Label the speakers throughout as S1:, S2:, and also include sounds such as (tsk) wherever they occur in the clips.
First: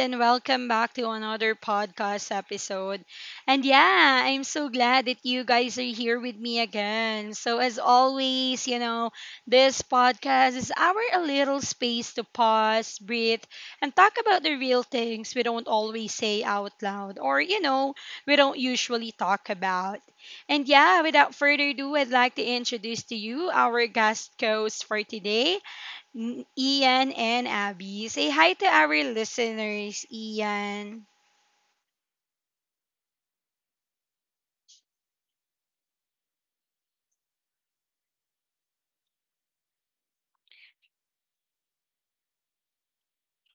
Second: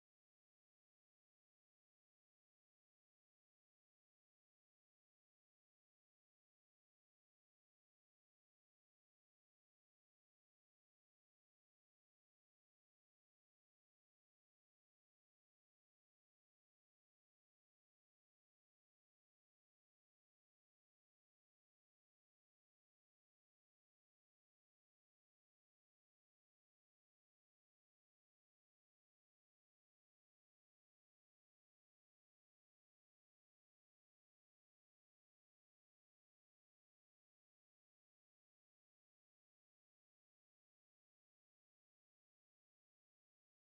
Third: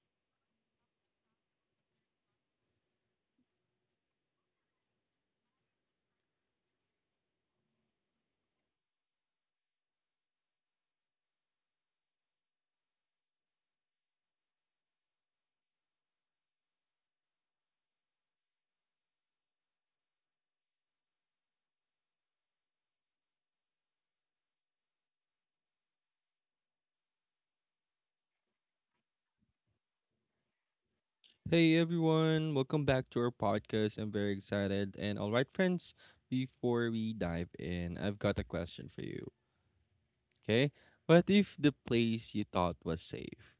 S1: and welcome back to another podcast episode. And yeah, I'm so glad that you guys are here with me again. So, as always, you know, this podcast is our a little space to pause, breathe, and talk about the real things we don't always say out loud or, you know, we don't usually talk about. And yeah, without further ado, I'd like to introduce to you our guest host for today. Ian and Abby. Say hi to our listeners, Ian.
S2: Hey everyone, welcome back to our podcast. I'm very excited. And all right, friends, before we dive in, I've got a question for you. Okay? What if the place you thought was safe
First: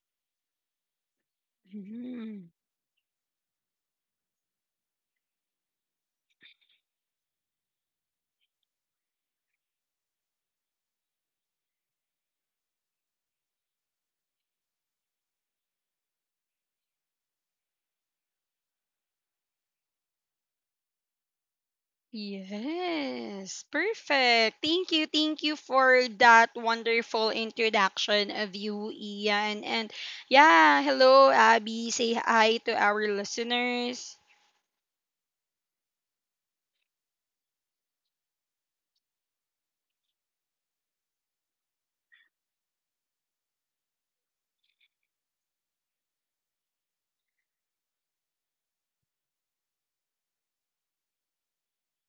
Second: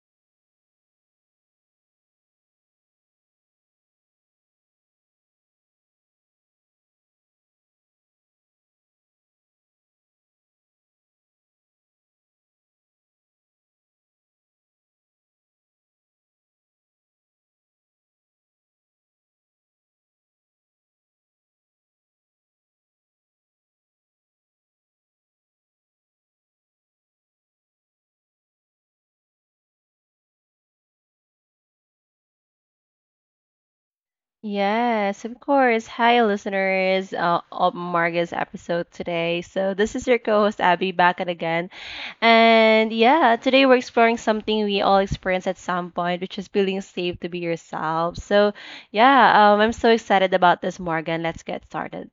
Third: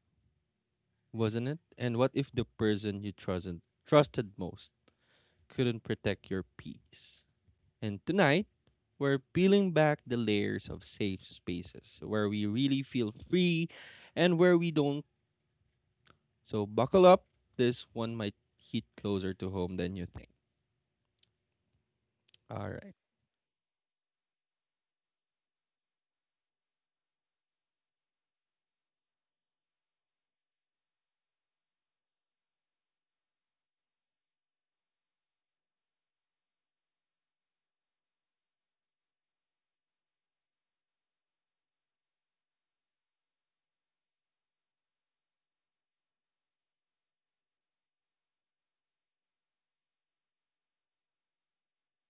S2: wasn't it? And what if the
S1: Mhm.
S2: person you trusted most couldn't protect your peace? And tonight, we're peeling back the layers of safe spaces where we really feel free and where we don't. So buckle up. This one might hit closer to home than you think. All right.
S1: Yes, perfect. Thank you for that wonderful introduction of you, Ian. And yeah, hello, Abby. Say hi to our listeners.
S3: Yes, of course. Hi, listeners of Marga's episode today. So, this is your co host, Abby, back at again. And yeah, today we're exploring something we all experience at some point, which is feeling safe to be yourself. So, yeah, I'm so excited about this, Morgan. Let's get started.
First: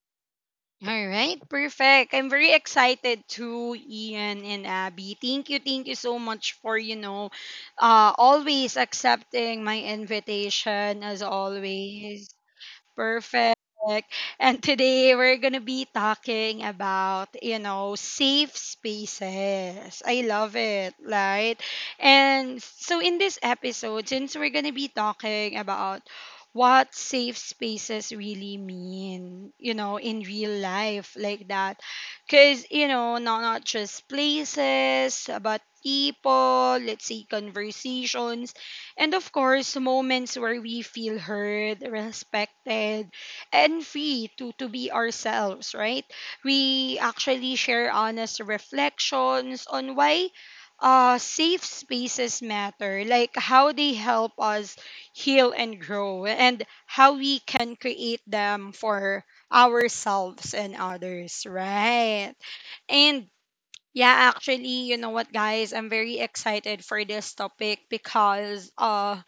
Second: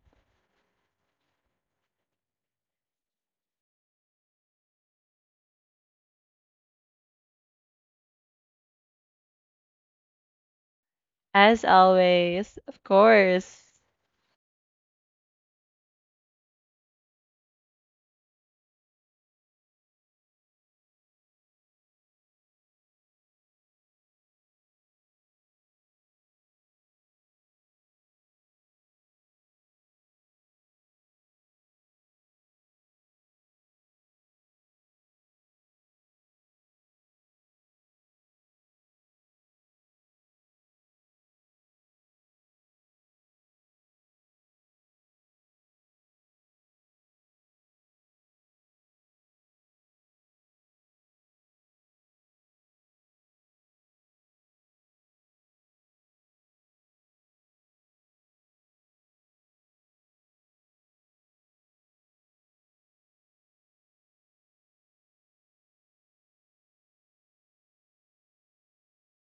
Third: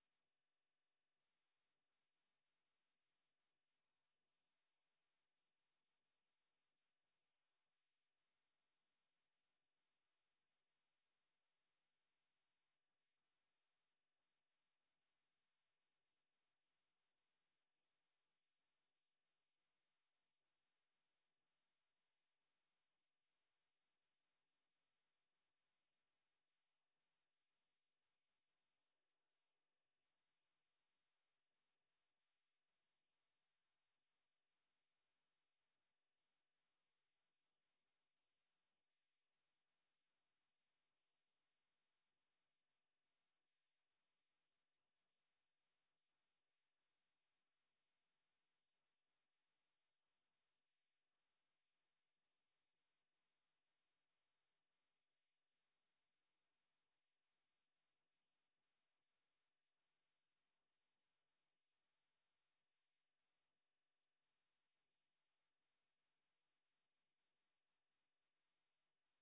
S1: All right, perfect. I'm very excited too, Ian and Abby. Thank you so much for, you know, always accepting my invitation as
S3: As
S1: always.
S3: always, of
S1: Perfect.
S3: course.
S1: And today we're going to be talking about, you know, safe spaces. I love it, right? And so in this episode, since we're going to be talking about what safe spaces really mean, you know, in real life like that. Cuz, you know, not just places, but people, let's say conversations and of course, moments where we feel heard, respected, and free to be ourselves, right? We actually share honest reflections on why safe spaces matter, like how they help us heal and grow, and how we can create them for ourselves and others, right? And yeah, actually, you know what, guys? I'm very excited for this topic because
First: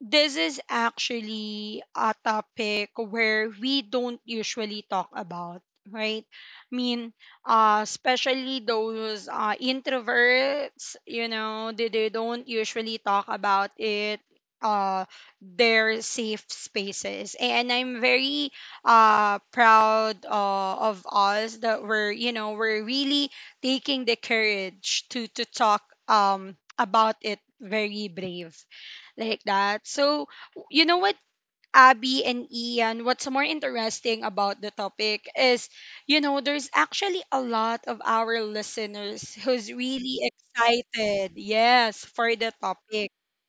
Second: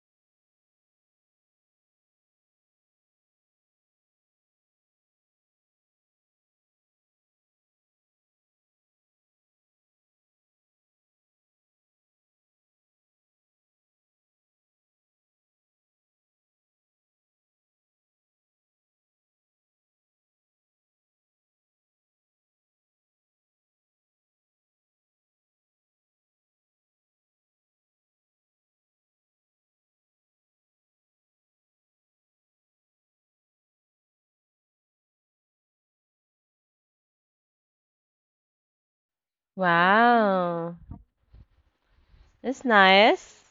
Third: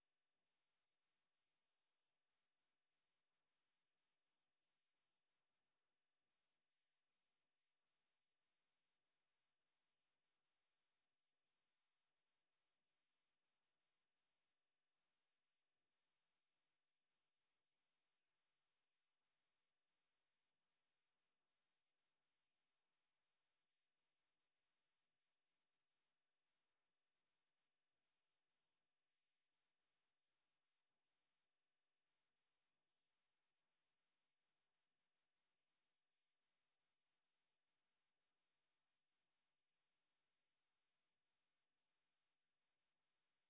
S1: this is actually a topic where we don't usually talk about, right? I mean especially those introverts, you know, they don't usually talk about it, uh their safe spaces, and I'm very proud, of us that we're, you know, we're really taking the courage to talk about it, very brave like that. So, you know what, Abby and Ian, what's more interesting about the topic is, you know, there's actually a lot of our listeners who's really
S3: Wow.
S1: excited, yes, for the
S3: That's
S1: topic.
S3: nice.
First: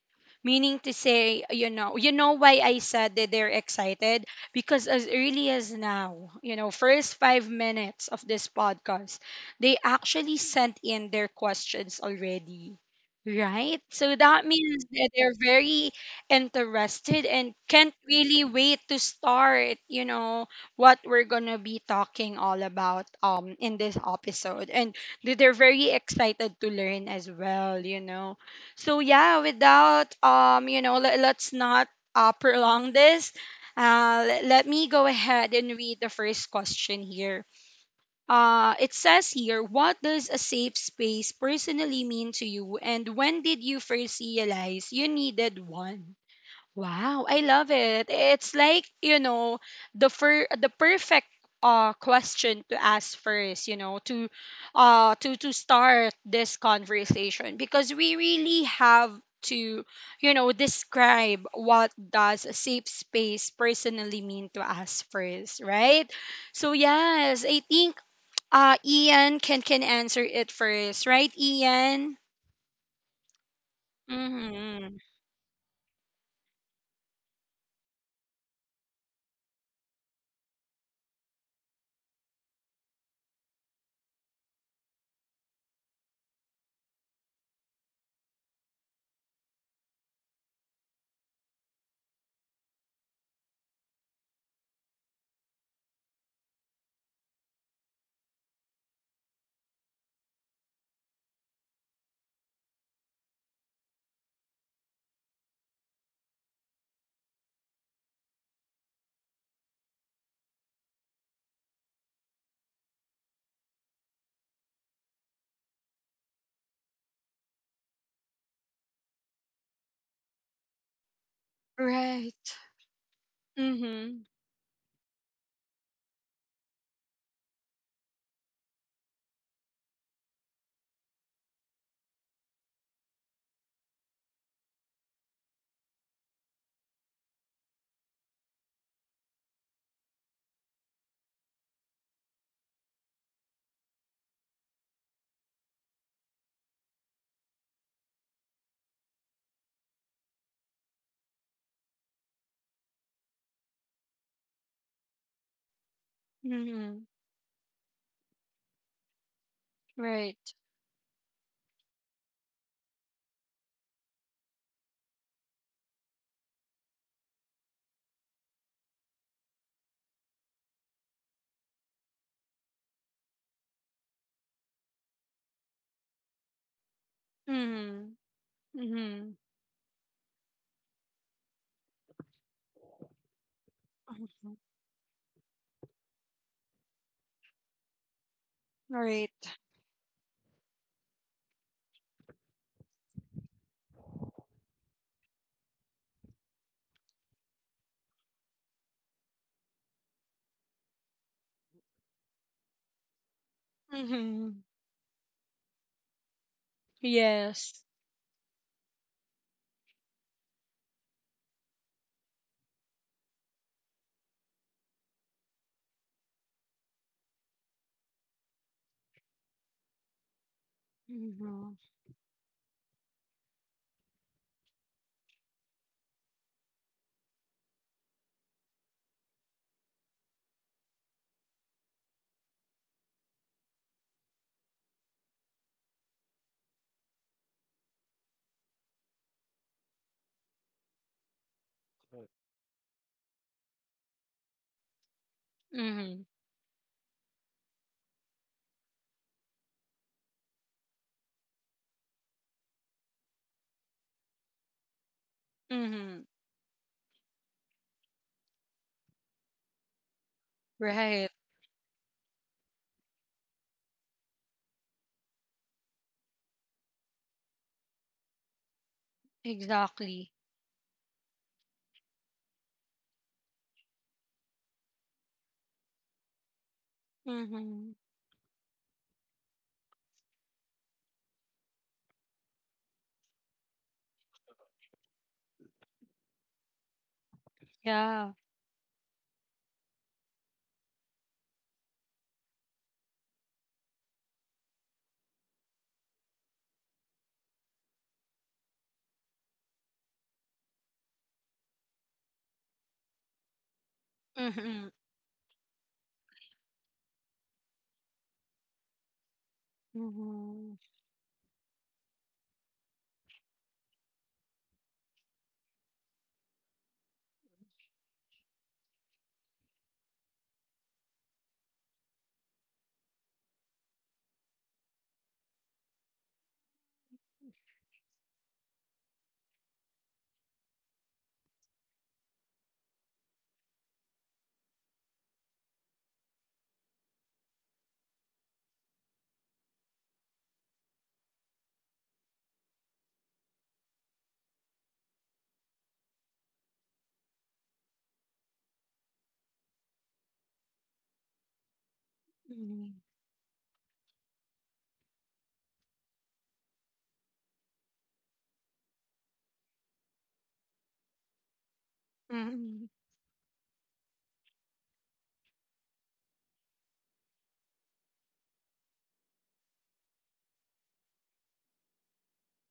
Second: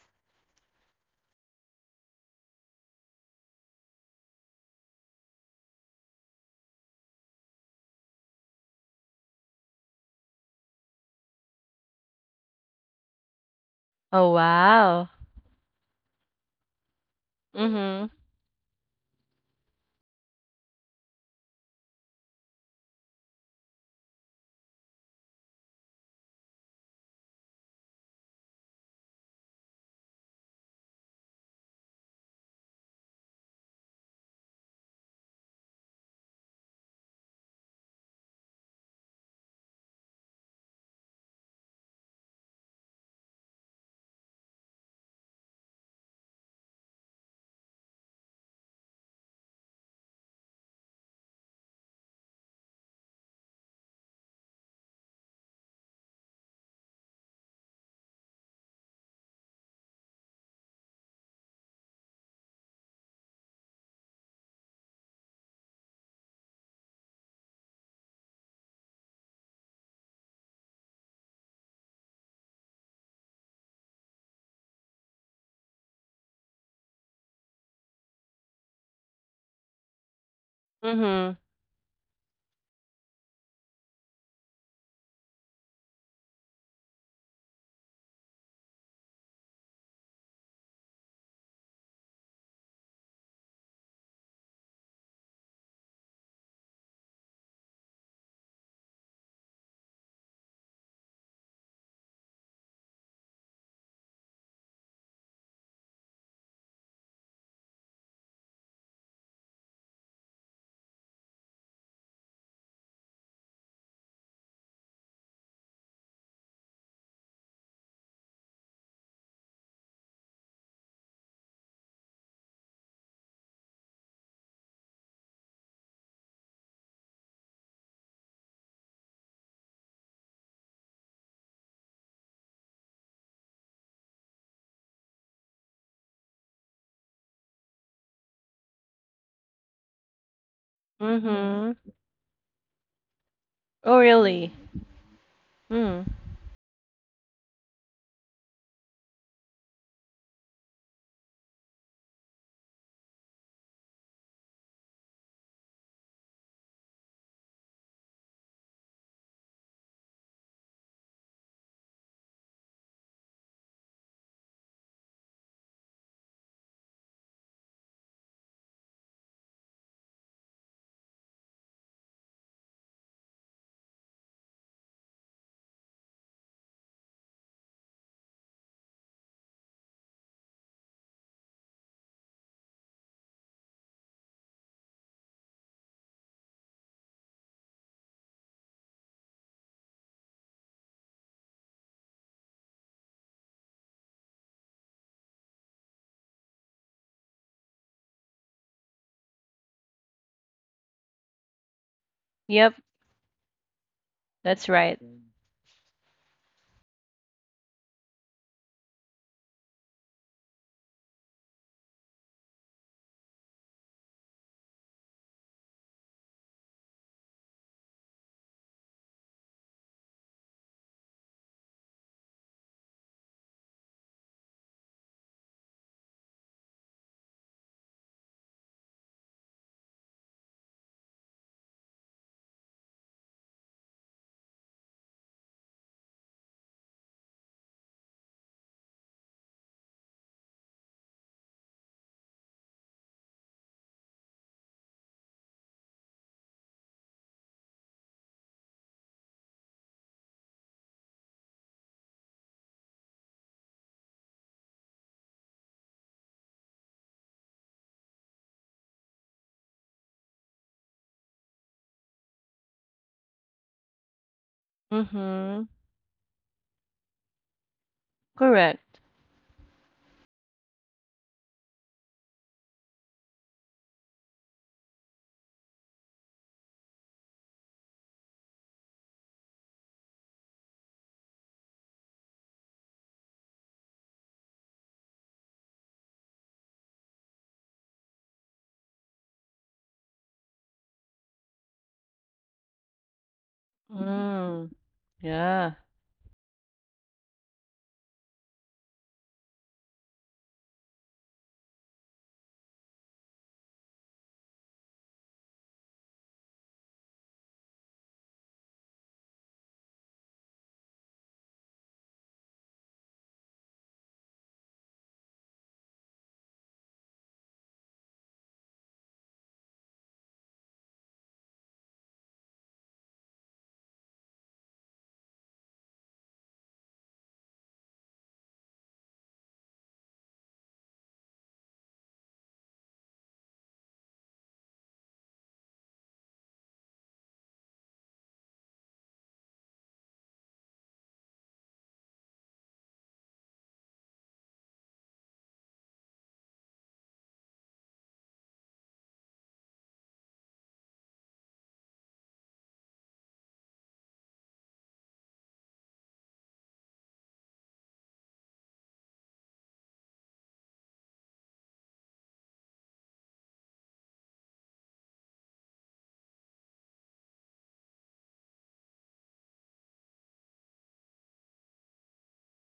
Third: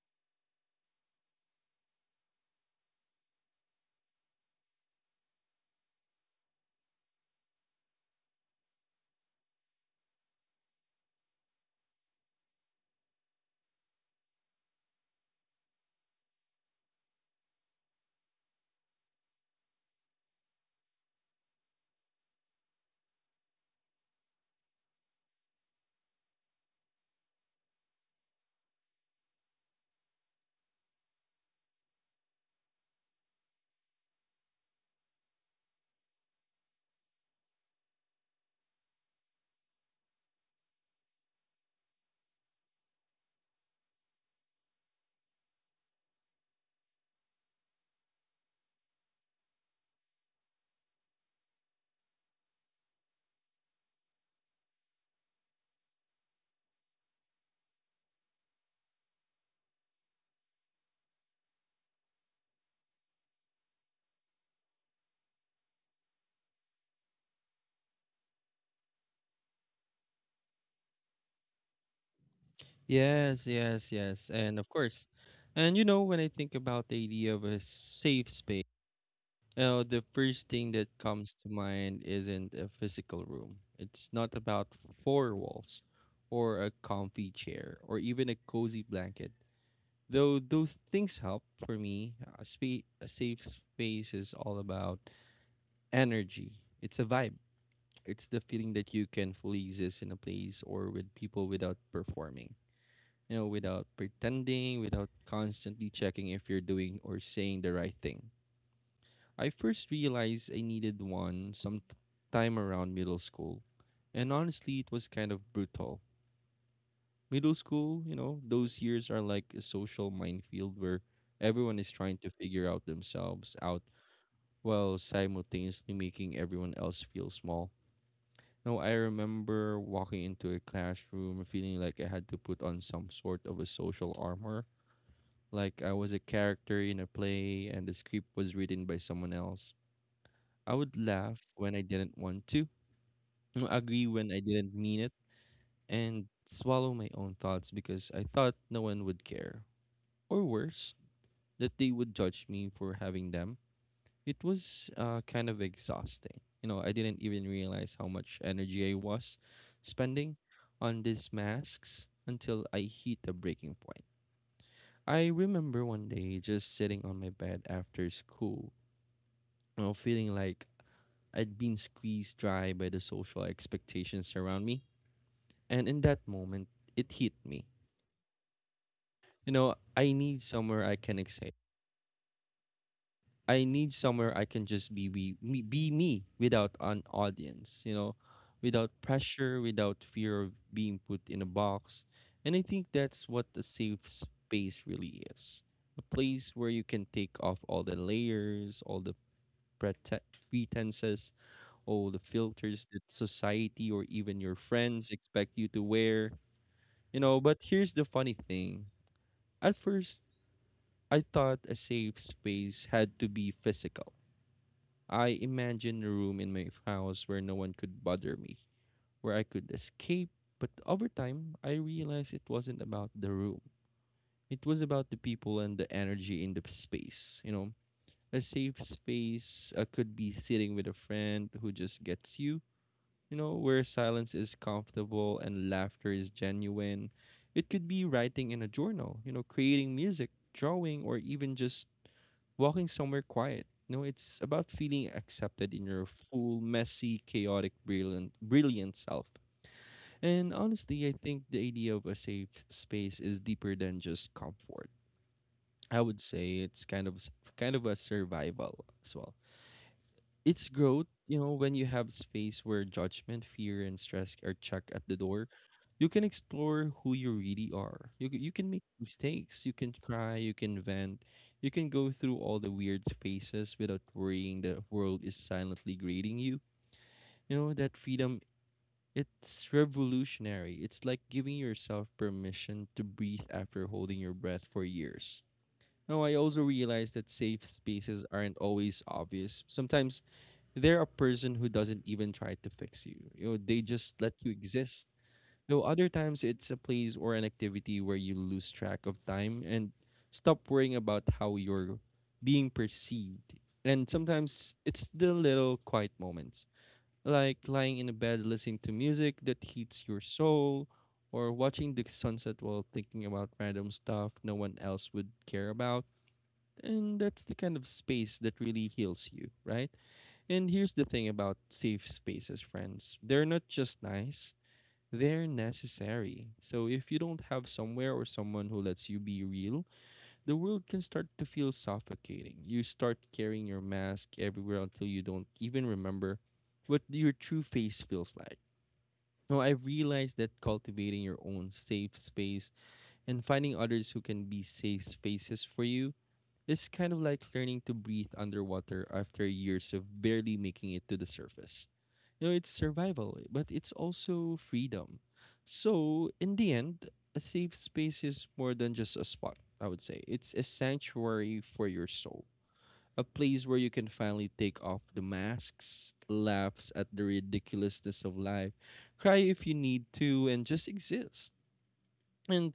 S1: Meaning to say, you know why I said that they're excited? Because as early as now, you know, first 5 minutes of this podcast, they actually sent in their questions already. Right? So
S3: Oh,
S1: that means
S3: wow.
S1: that they're very interested and can't
S3: Mm
S1: really wait to start, you know, what we're gonna be talking all about in this episode. And they're very excited to learn as well, you know. So yeah, without you know, let's not prolong this. Let me go ahead and read the first question here. It says here, what does a safe space personally mean to you, and when did you first realize you needed one? Wow, I love it. It's like, you know, the perfect question to ask first, you know, to to start this conversation because we really have to, you know, describe what does a safe space personally mean to us first, right? So yes, I think Ian can answer it first, right, Ian?
S2: Yes, yes, yes, and of
S1: Mhm.
S2: course, and you know when I think about the idea of a safe space, the first thing
S3: hmm.
S2: that
S3: Mm
S2: comes to mind isn't a physical room. It's not about four walls, or a comfy chair, or even a cozy blanket. Though those things help for me, a safe space is all about energy. It's a vibe. It's the feeling that you can fully exist in a place or with people without performing, you know, without pretending, without constantly checking if you're doing or saying the right thing. I first realized I needed one sometime around middle school, and honestly, it was kind of brutal. Middle school, you know, those years are like a social minefield where everyone is trying to
S1: Right.
S2: figure out themselves out
S1: Mhm.
S2: while simultaneously making everyone else feel small. Now, I remember walking into a classroom feeling like I had to put on some sort of a social armor, like I was a character in a play and the script was written by someone else. I would
S3: hmm. Mm
S2: laugh when I
S3: hmm.
S2: didn't want to, (clears throat)
S3: Oh,
S2: agree when I
S3: really?
S2: didn't mean it,
S3: Mm.
S2: and swallow my own thoughts because I thought no one would care. Or worse, that they would judge me for having them. It was kind of exhausting. You know, I
S1: Mhm.
S2: didn't even realize how much energy I was spending
S1: Right.
S2: on these masks until I hit a breaking point. I remember one day just sitting on my bed after school, you know, feeling like I'd been squeezed dry by the social expectations around me. And in that moment, it hit me.
S1: Mhm. Mhm.
S2: You know, I need somewhere I can excel. I need somewhere I
S1: Mhm.
S2: can just me, be me without an audience, you know, without
S1: Right.
S2: pressure, without fear of being put in a box. And I think that's what a safe space really is. A place where you can take off all the layers, all the prete- pretenses, oh, the
S3: Yep.
S2: filters that society or even your
S1: Mhm.
S3: That's right.
S2: friends expect you to wear. You know, but
S1: Yes.
S2: here's the funny thing. At first, I thought a safe space had to be physical. I imagined a room in my house where no one could bother me, where I could escape. But over time, I
S1: Mhm.
S2: realized it wasn't about the room. It was about the people and the energy in the space. You know, a safe space could be sitting with a friend who just gets you, you know, where silence is comfortable and laughter is genuine. It could be writing in a journal, you know, creating music, drawing, or even just walking somewhere quiet. You know, it's about feeling accepted in your
S1: Mhm.
S2: full, messy, chaotic, brilliant self. And honestly, I think the idea of a safe space is deeper than just comfort. I would
S1: Mhm.
S2: say it's kind of a survival as well. It's growth,
S1: Right.
S2: you know, when you have space where judgment, fear, and stress are checked at the door,
S3: Mm-hmm.
S2: you can explore who you really are. You can make
S3: Correct.
S2: mistakes, you can
S1: Exactly.
S2: cry, you can vent, you can go through all the weird phases without worrying the world is silently grading you. You know, that
S1: Mhm.
S2: freedom, it's revolutionary. It's like giving yourself permission to breathe after holding your breath for years. Now I also realize that safe spaces
S1: Yeah.
S2: aren't always obvious. Sometimes they're a person who doesn't even try to fix you. You know, they just let you
S3: Mm.
S2: exist.
S3: Yeah.
S2: Though other times it's a place or an activity where you lose track of time and stop worrying about how you're being perceived. And sometimes
S1: Mhm.
S2: it's the little quiet moments, like lying in a bed listening to music that heats your
S1: Mhm.
S2: soul, or watching the sunset while thinking about random stuff no one else would care about. And that's the kind of space that really heals you, right? And here's the thing about safe spaces, friends. They're not just nice, they're necessary. So if you don't have somewhere or someone who lets you be real, the world can start to feel suffocating. You start carrying your mask everywhere until you don't even remember what your true face feels like. Now, I've realized that cultivating your own safe space and finding others who can be safe spaces for you is kind of like learning to breathe underwater after years of barely making it to the surface. You know, it's
S1: Mhm.
S2: survival, eh, but it's also freedom. So, in the end, a safe space is more than just a spot, I would say. It's a sanctuary for your soul,
S1: Mhm.
S2: a place where you can finally take off the masks, laughs at the ridiculousness of life, cry if you need to, and just exist. And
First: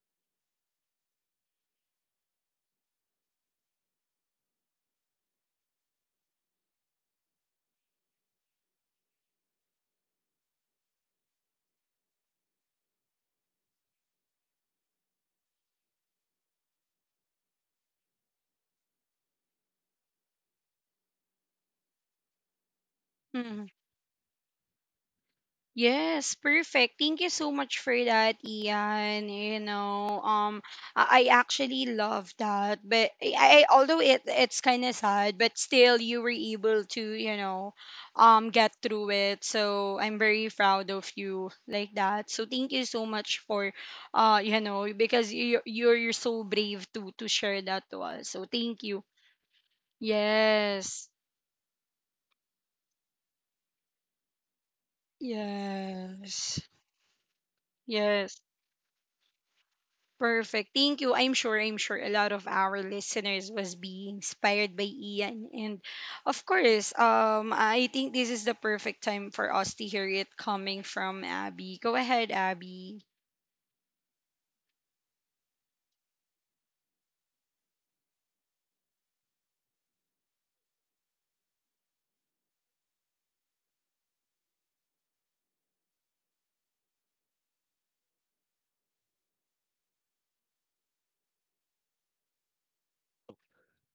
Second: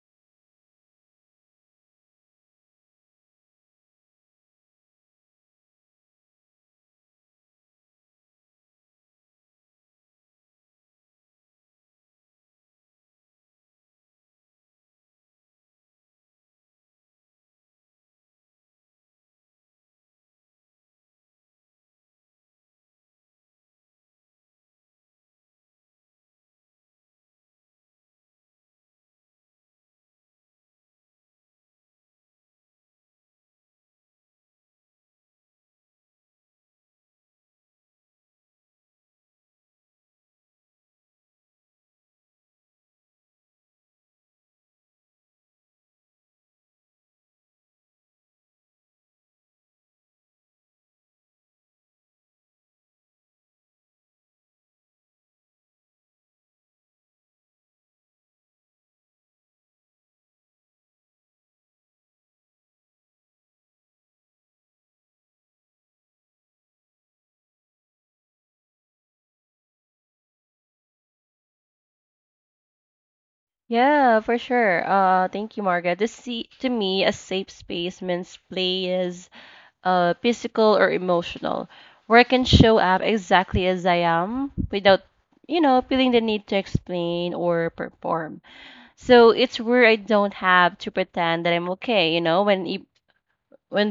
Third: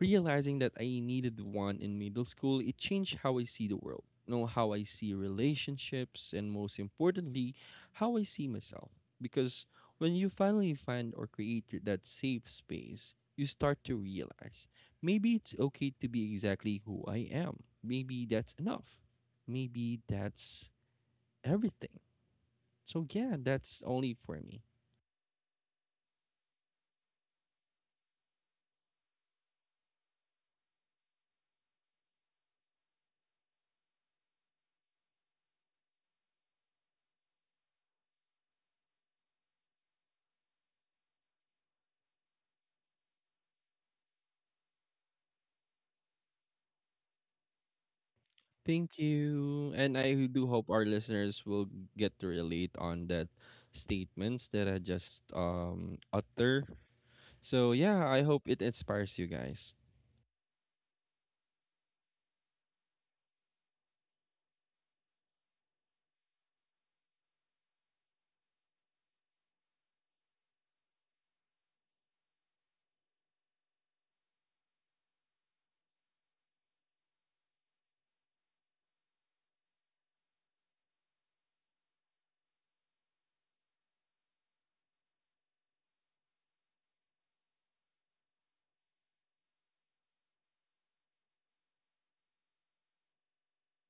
S2: realizing that I needed one in middle school, it changed how I see the world, you know, how I see relationships, and most importantly, how I see myself. Because when you finally find or that safe space, you start to realize maybe it's okay to be exactly who I am. Maybe that's enough. Maybe that's everything. So, yeah,
S1: Mhm.
S2: that's only for me.
S1: Yes, perfect. Thank you so much for that, Ian. You know, I actually love that, but I, although it's kind of sad, but still you were able to, you know, get through it. So I'm very proud of you like that. So thank you so much for, you know, because you're so brave to share that to us. So thank
S2: Thank
S1: you.
S2: you. And I do hope our
S1: Yes.
S2: listeners will get to relate on that statements that I just
S1: Yes.
S2: utter. So yeah, I
S1: Yes.
S2: hope it inspires you guys.
S1: Perfect. Thank you. I'm sure a lot of our listeners was being inspired by Ian. And of course, I think this is the perfect time for us to hear it coming from Abby. Go ahead, Abby.
S3: Yeah, for sure. Thank you, Margaret. This see, to me, a safe space means play is physical or emotional, where I can show up exactly as I am without feeling the need to explain or perform. So it's where I don't have to pretend that I'm okay, you know, when when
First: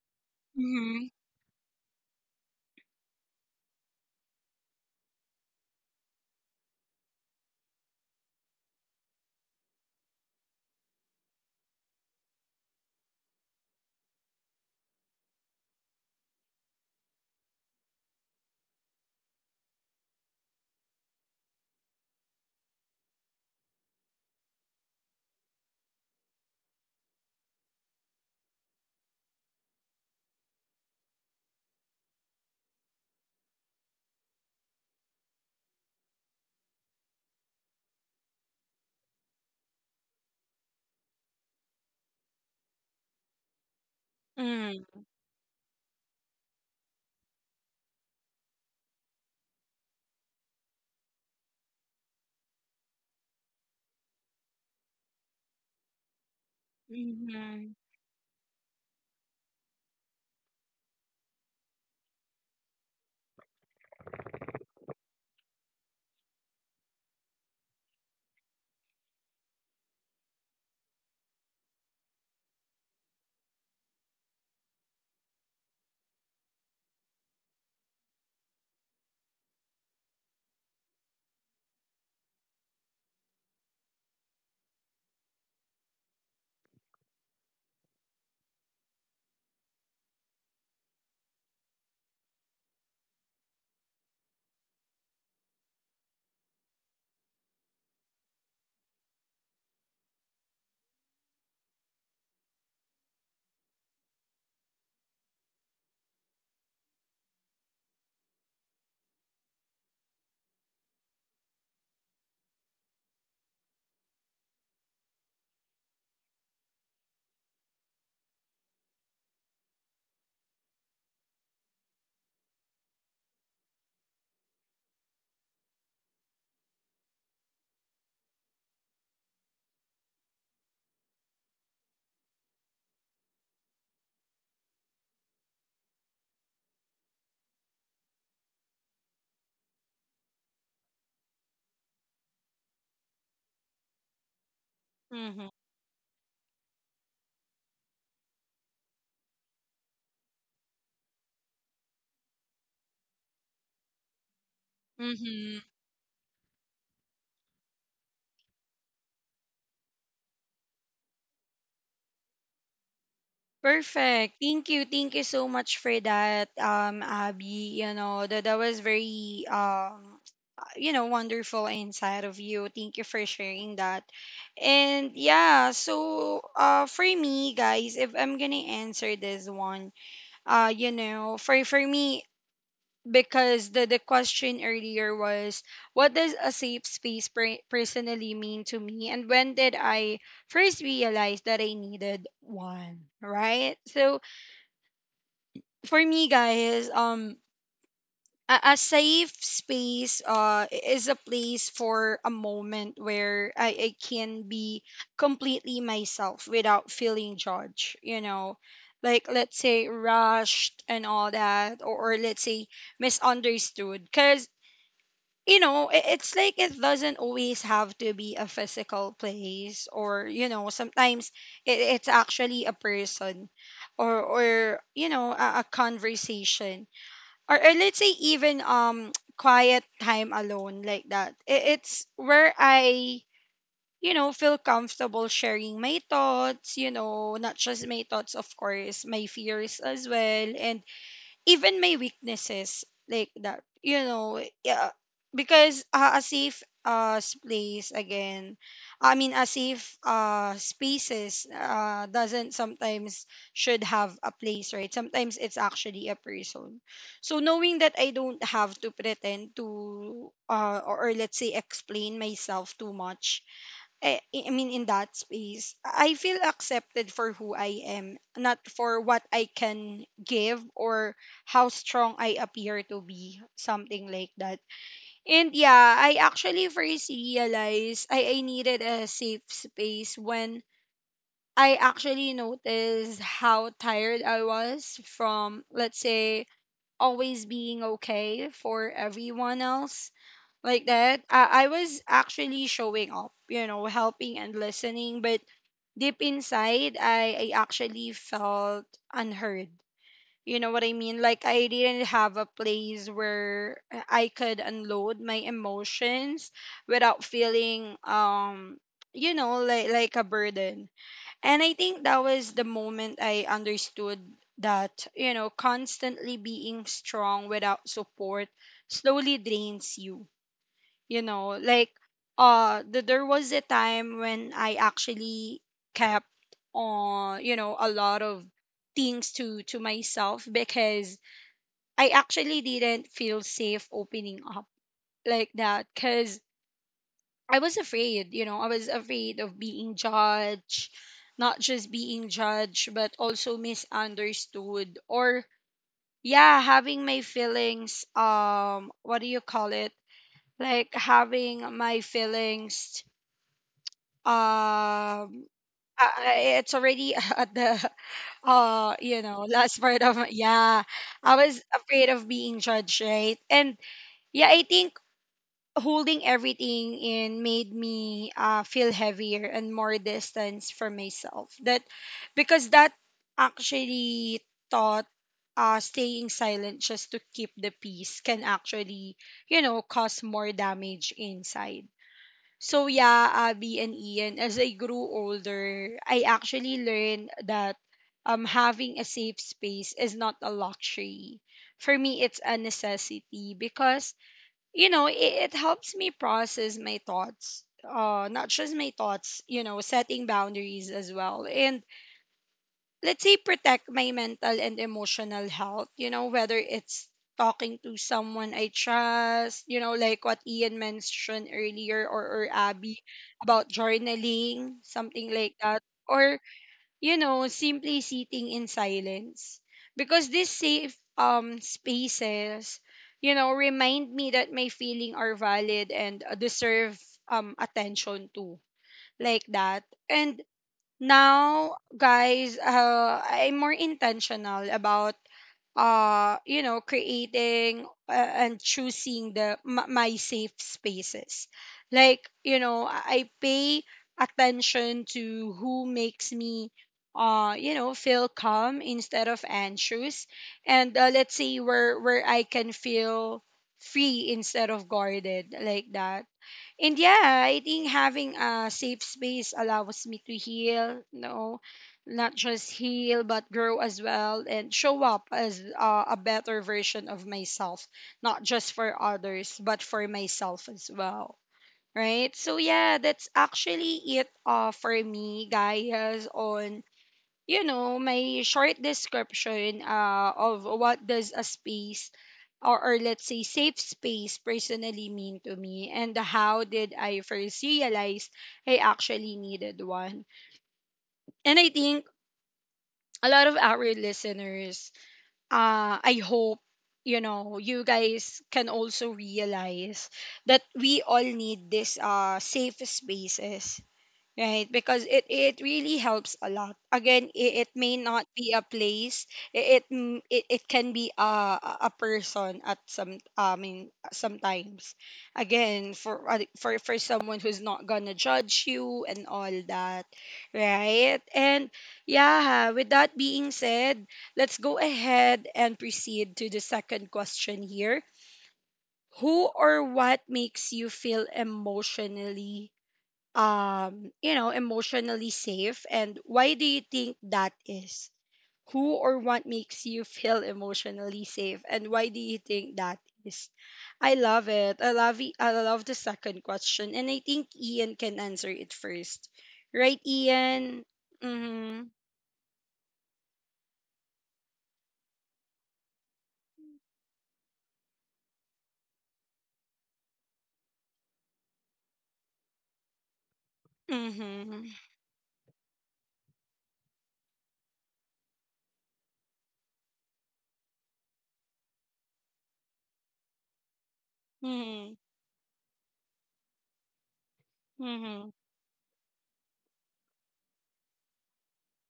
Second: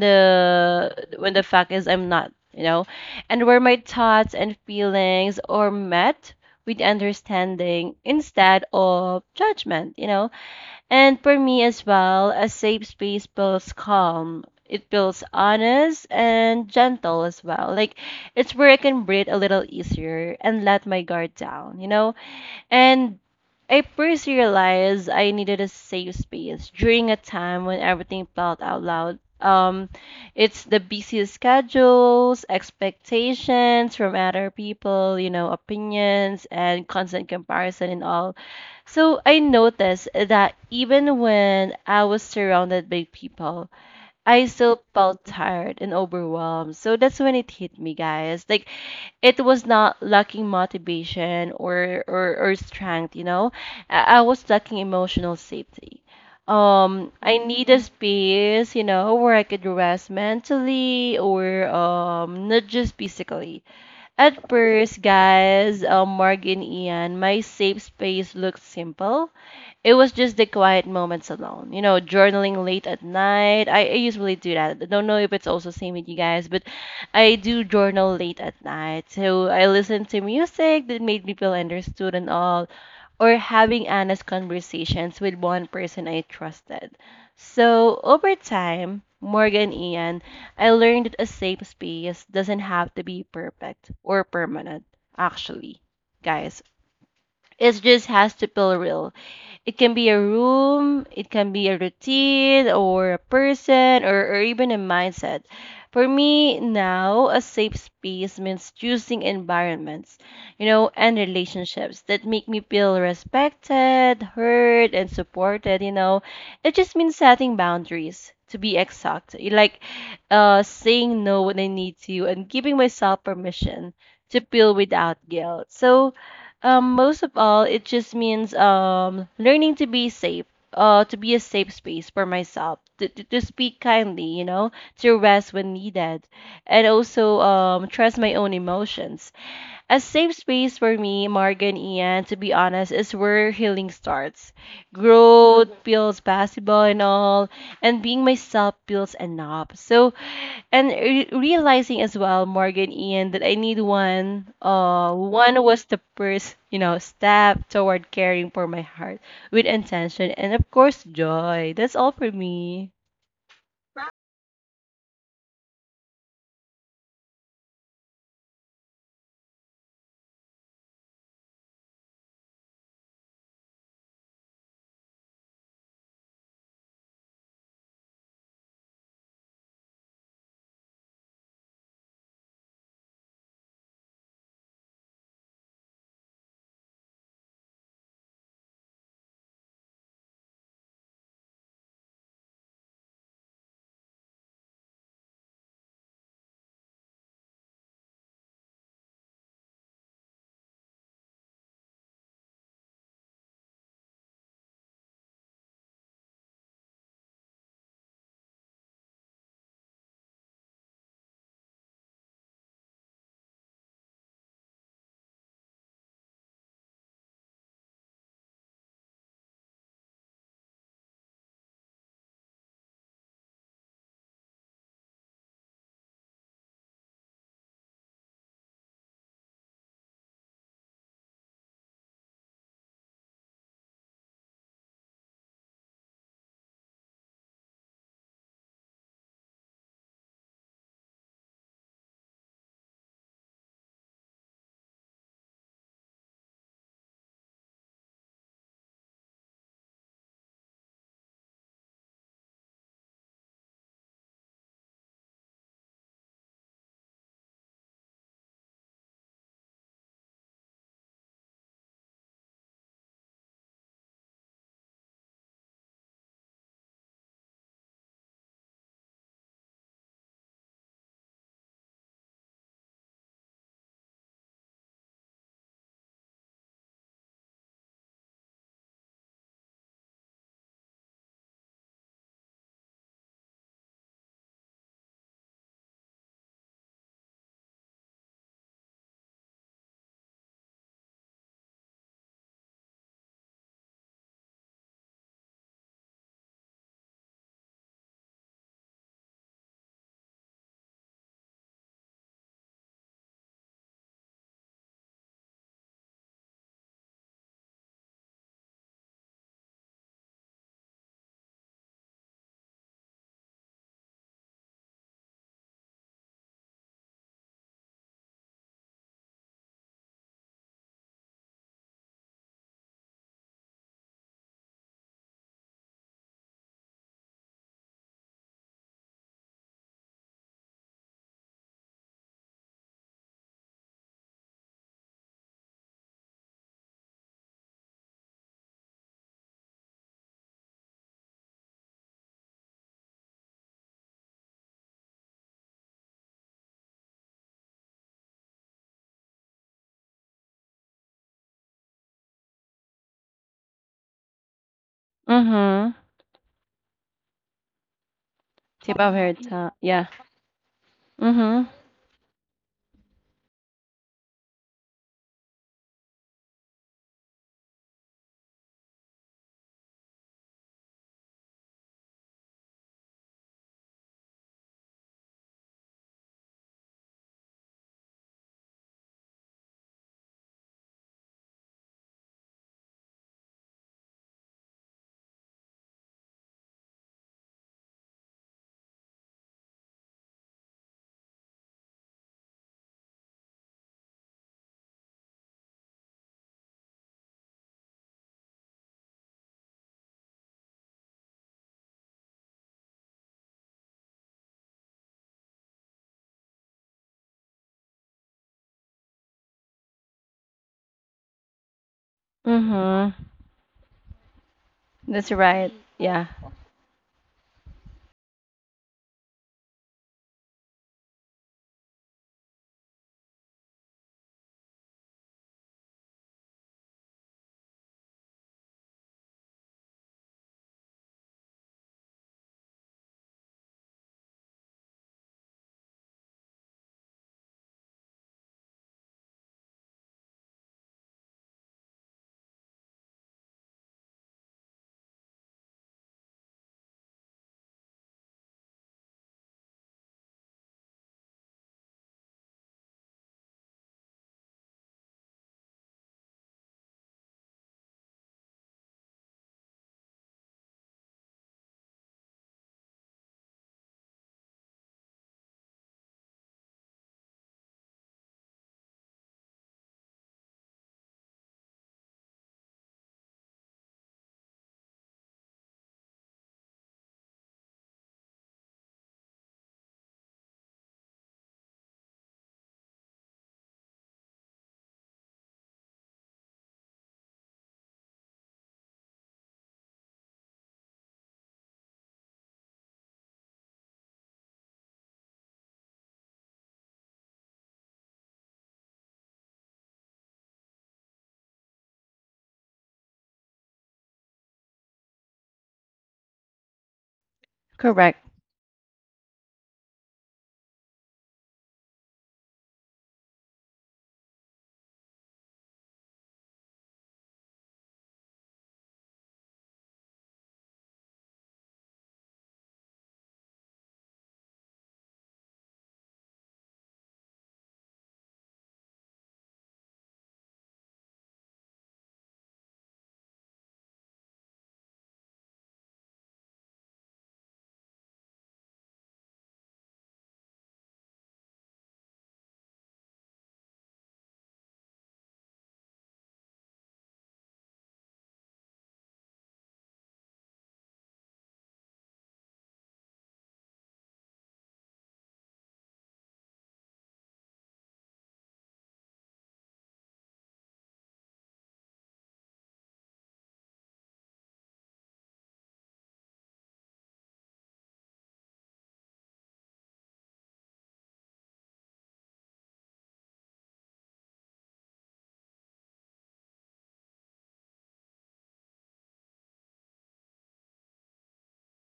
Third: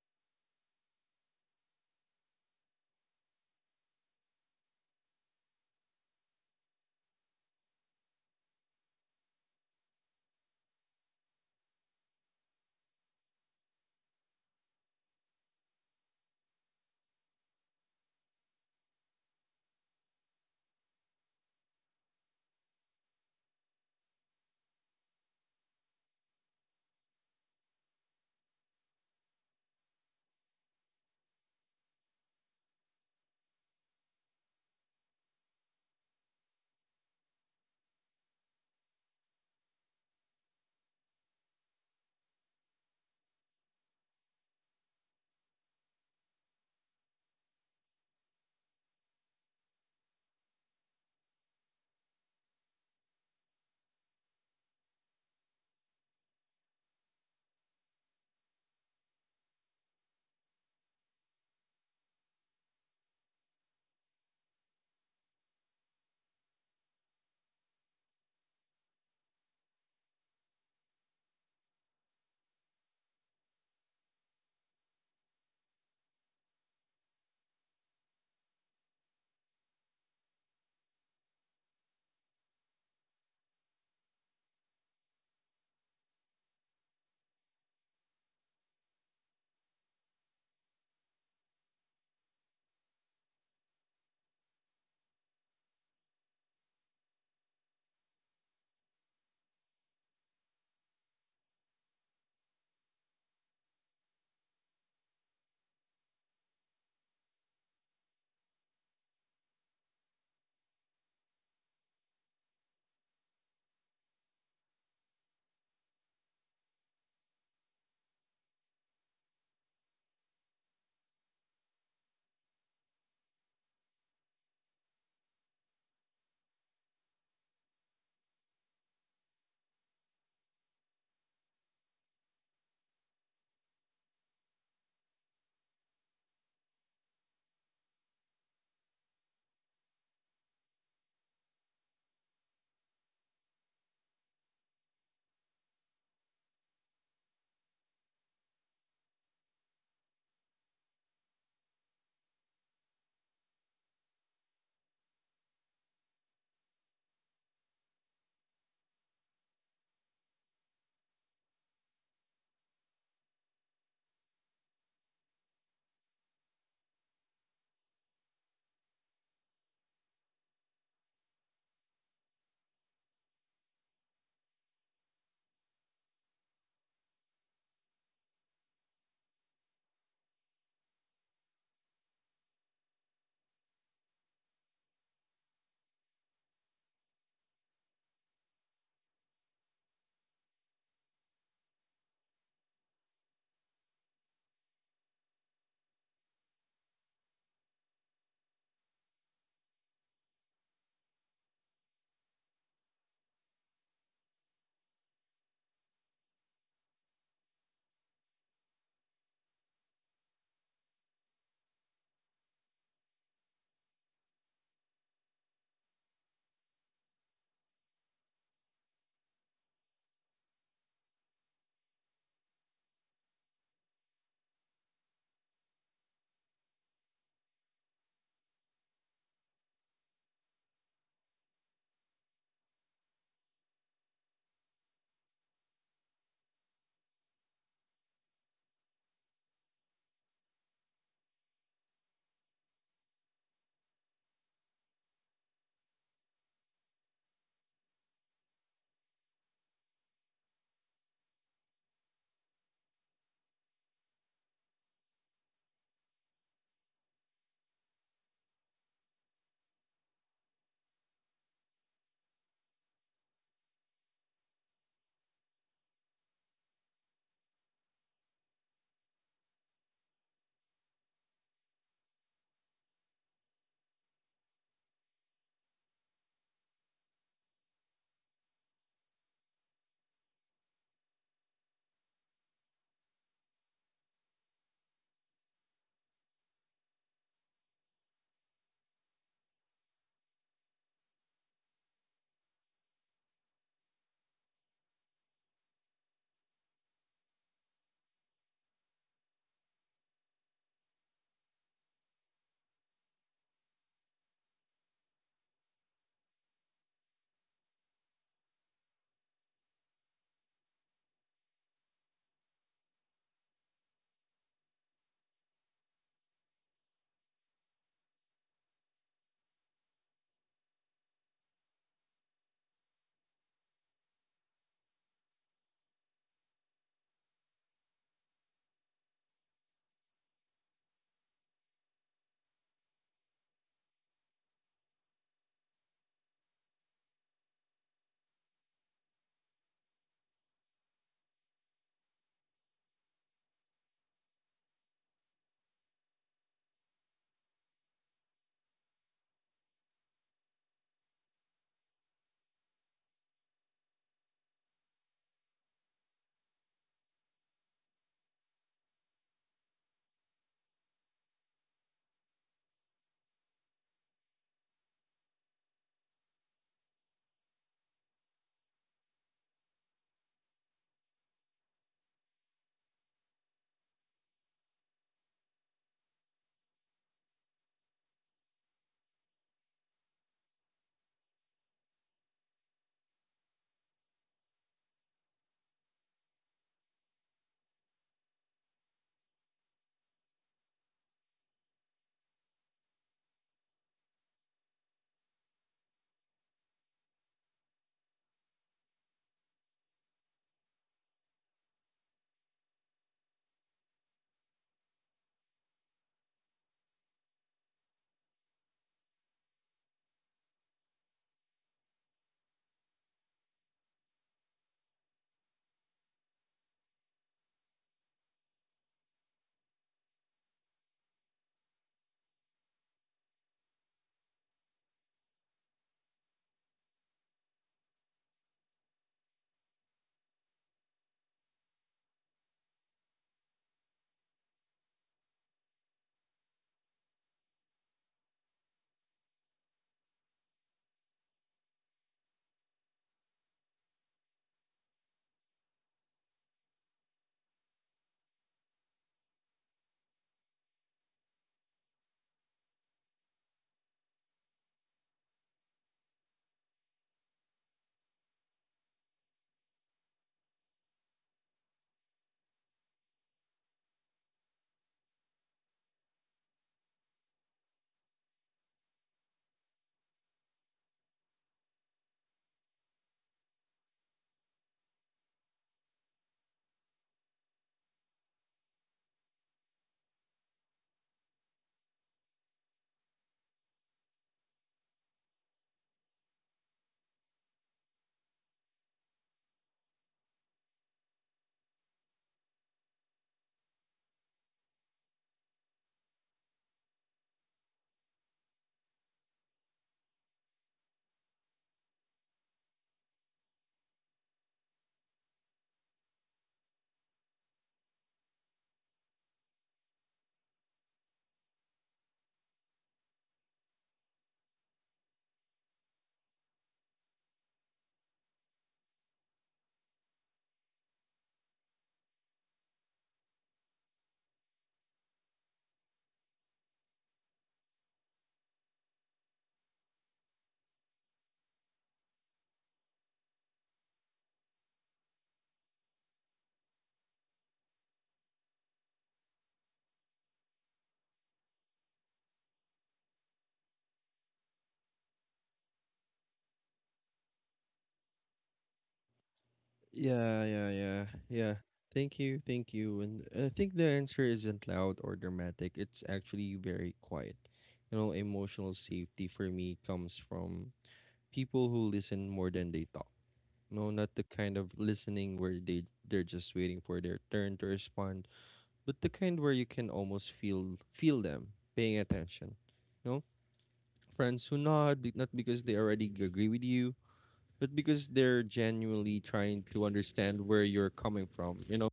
S1: Mm-hmm.
S3: the when the fact is I'm not, you know? And where my thoughts and feelings are met with understanding instead of judgment, you know? And for me as well, a safe space feels calm. It feels honest and gentle as well. Like it's where I can breathe a little easier and let my guard down, you know? And I first realized I needed a safe space during a time when everything felt out loud. It's the busy schedules, expectations from other people opinions, and constant comparison and all. So I noticed that even when I was surrounded by people, I still
S1: Mm-hmm.
S3: felt tired and overwhelmed. So that's when it hit me, guys. Like it was not lacking motivation or strength. I was lacking emotional safety. I need
S1: Mm-hmm.
S3: a space you know where I could rest mentally or not just physically. At first guys, Mark and Ian, my safe space looked simple. It was just the quiet moments alone. Journaling late at night. I usually do that. I don't know if it's also same with you guys, but I do journal late at night. So I listen to music that made me feel understood and all, or having honest conversations with one person I trusted. So over time, Morgan Ian, I learned that a safe space doesn't have to be perfect or permanent, actually, guys. It just has to feel real. It can be a room, it can be a routine, or a person, or even a mindset. For me now, a safe space means choosing environments and relationships that make me feel respected, heard, and supported. It just means setting boundaries, to be exact. Like saying no when I need to and giving myself permission to feel without guilt. So most of all, it just means learning to be safe, to be a safe space for myself, to speak kindly to rest when needed, and also trust my own emotions. A safe space for me, Morgan Ian, to be honest, is where healing starts. Growth feels possible and all, and being myself feels enough. So and realizing as well, Morgan, Ian, that I need one. Uh,
S1: Mm-hmm.
S3: one was the first step toward caring for my heart with intention and of course joy. That's all for me.
S1: Perfect. Thank you. Thank you so much for that, Abby. You know, that was very, you know, wonderful inside of you. Thank you for sharing that. And yeah, so for me, guys, if I'm gonna answer this one, you know, for me, because the question earlier was, what does a safe space personally mean to me, and when did I first realize that I needed one, right? So for me, guys, a safe space is a place for a moment where I can be completely myself without feeling judged, you know, like let's say rushed and all that, or let's say misunderstood, because you know, it's like it doesn't always have to be a physical place, or you know sometimes it's actually a person, or you know a conversation, or let's say even (tsk) quiet time alone like that. It's where I, you know, feel comfortable sharing my thoughts, you know, not just my thoughts, of course my fears as well, and even my weaknesses, like that, you know. Yeah, because a safe place again, I mean a safe spaces doesn't sometimes should have a place, right? Sometimes it's actually a person. So knowing that I don't have to pretend to, or let's say explain myself too much, I mean, in that space, I feel accepted for who I am, not for what I can give or how strong I appear to be, something like that. And yeah, I actually first realized I needed a safe space when I actually noticed how tired I was from, let's say, always being okay for everyone else. Like that, I was actually showing up, you know, helping and listening, but deep inside, I actually felt unheard. You know what I mean? Like, I didn't have a place where I could unload my emotions without feeling, you know, like a burden. And I think that was the moment I understood that, you know, constantly being strong without support slowly drains you, you know, like, there was a time when I actually kept on, you know, a lot of things to myself because I actually didn't feel safe opening up like that, because I was afraid, you know, I was afraid of being judged, not just being judged but also misunderstood, or yeah, having my feelings, what do you call it, like having my feelings um
S3: Mm-hmm.
S1: uh, it's already (laughs) at the
S3: Tip of
S1: you
S3: her
S1: know
S3: tongue.
S1: last
S3: Yeah.
S1: part of my, yeah. I
S3: Mm-hmm.
S1: was afraid of being judged, right? And yeah, I think holding everything in made me feel heavier and more distance from myself, that because that actually taught, staying silent just to keep the peace can actually, you know, cause more damage inside. So yeah, Abby and Ian, as I grew older, I actually learned that having a safe space is not a luxury. For me, it's a necessity, because you know it, it helps me process my thoughts. Not just my thoughts, you know, setting boundaries as well. And let's say protect my mental and emotional health, you know, whether it's talking to someone I trust, you know, like what Ian mentioned earlier, or Abby
S3: Mm-hmm.
S1: about journaling,
S3: That's
S1: something like
S3: right.
S1: that,
S3: Yeah.
S1: or you know simply sitting in silence, because these safe spaces, you know, remind me that my feelings are valid and deserve attention too, like that. And now guys, I'm more intentional about you know creating, and choosing the my safe spaces, like you know I pay attention to who makes me you know feel calm instead of anxious, and let's say where I can feel free instead of guarded, like that. And yeah, I think having a safe space allows me to heal, no, not just heal, but grow as well, and show up as a better version of myself, not just for others, but for myself as well. Right? So yeah, that's actually it, for me, guys, on you know, my short description of what does a space, or let's say safe space personally mean to me and how did I first realize I actually needed one. And I think a lot of our listeners, I hope, you know, you guys can also realize that we all need this safe spaces. Right, because it really helps a lot. Again, it may
S3: Correct.
S1: not be a place. It can be a person at some, I mean sometimes. Again, for someone who's not gonna judge you and all that, right? And yeah, with that being said, let's go ahead and proceed to the second question here. Who or what makes you feel emotionally, you know, emotionally safe? And why do you think that is? Who or what makes you feel emotionally safe? And why do you think that is? I love it. I love it. I love the second question. And I think Ian can answer it first. Right,
S2: Yeah, yeah,
S1: Ian?
S2: yeah, yeah.
S1: Mm-hmm.
S2: Thank you, thank you. And I think the answer isn't loud or dramatic. It's actually very quiet. You know, emotional safety for me comes from people who listen more than they talk. No, not the kind
S1: Mm-hmm.
S2: of listening where they're just waiting for their turn to respond, but the kind where you can almost feel them paying attention. You know, friends who
S1: Mm-hmm.
S2: nod, not because they already agree with you, but because
S1: Mm-hmm.
S2: they're genuinely trying to understand where you're coming from, you know?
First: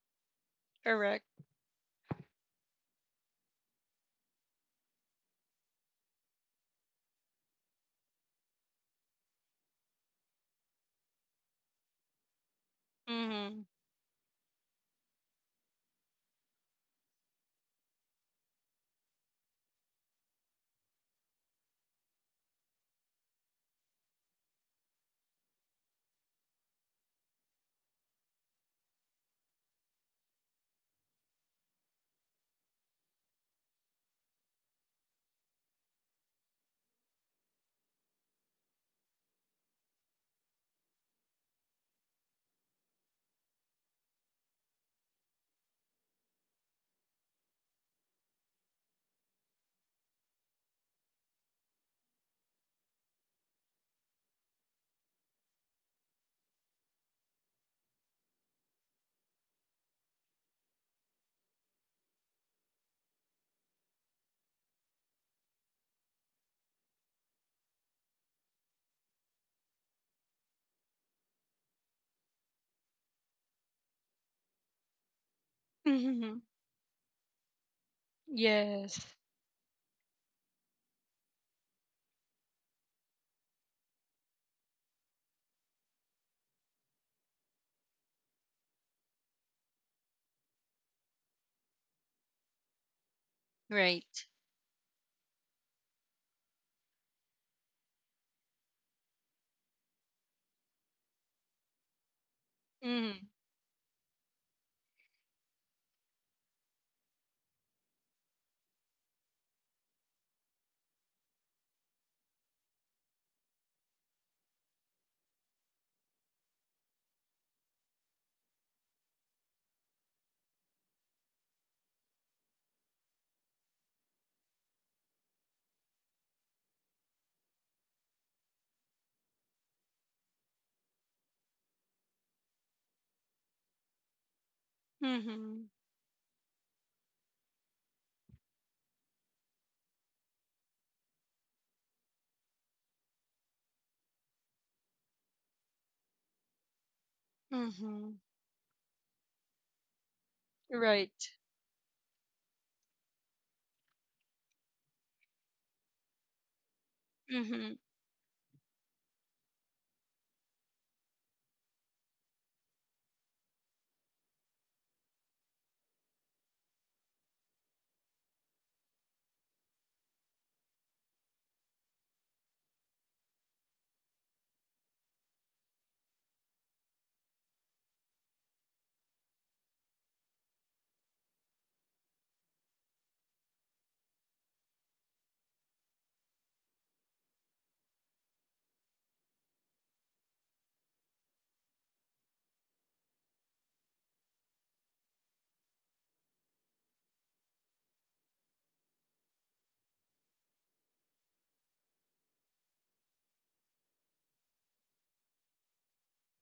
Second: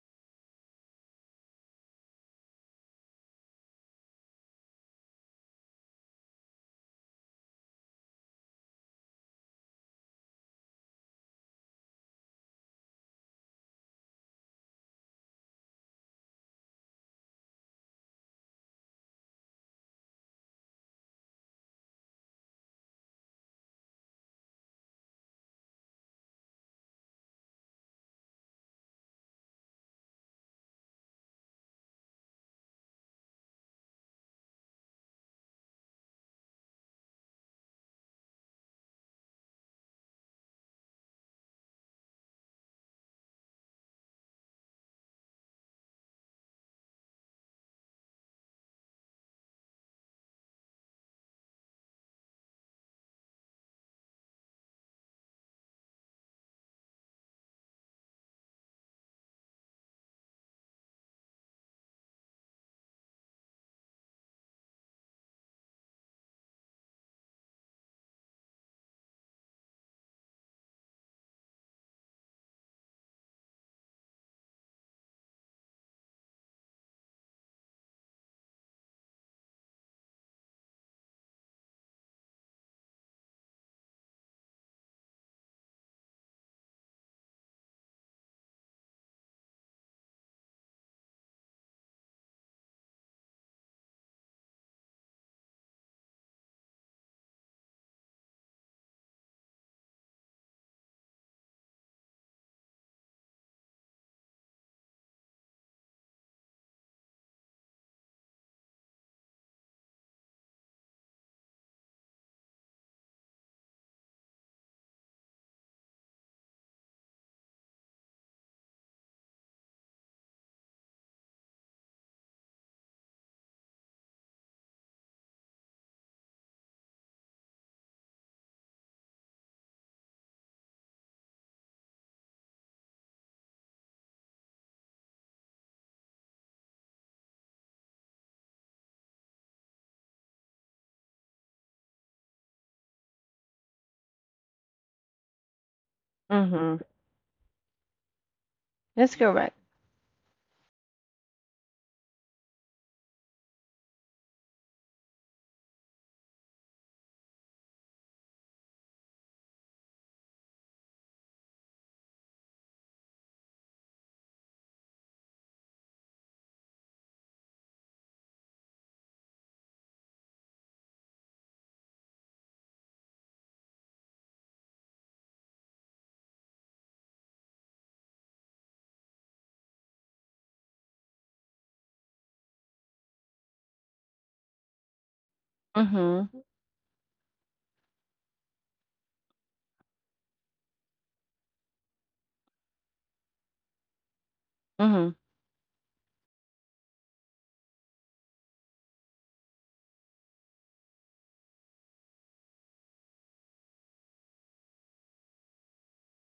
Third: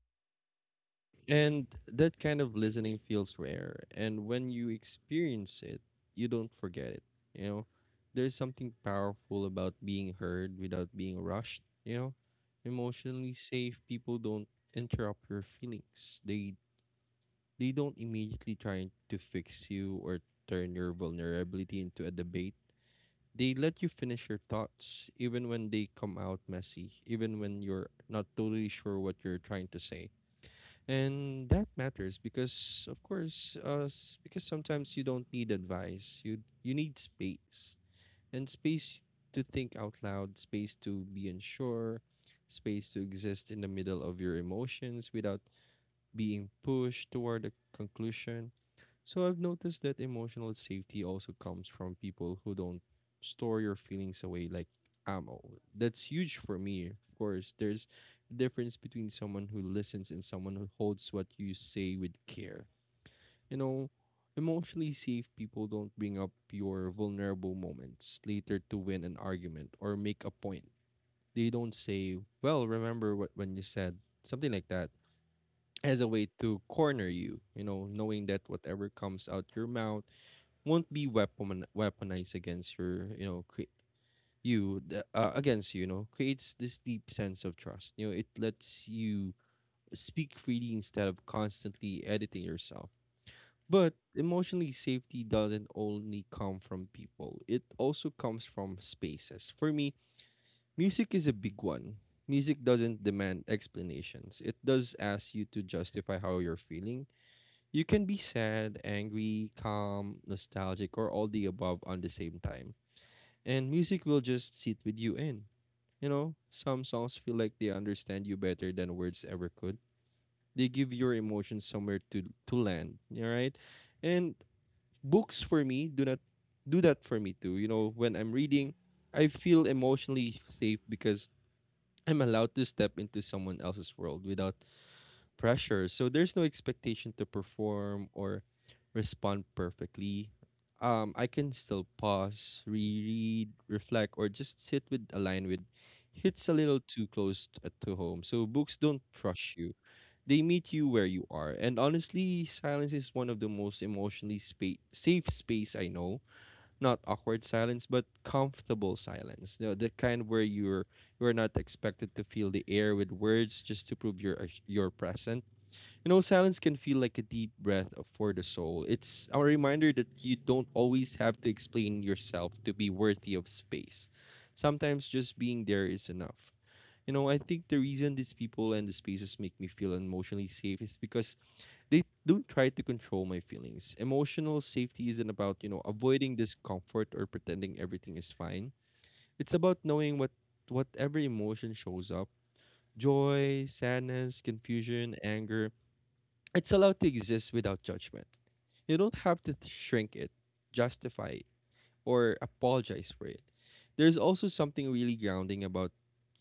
S1: Correct.
S2: And that kind of listening feels rare. And when you experience it, you don't forget it, you know? There's something powerful about being heard without being rushed, you know? Emotionally
S1: Mm-hmm.
S2: safe people don't interrupt your feelings. They don't immediately try to fix you or turn your vulnerability into a debate. They let you finish your thoughts even when they come out messy, even when you're not totally sure what you're trying to say. And that matters because of course because sometimes you don't need advice. You need space. And space to think out loud, space to be unsure, space to exist in the middle of your emotions without being pushed toward a conclusion. So I've noticed that emotional safety also comes from people who don't store your feelings away like ammo. That's huge for me, of course. There's a difference between someone who listens and someone who holds what you say with care. You know, emotionally safe people don't bring up your vulnerable moments later to win an argument or make a point. They don't say, "Well, remember what when you said," something like that, as a way
S1: Mm-hmm.
S2: to corner you, you know, knowing that whatever
S1: Yes.
S2: comes out your mouth won't be weaponized against against you, you know, creates this deep sense of trust. You know, it lets you speak freely instead of constantly editing yourself. But
S1: Right.
S2: emotionally safety doesn't only come from people, it also comes from spaces. For me, music is a big one. Music doesn't
S1: Mm-hmm.
S2: demand explanations, it does ask you to justify how you're feeling. You can be sad, angry, calm, nostalgic, or all the above on the same time. And music will just sit with you in. You know, some songs feel like they understand you better than words ever could. They give your emotions somewhere to land. All right, and books for me do not do that for me too. You know, when I'm reading, I feel emotionally safe because I'm allowed to step into someone else's world without
S1: Mm-hmm.
S2: pressure. So there's no expectation to perform or respond perfectly. I can still pause, reread, reflect, or just sit with a line with hits a
S3: Mm-hmm.
S2: little too close to
S1: Mm-hmm.
S2: home. So books don't
S3: That's
S2: rush
S3: correct.
S2: you. They meet you where you
S1: Right.
S2: are. And honestly, silence is one of the most safe space I know. Not awkward
S1: Mm-hmm.
S2: silence, but comfortable silence. You know, the kind where you're not expected to fill the air with words just to prove your presence. You know, silence can feel like a deep breath for the soul. It's a reminder that you don't always have to explain yourself to be worthy of space. Sometimes just being there is enough. You know, I think the reason these people and the spaces make me feel emotionally safe is because they don't try to control my feelings. Emotional safety isn't about, avoiding
S3: Mm-hmm.
S2: discomfort or pretending everything is fine. It's about knowing what whatever emotion shows up — joy, sadness,
S3: Mm-hmm.
S2: confusion, anger — it's allowed to exist without judgment. You don't have to shrink it, justify it, or apologize for it. There's also something really grounding about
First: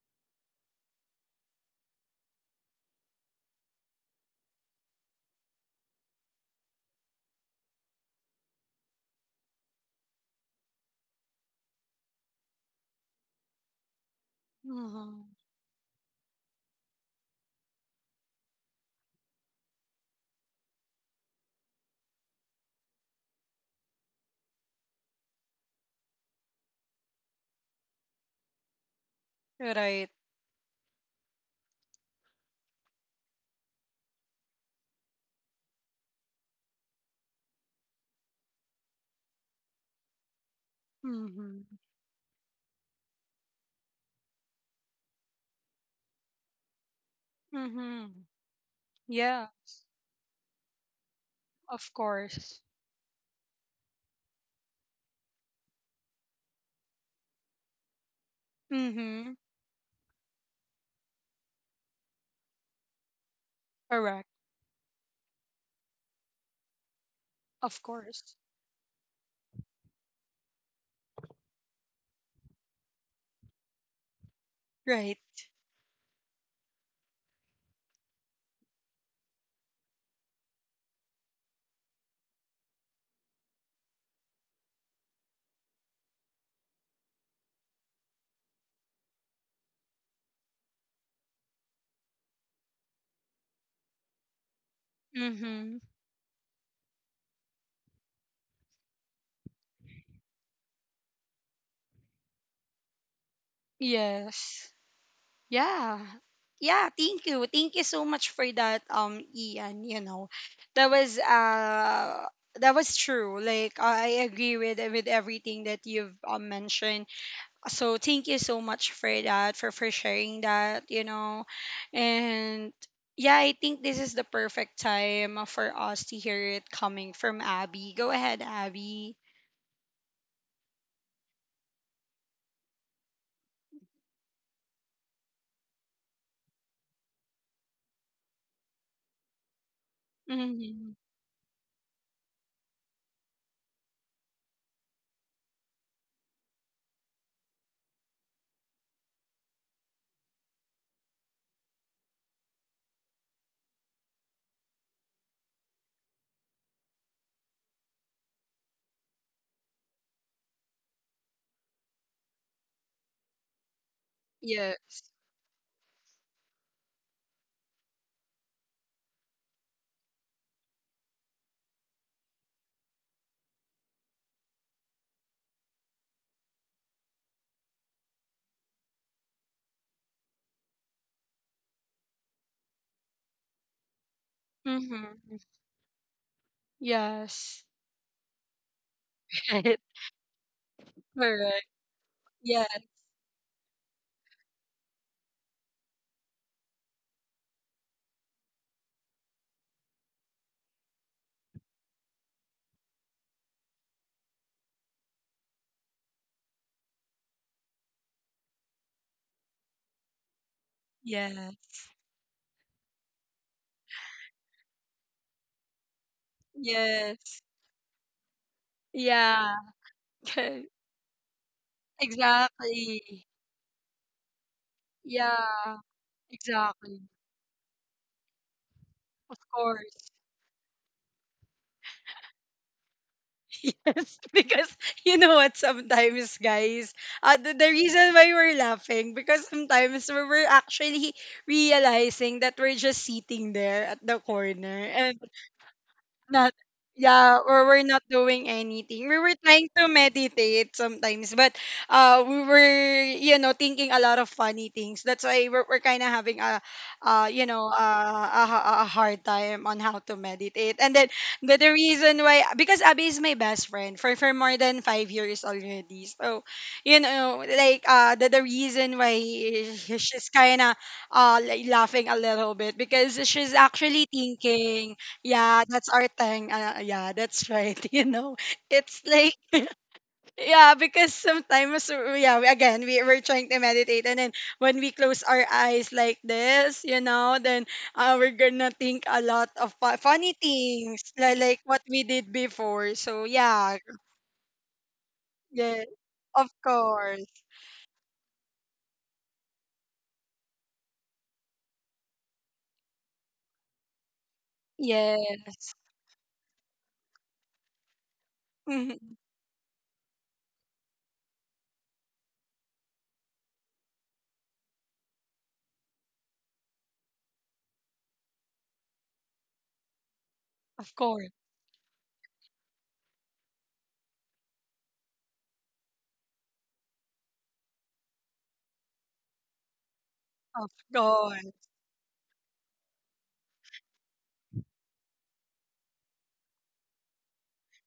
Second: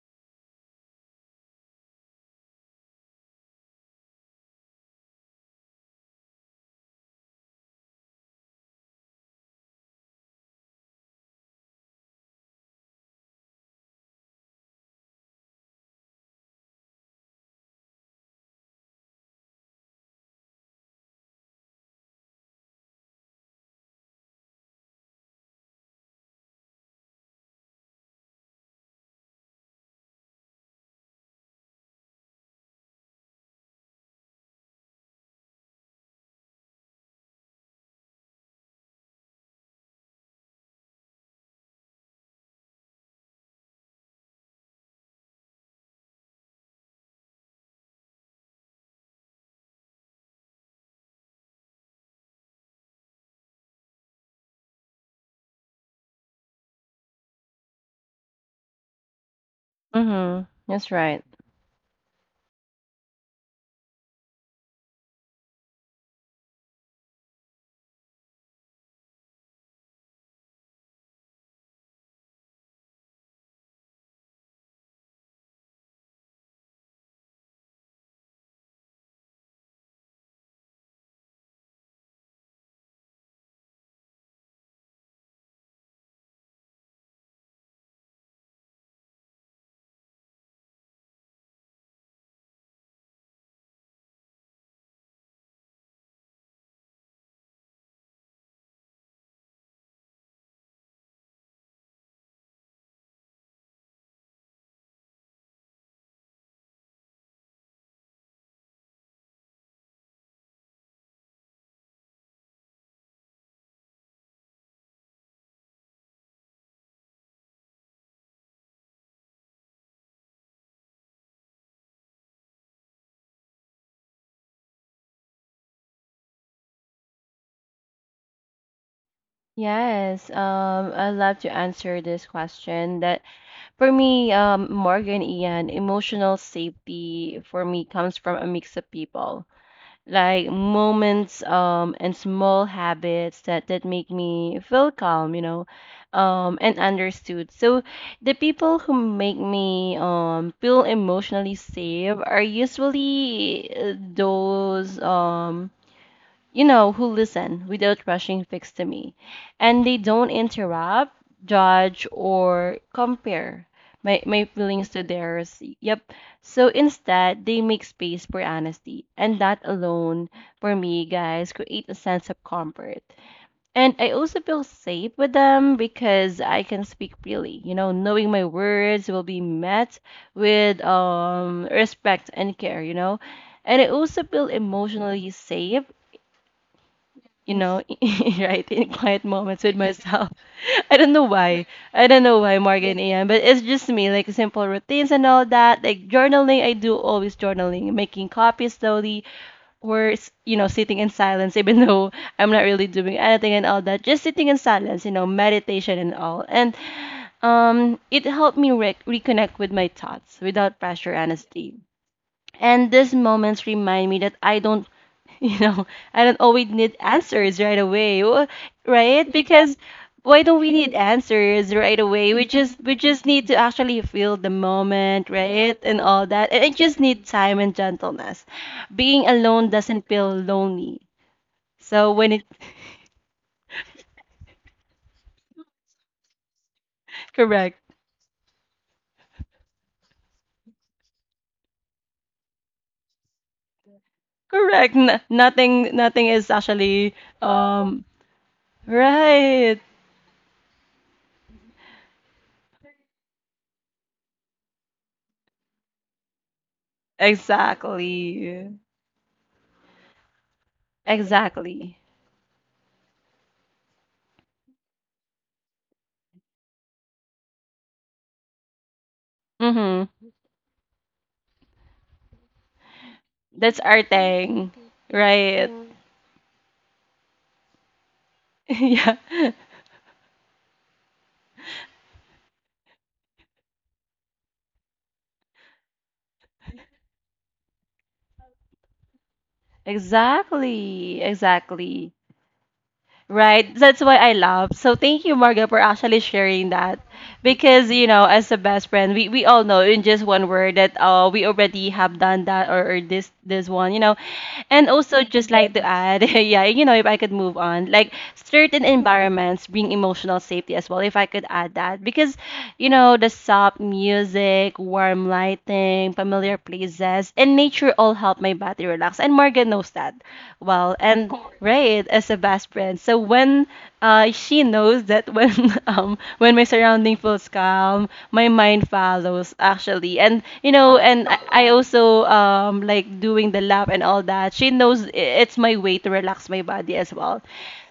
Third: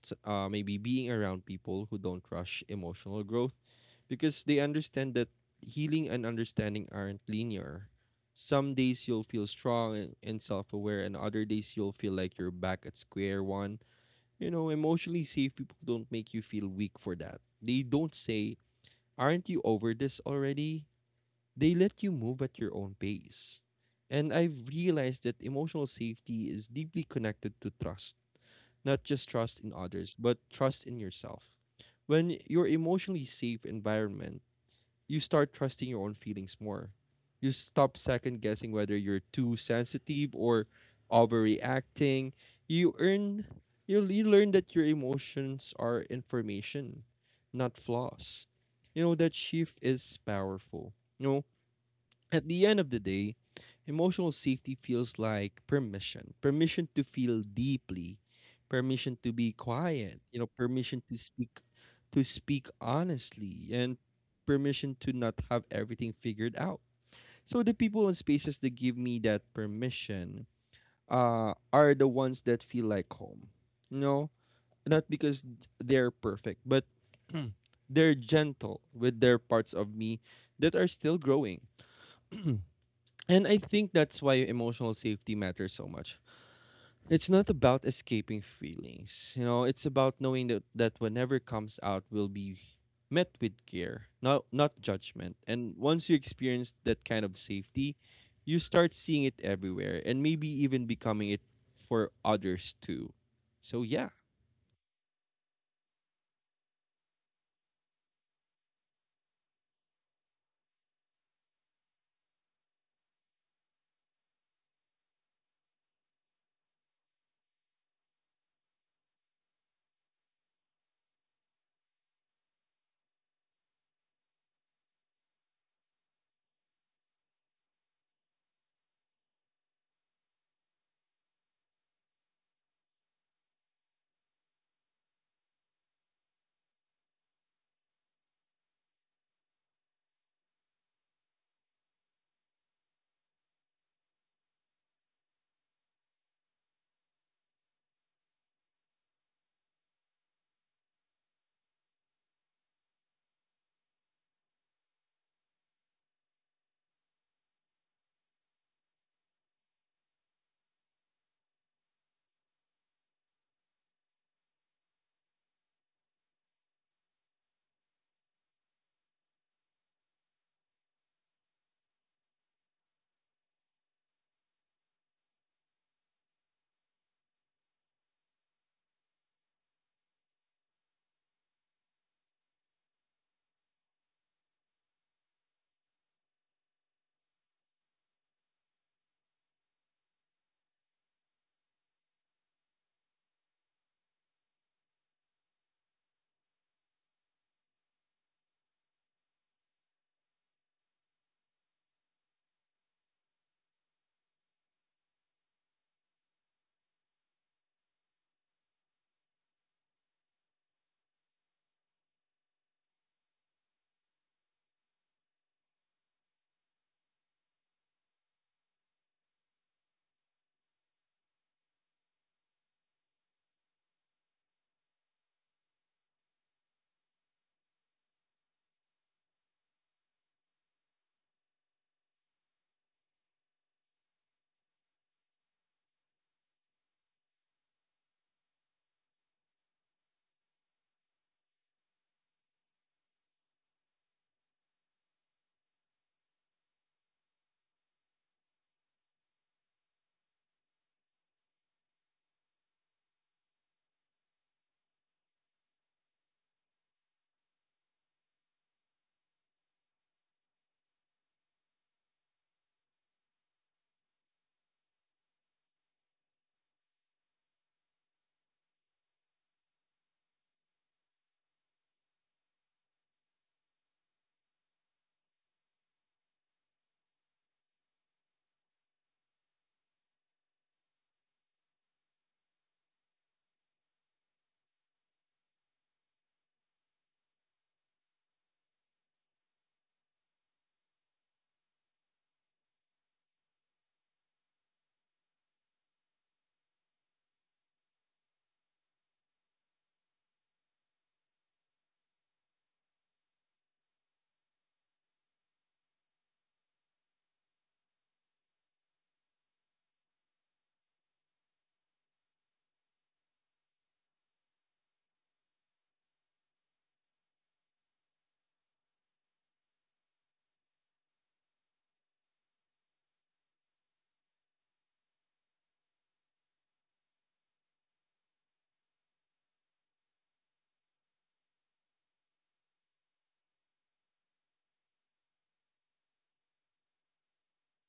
S2: maybe being around people who don't rush emotional growth because they understand that healing and understanding aren't linear. Some days you'll feel strong and self aware, and other days you'll feel like you're back at square one. You know, emotionally
S1: Mm-hmm.
S2: safe people don't make you feel weak for that. They don't say, "Aren't you over this already?" They let you move at your own pace. And I've realized that emotional safety is deeply connected to trust, not just trust in
S1: Right.
S2: others, but trust in yourself. When you're emotionally safe environment, you start trusting your own feelings more. You stop second guessing whether you're too sensitive or
S1: Mhm.
S2: overreacting. You earn you learn that your emotions are information, not
S1: Mhm.
S2: flaws. You know that
S1: Yeah,
S2: shift is powerful. You know,
S1: of
S2: at
S1: course.
S2: the end of the day, emotional safety feels like permission to feel deeply, permission to
S1: Mhm.
S2: be quiet, you
S3: Mm-hmm.
S2: know,
S3: That's
S2: permission
S3: right.
S2: to speak honestly, and
S1: Correct.
S2: permission to not have everything figured out. So the
S1: Of
S2: people and
S1: course.
S2: spaces that give me that permission are the ones that feel like home. You know, not
S1: Right.
S2: because they're perfect, but (clears throat) they're gentle with their parts of me that are still growing. (clears throat) And I think that's why emotional safety matters so much. It's not about escaping feelings, you know, it's about knowing that whenever comes out will be met with care, not judgment. And
S1: Mhm.
S2: once you experience that kind of safety, you start seeing it everywhere and maybe even becoming it for others too. So yeah.
S1: Yes. Yeah. Yeah, thank you. Thank you so much for that, Ian, you know. That was uh that was true. Like I agree with everything that you've mentioned, so thank you so much for that, for sharing that. And yeah, I think this is the perfect time for us to hear it coming from Abby. Go ahead, Abby.
S3: Yes. I'd love to answer this question that For me, Morgan, Ian, emotional safety for me comes from a mix of people, like
S1: Mm-hmm.
S3: moments and small habits that make me feel calm, and understood. So the people who make me feel emotionally safe are usually those who listen without rushing fix to me. And they don't interrupt, judge, or compare my
S1: Yeah.
S3: feelings to theirs. Yep. So instead, they make space for honesty. And that alone, for me, guys, create a sense of comfort. And I also feel safe with them because I can speak freely. Knowing my words will be met with respect and care. And I also feel emotionally
S1: Mm-hmm.
S3: safe you
S1: Yes.
S3: know, (laughs) right, in quiet
S1: (laughs)
S3: moments with
S1: Right.
S3: myself. (laughs) I don't know
S1: Correct.
S3: why. I don't know why,
S1: Yeah.
S3: Morgan AM, but it's just me, like simple routines and all that. Like journaling, I do always journaling, making copies slowly, or, sitting in silence, (laughs) even though I'm not really doing anything and all that. Just sitting in silence meditation and all. And it helped me reconnect with my thoughts without pressure, honestly.
S1: Yes.
S3: And these moments remind me that I don't you know (laughs) I don't always need
S1: Yes.
S3: answers right away. Right,
S1: Yeah.
S3: because why don't
S1: (laughs)
S3: we need answers right away? We just, we
S1: Exactly.
S3: just need to actually feel the moment
S1: Yeah.
S3: right, and all that, and it
S1: Exactly.
S3: just need time and gentleness. Being
S1: Of
S3: alone doesn't
S1: course.
S3: feel lonely. So when it.
S1: Yes, (laughs) because you know what, sometimes, guys, the
S3: Correct.
S1: reason why we're laughing, because sometimes we're actually realizing that we're just sitting there at the
S3: Correct.
S1: corner.
S3: Nothing is
S1: Not
S3: actually
S1: yeah, or we're not
S3: um
S1: doing anything. We were trying
S3: right.
S1: to meditate sometimes, but we were, you know, thinking a lot of funny things. That's why we're kind of having a uh you know, uh, a,
S3: Exactly,
S1: ha- a hard time on how to meditate. And then the
S3: exactly.
S1: reason why, because Abby is my best friend for more than 5 years already. So, you know, like the reason why
S3: Mm-hmm.
S1: she's kind of like laughing a little bit, because she's
S3: That's our
S1: actually
S3: thing,
S1: thinking. Yeah,
S3: right.
S1: that's our thing. Yeah, that's right. (laughs) You know, it's
S3: (laughs) Yeah.
S1: like, yeah, because sometimes yeah, we- again we we're trying to meditate, and then when we close our eyes like this, you know, then we're gonna think a lot of funny things,
S3: Exactly,
S1: like what we
S3: exactly.
S1: did before. So
S3: Right.
S1: yeah,
S3: That's why I love. So thank you, Marga, for
S1: yeah,
S3: actually
S1: of
S3: sharing that.
S1: course,
S3: Because as a best friend, we all know in just one word that we already have done that, or this this one. And also just like
S1: yes,
S3: to add, (laughs) yeah, if I could move on, like certain
S1: Mhm.
S3: environments bring emotional safety as well, if I could add that. Because the soft music, warm lighting, familiar places, and nature all help my body relax. And Morgan knows that well.
S1: Of
S3: And
S1: course,
S3: right as a best friend. So when she knows that when (laughs) when my surrounding feels calm, my mind follows actually. And you
S1: of
S3: know, and I
S1: course,
S3: also like doing the lap and all that. She knows it's my way to relax my body as well.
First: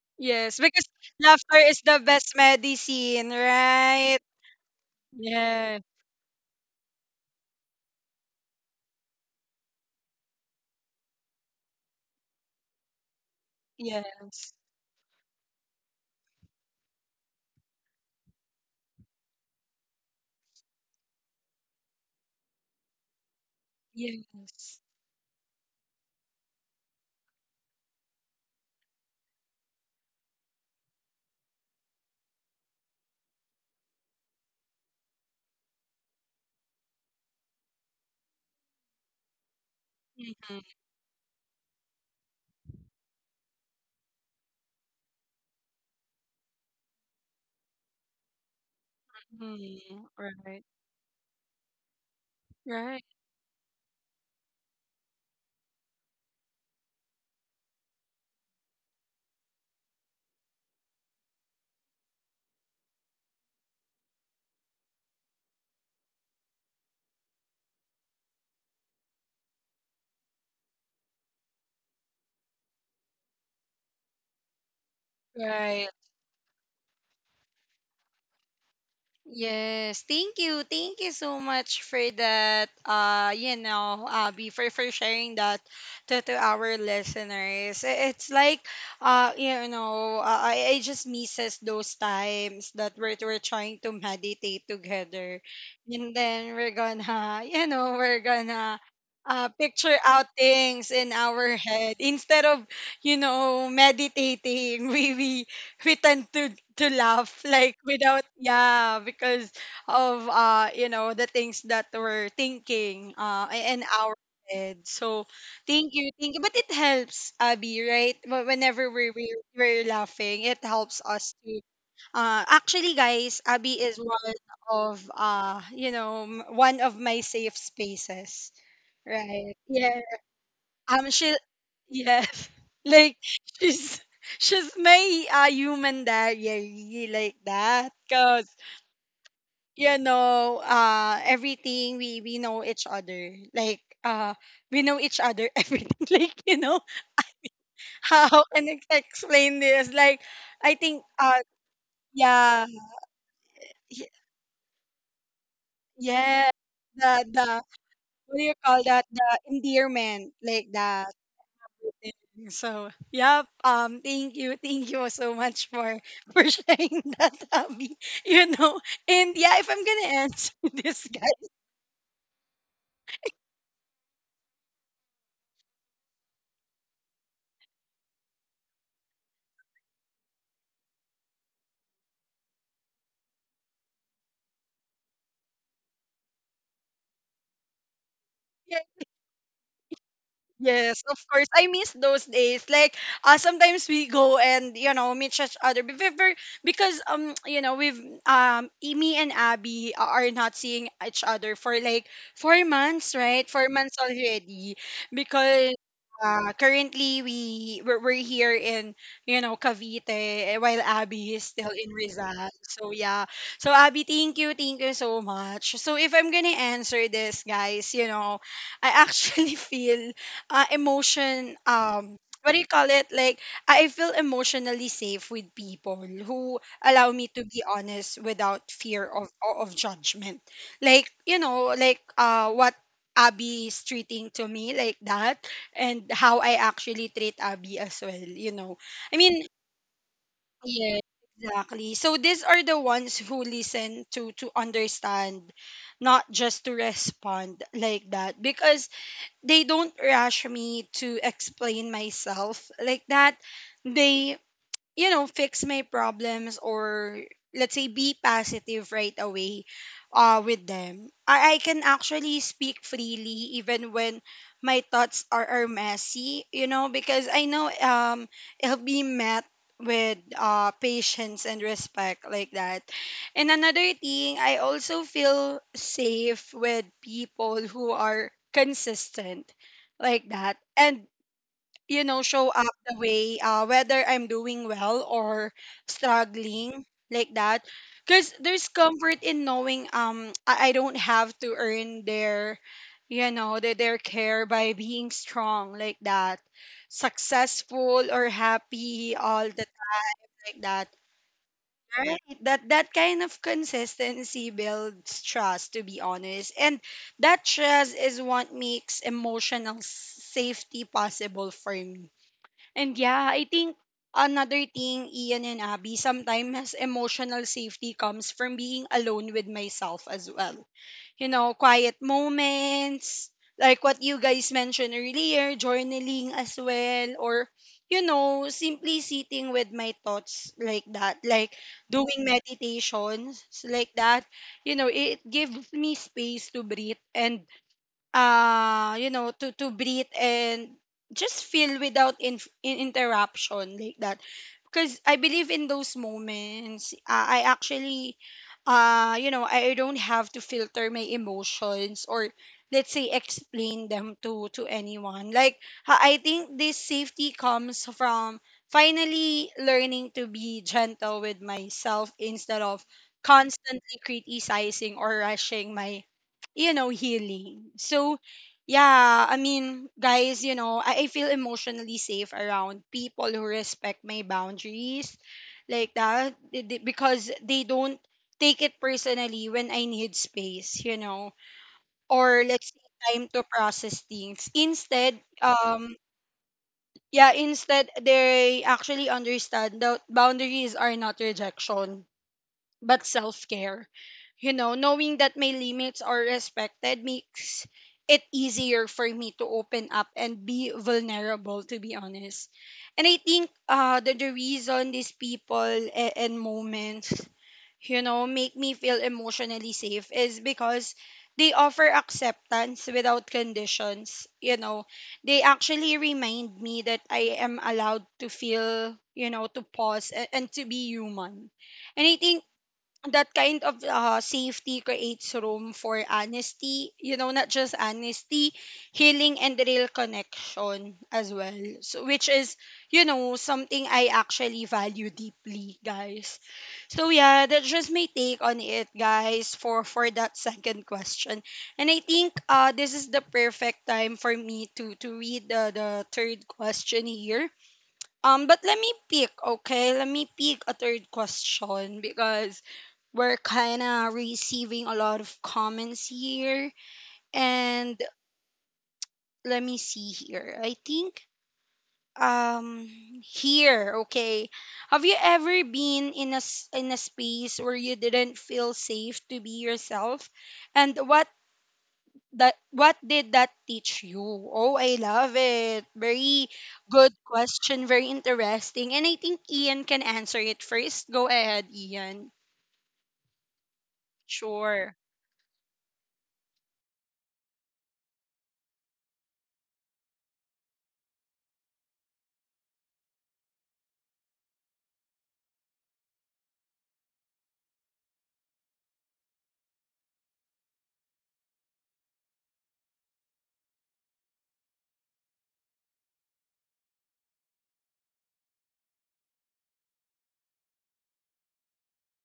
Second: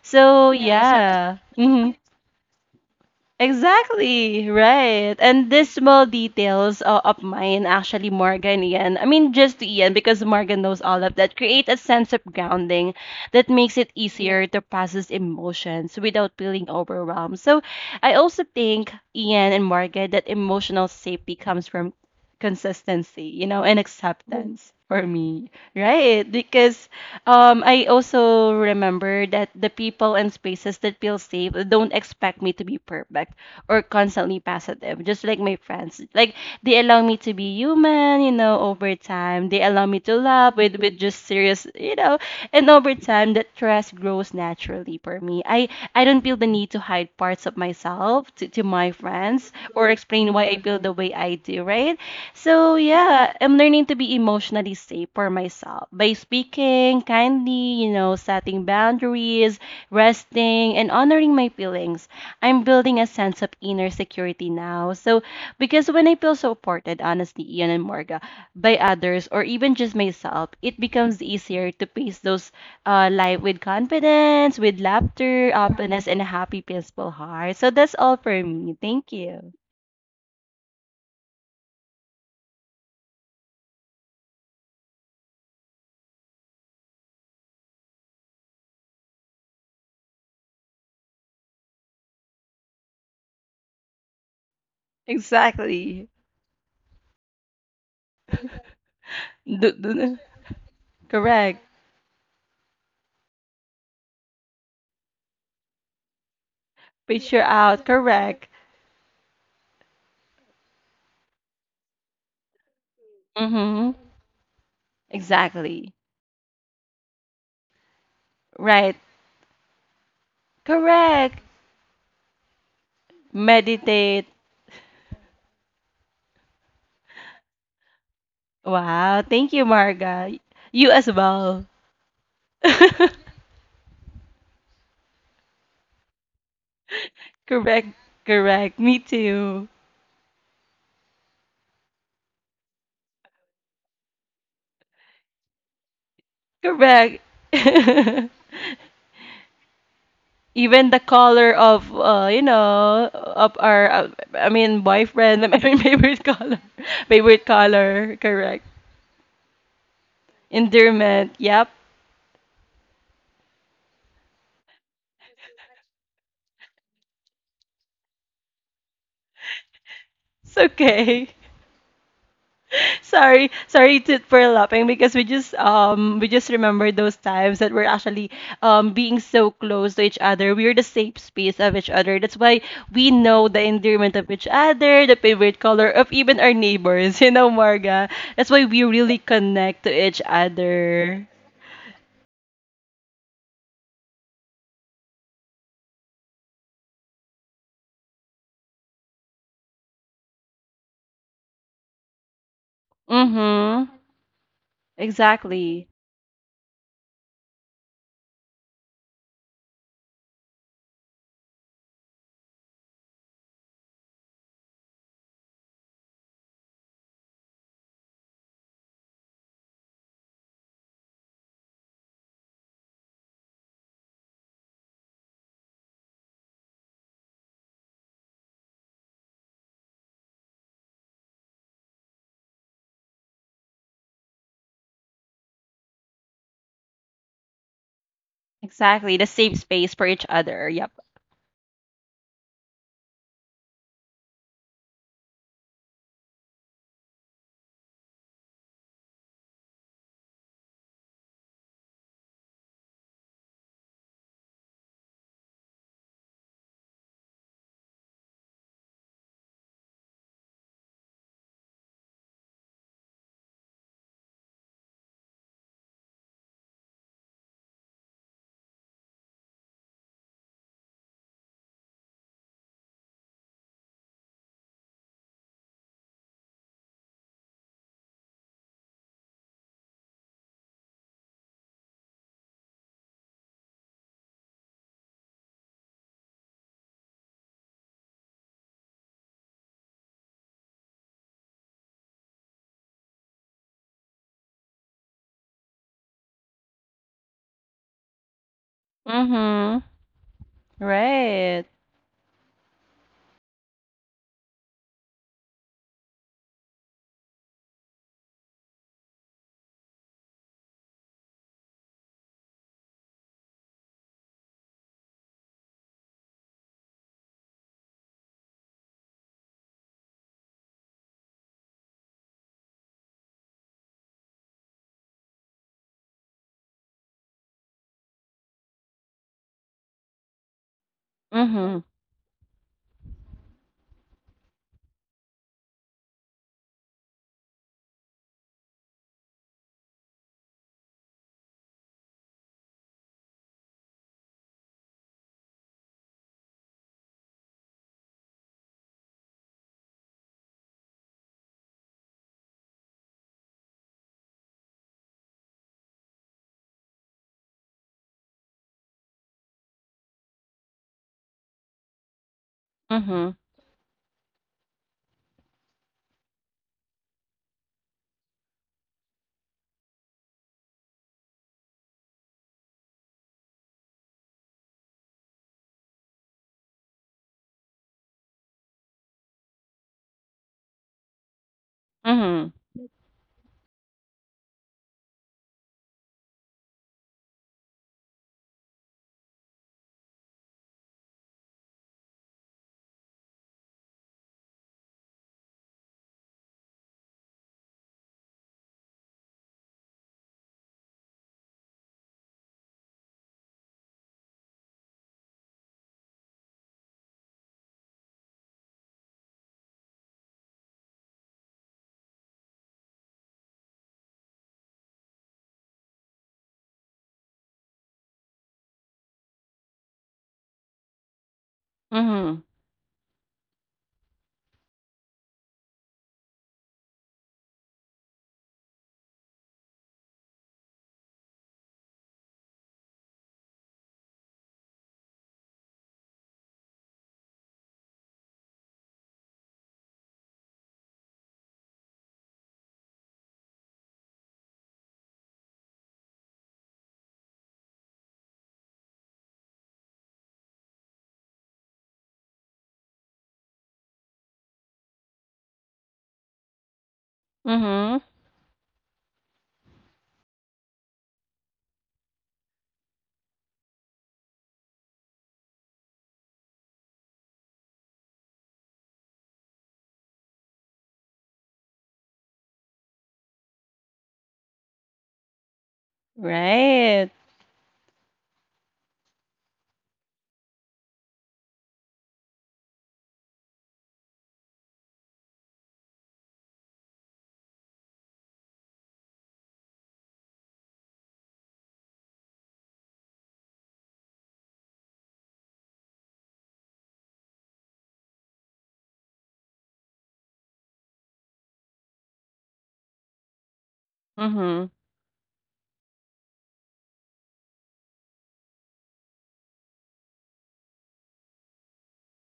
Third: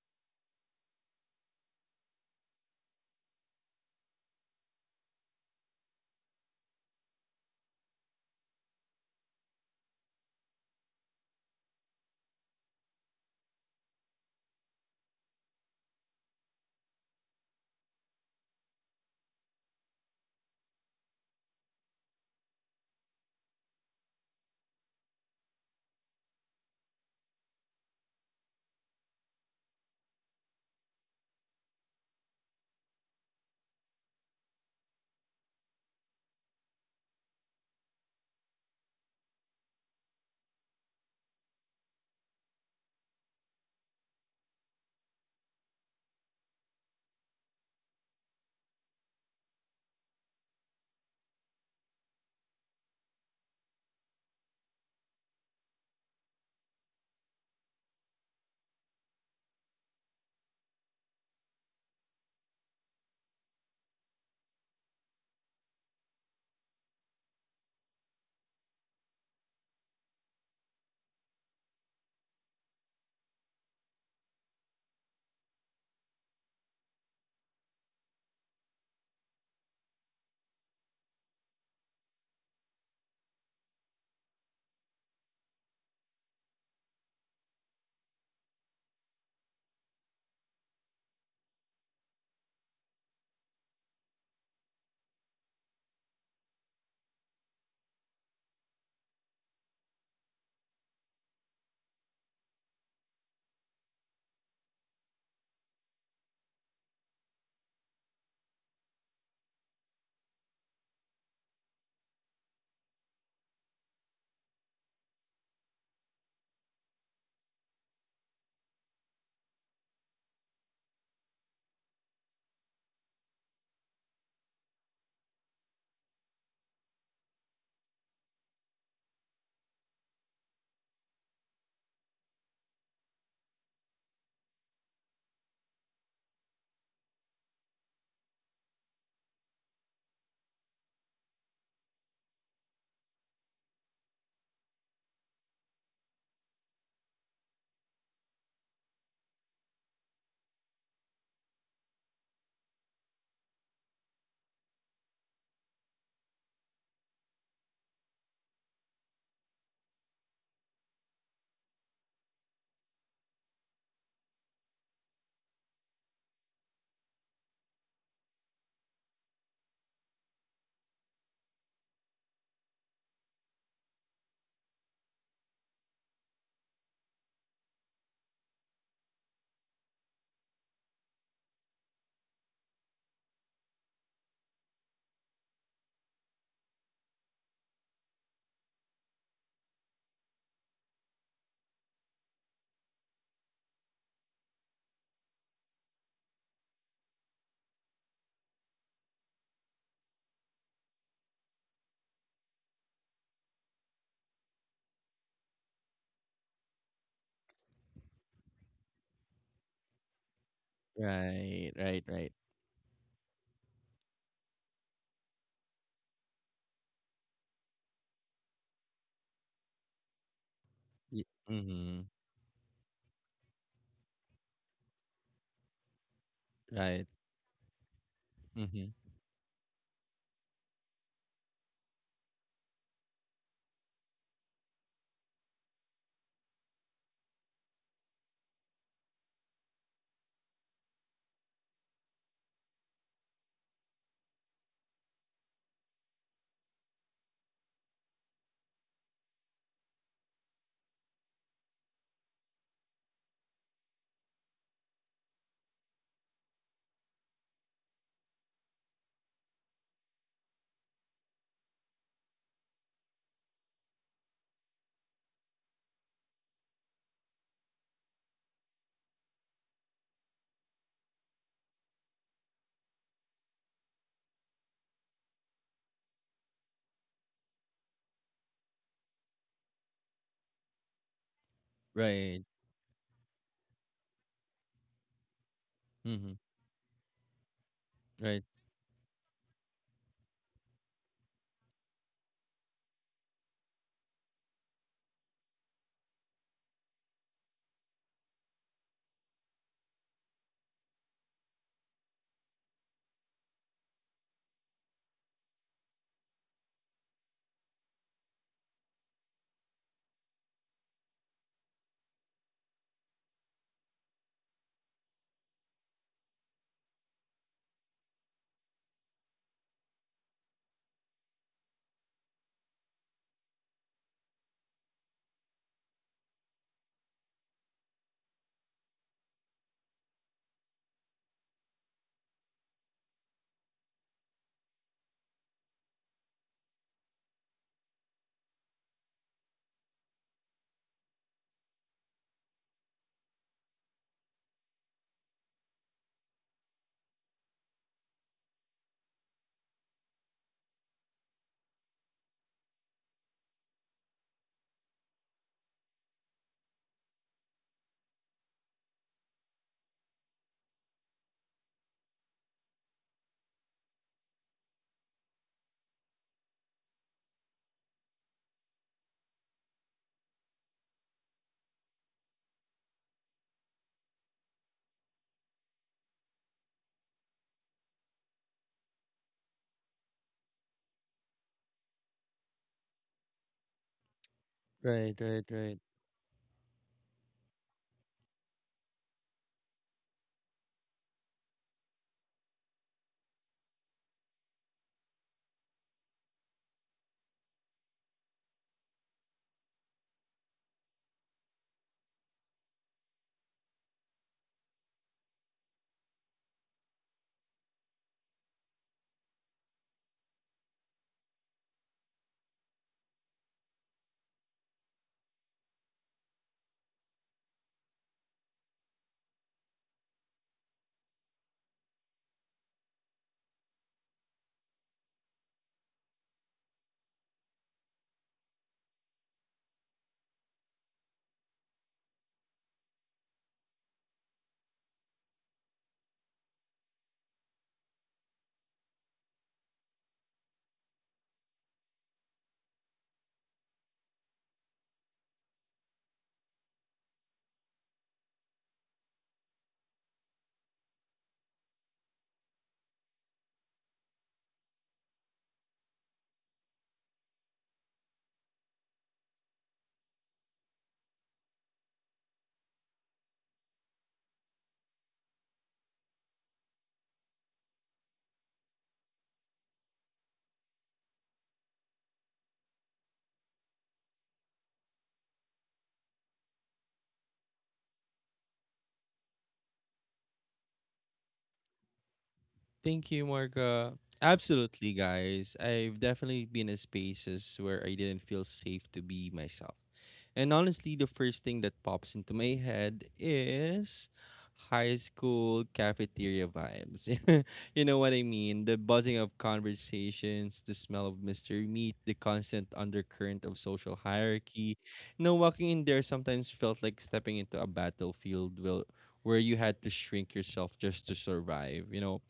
S3: So
S1: yes, because
S3: yeah,
S1: laughter
S3: so
S1: is
S3: yeah.
S1: the best medicine, right?
S3: Exactly, right. And these
S1: Yes,
S3: small details of mine, actually, Morgan, Ian, I mean, just to Ian, because Morgan knows all of that, create a sense of grounding that makes it easier
S1: yes.
S3: to process emotions without feeling overwhelmed. So I also think, Ian and Morgan, that emotional safety comes from consistency, and acceptance
S1: Yes.
S3: for me, right? Because I also remember that the people and spaces that feel safe don't expect me to be perfect or constantly positive, just like my friends. Like they allow me to be human over time. They allow me to laugh with just serious, and over time that trust grows naturally for me. I don't feel the need to hide parts of myself to my friends or
S1: Mm-hmm.
S3: explain why I
S1: Right.
S3: feel the way I do, right? So
S1: Right.
S3: yeah, I'm learning to be emotionally safe for myself by speaking kindly, setting boundaries, resting, and honoring my feelings. I'm building a sense of inner security now. So because when I feel supported, honestly, Ian and Morga, by others or even just myself, it becomes easier to face those life with confidence, with laughter,
S1: Right.
S3: openness, and a happy, peaceful heart. So that's all for me. Thank you.
S1: Yes, thank you. Thank you so much for that. You know, Abby, for sharing that to our listeners. I- It's like, you know, I just misses those times that we're trying to meditate together, and
S3: Exactly.
S1: then we're gonna, (laughs) you know, we're gonna.
S3: (laughs) Do-
S1: Picture
S3: do-
S1: out things in our
S3: Correct.
S1: head instead of, you know, meditating. (laughs) we We tend to laugh (laughs)
S3: Picture
S1: like
S3: out.
S1: without,
S3: Correct.
S1: yeah, because of you know the things that we're thinking in
S3: Mm-hmm.
S1: our head. So thank
S3: Exactly.
S1: you, thank you. But it helps, Abby, right? Whenever
S3: Right.
S1: we're laughing, it helps us
S3: Correct.
S1: to actually, guys, Abby is
S3: Meditate.
S1: one of you know, one of my safe spaces,
S3: Wow.
S1: right?
S3: Thank you,
S1: Yeah.
S3: Marga. You as
S1: She,
S3: well.
S1: yes,
S3: (laughs)
S1: (laughs) like, she's she's my human diary like that,
S3: Correct.
S1: cause
S3: Correct. Me too.
S1: you know, everything, we know each other, like we know each other, (laughs) everything, like, you know,
S3: Correct.
S1: how
S3: (laughs)
S1: and explain this, like, I
S3: Even
S1: think
S3: the color of,
S1: yeah,
S3: of our,
S1: y-
S3: I mean, boyfriend, (laughs) I mean, favorite
S1: yeah,
S3: color. (laughs)
S1: the
S3: Favorite
S1: the
S3: color.
S1: what do you
S3: Correct.
S1: call that? The endearment like that.
S3: Endearment. Yep.
S1: So, yeah, thank you, (laughs) thank you so much for (laughs) for sharing that, Abby. You know, and yeah, if I'm gonna answer
S3: It's
S1: (laughs) this,
S3: okay.
S1: guy,
S3: Sorry, for laughing because we just remember those times that we're actually being so close to each other. We're the safe space of each other. That's why we know the endearment of each other, the favorite color of even our neighbors. (laughs) You know, Marga. That's why
S1: yeah,
S3: we really connect to each
S1: yes, of
S3: other.
S1: course. I miss those days. Like, sometimes we go and, you know, meet each other because um, (tsk) you know me and Abby are not seeing each other for like 4 months, right? Four
S3: Mm-hmm.
S1: months already, because
S3: Exactly.
S1: currently we're here in, you know, Cavite, eh, while Abby is still
S2: Right,
S1: in
S2: right,
S1: Rizal.
S2: right.
S1: So yeah. So Abby, thank you so much. So if I'm gonna answer this, guys, you know, I actually (laughs) feel
S2: Y-
S1: emotion
S2: Mhm.
S1: what do you call it like I feel emotionally safe with people who
S2: Right.
S1: allow me to be honest without
S2: Mhm.
S1: fear of judgment, like, you know, like what Abby is treating to me like that, and how I actually treat Abby as well, you know. I
S3: Exactly. The
S1: mean,
S3: safe space for each other. Yep.
S1: yeah, exactly. So these are the ones who listen to understand, not just to respond like that, because they don't rush me to explain myself like that. They, you know, fix my problems, or let's say be positive right away with them. I can actually speak freely even when my thoughts are messy, you know, because I know it'll be met with patience and respect like that. And another thing, I also feel safe with people who are consistent like that. And, you know,
S2: Right.
S1: show up the way, whether I'm doing well or
S2: Mhm.
S1: struggling, like that, because
S2: Right.
S1: there's comfort in knowing, I don't have to earn their, you know, their care by being strong like that, successful or happy, all that
S3: Mm-hmm.
S1: like that,
S3: Right.
S1: right? That that kind of consistency builds trust, to be honest, and that trust is what makes emotional safety possible for me. And yeah, I think another thing, Ian and Abby, sometimes emotional safety comes from being alone with myself as well. You know, quiet moments, like what you guys mentioned earlier, journaling as well, or, you know, simply sitting with my thoughts like that, like
S3: Mm-hmm.
S1: doing meditations like that. You know, it gives me space to breathe and to breathe and just feel without in interruption like that, because I believe in those moments I actually you know, I don't have to filter my emotions, or let's say explain them to anyone. Like, I think this safety comes from finally learning to be gentle with myself instead of
S3: Mm-hmm.
S1: constantly criticizing or rushing my, you know, healing. So, yeah, I mean, guys, you know, I feel emotionally safe around people who respect my boundaries like that, because they don't take it personally when I need space, you know, or
S3: Mm-hmm.
S1: let's say time to process things.
S2: Right,
S1: Instead,
S2: right, right.
S1: yeah, instead, they actually understand that boundaries are not rejection but self care. You know, knowing that my limits are respected makes it easier for me to open up and be vulnerable, to be honest. And I think the reason these people and moments, you know, make me feel emotionally safe is because they offer acceptance without conditions. You know, they actually remind me that I am allowed to feel, you know, to pause and to be human. And I
S3: Mm-hmm.
S1: think that kind of safety creates room for honesty, you know, not just honesty, healing and real connection as well. So, which is, you know, something I actually value deeply, guys. So yeah, that's just my take on it, guys, for that second question. And I think this is the perfect time for me to read the third question here. But let me pick, okay? Let me pick a third question because we're kind of receiving a lot of comments here.
S3: Mm-hmm.
S1: And let me see here. I think um, here, okay, have you ever been in a in a space where you didn't feel safe to be yourself, and what did that teach you? Oh, I love it. Very
S3: Right.
S1: good question, very interesting. And I think Ian can answer it first. Go ahead, Ian.
S2: Thank you, Marga. Absolutely,
S1: Sure.
S2: guys. I've definitely been in spaces where I didn't feel safe to be myself. And honestly, the first thing that pops into my head is high school cafeteria vibes. (laughs) You know what I mean? The buzzing of conversations, the smell of mystery meat, the constant undercurrent of social
S3: Mhm.
S2: hierarchy. You know, walking in there sometimes felt like stepping into a battlefield where you had to shrink yourself just to survive, you know?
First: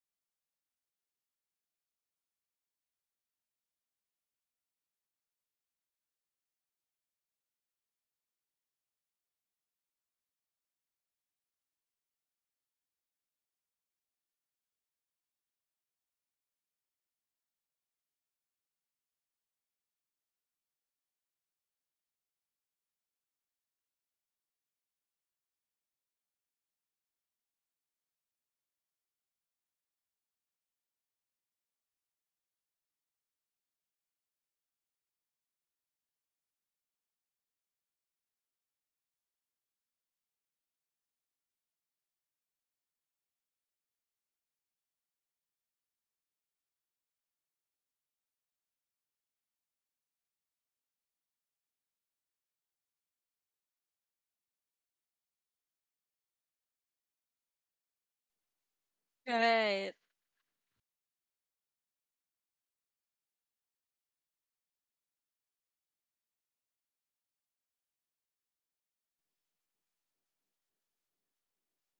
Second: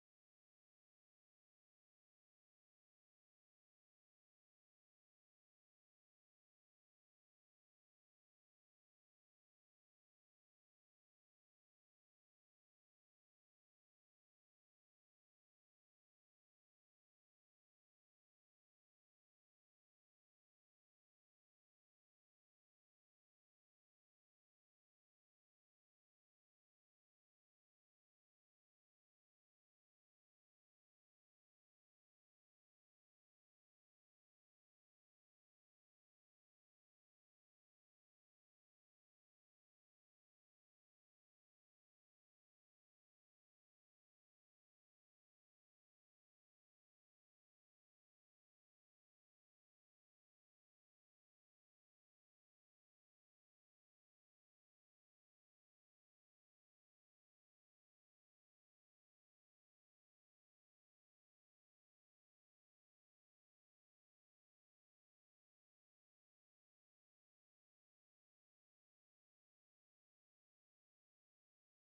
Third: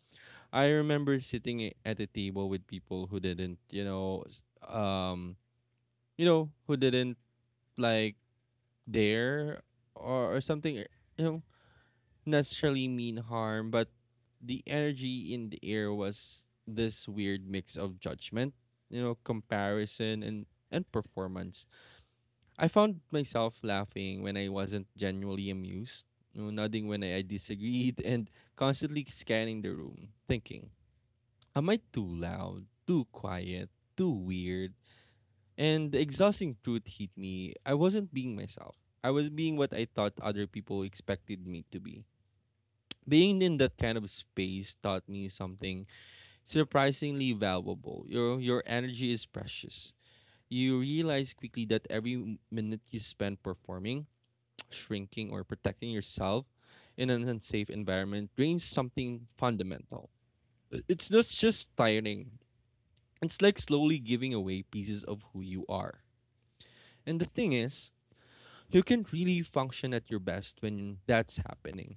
S2: I remember sitting at a table with people who didn't, who didn't like dare or, or something, eh, you know, necessarily mean harm, but the energy in the air was this weird mix of judgment, you know, comparison and performance. I found myself laughing when I wasn't genuinely amused, you know, nodding when I disagreed, (laughs) and constantly scanning the room, thinking, am I too loud, too quiet, too weird? And the exhausting truth hit me. I wasn't being myself. I was being what I thought other people expected me to be. Being in that kind of space taught me something surprisingly valuable. Your energy is precious. You realize quickly that every minute you spend performing, (tsk) shrinking, or protecting yourself in an unsafe environment drains something
S1: Right.
S2: fundamental. I- It's not just tiring. It's like slowly giving away pieces of who you are. And the thing is, you can't really function at your best when that's happening.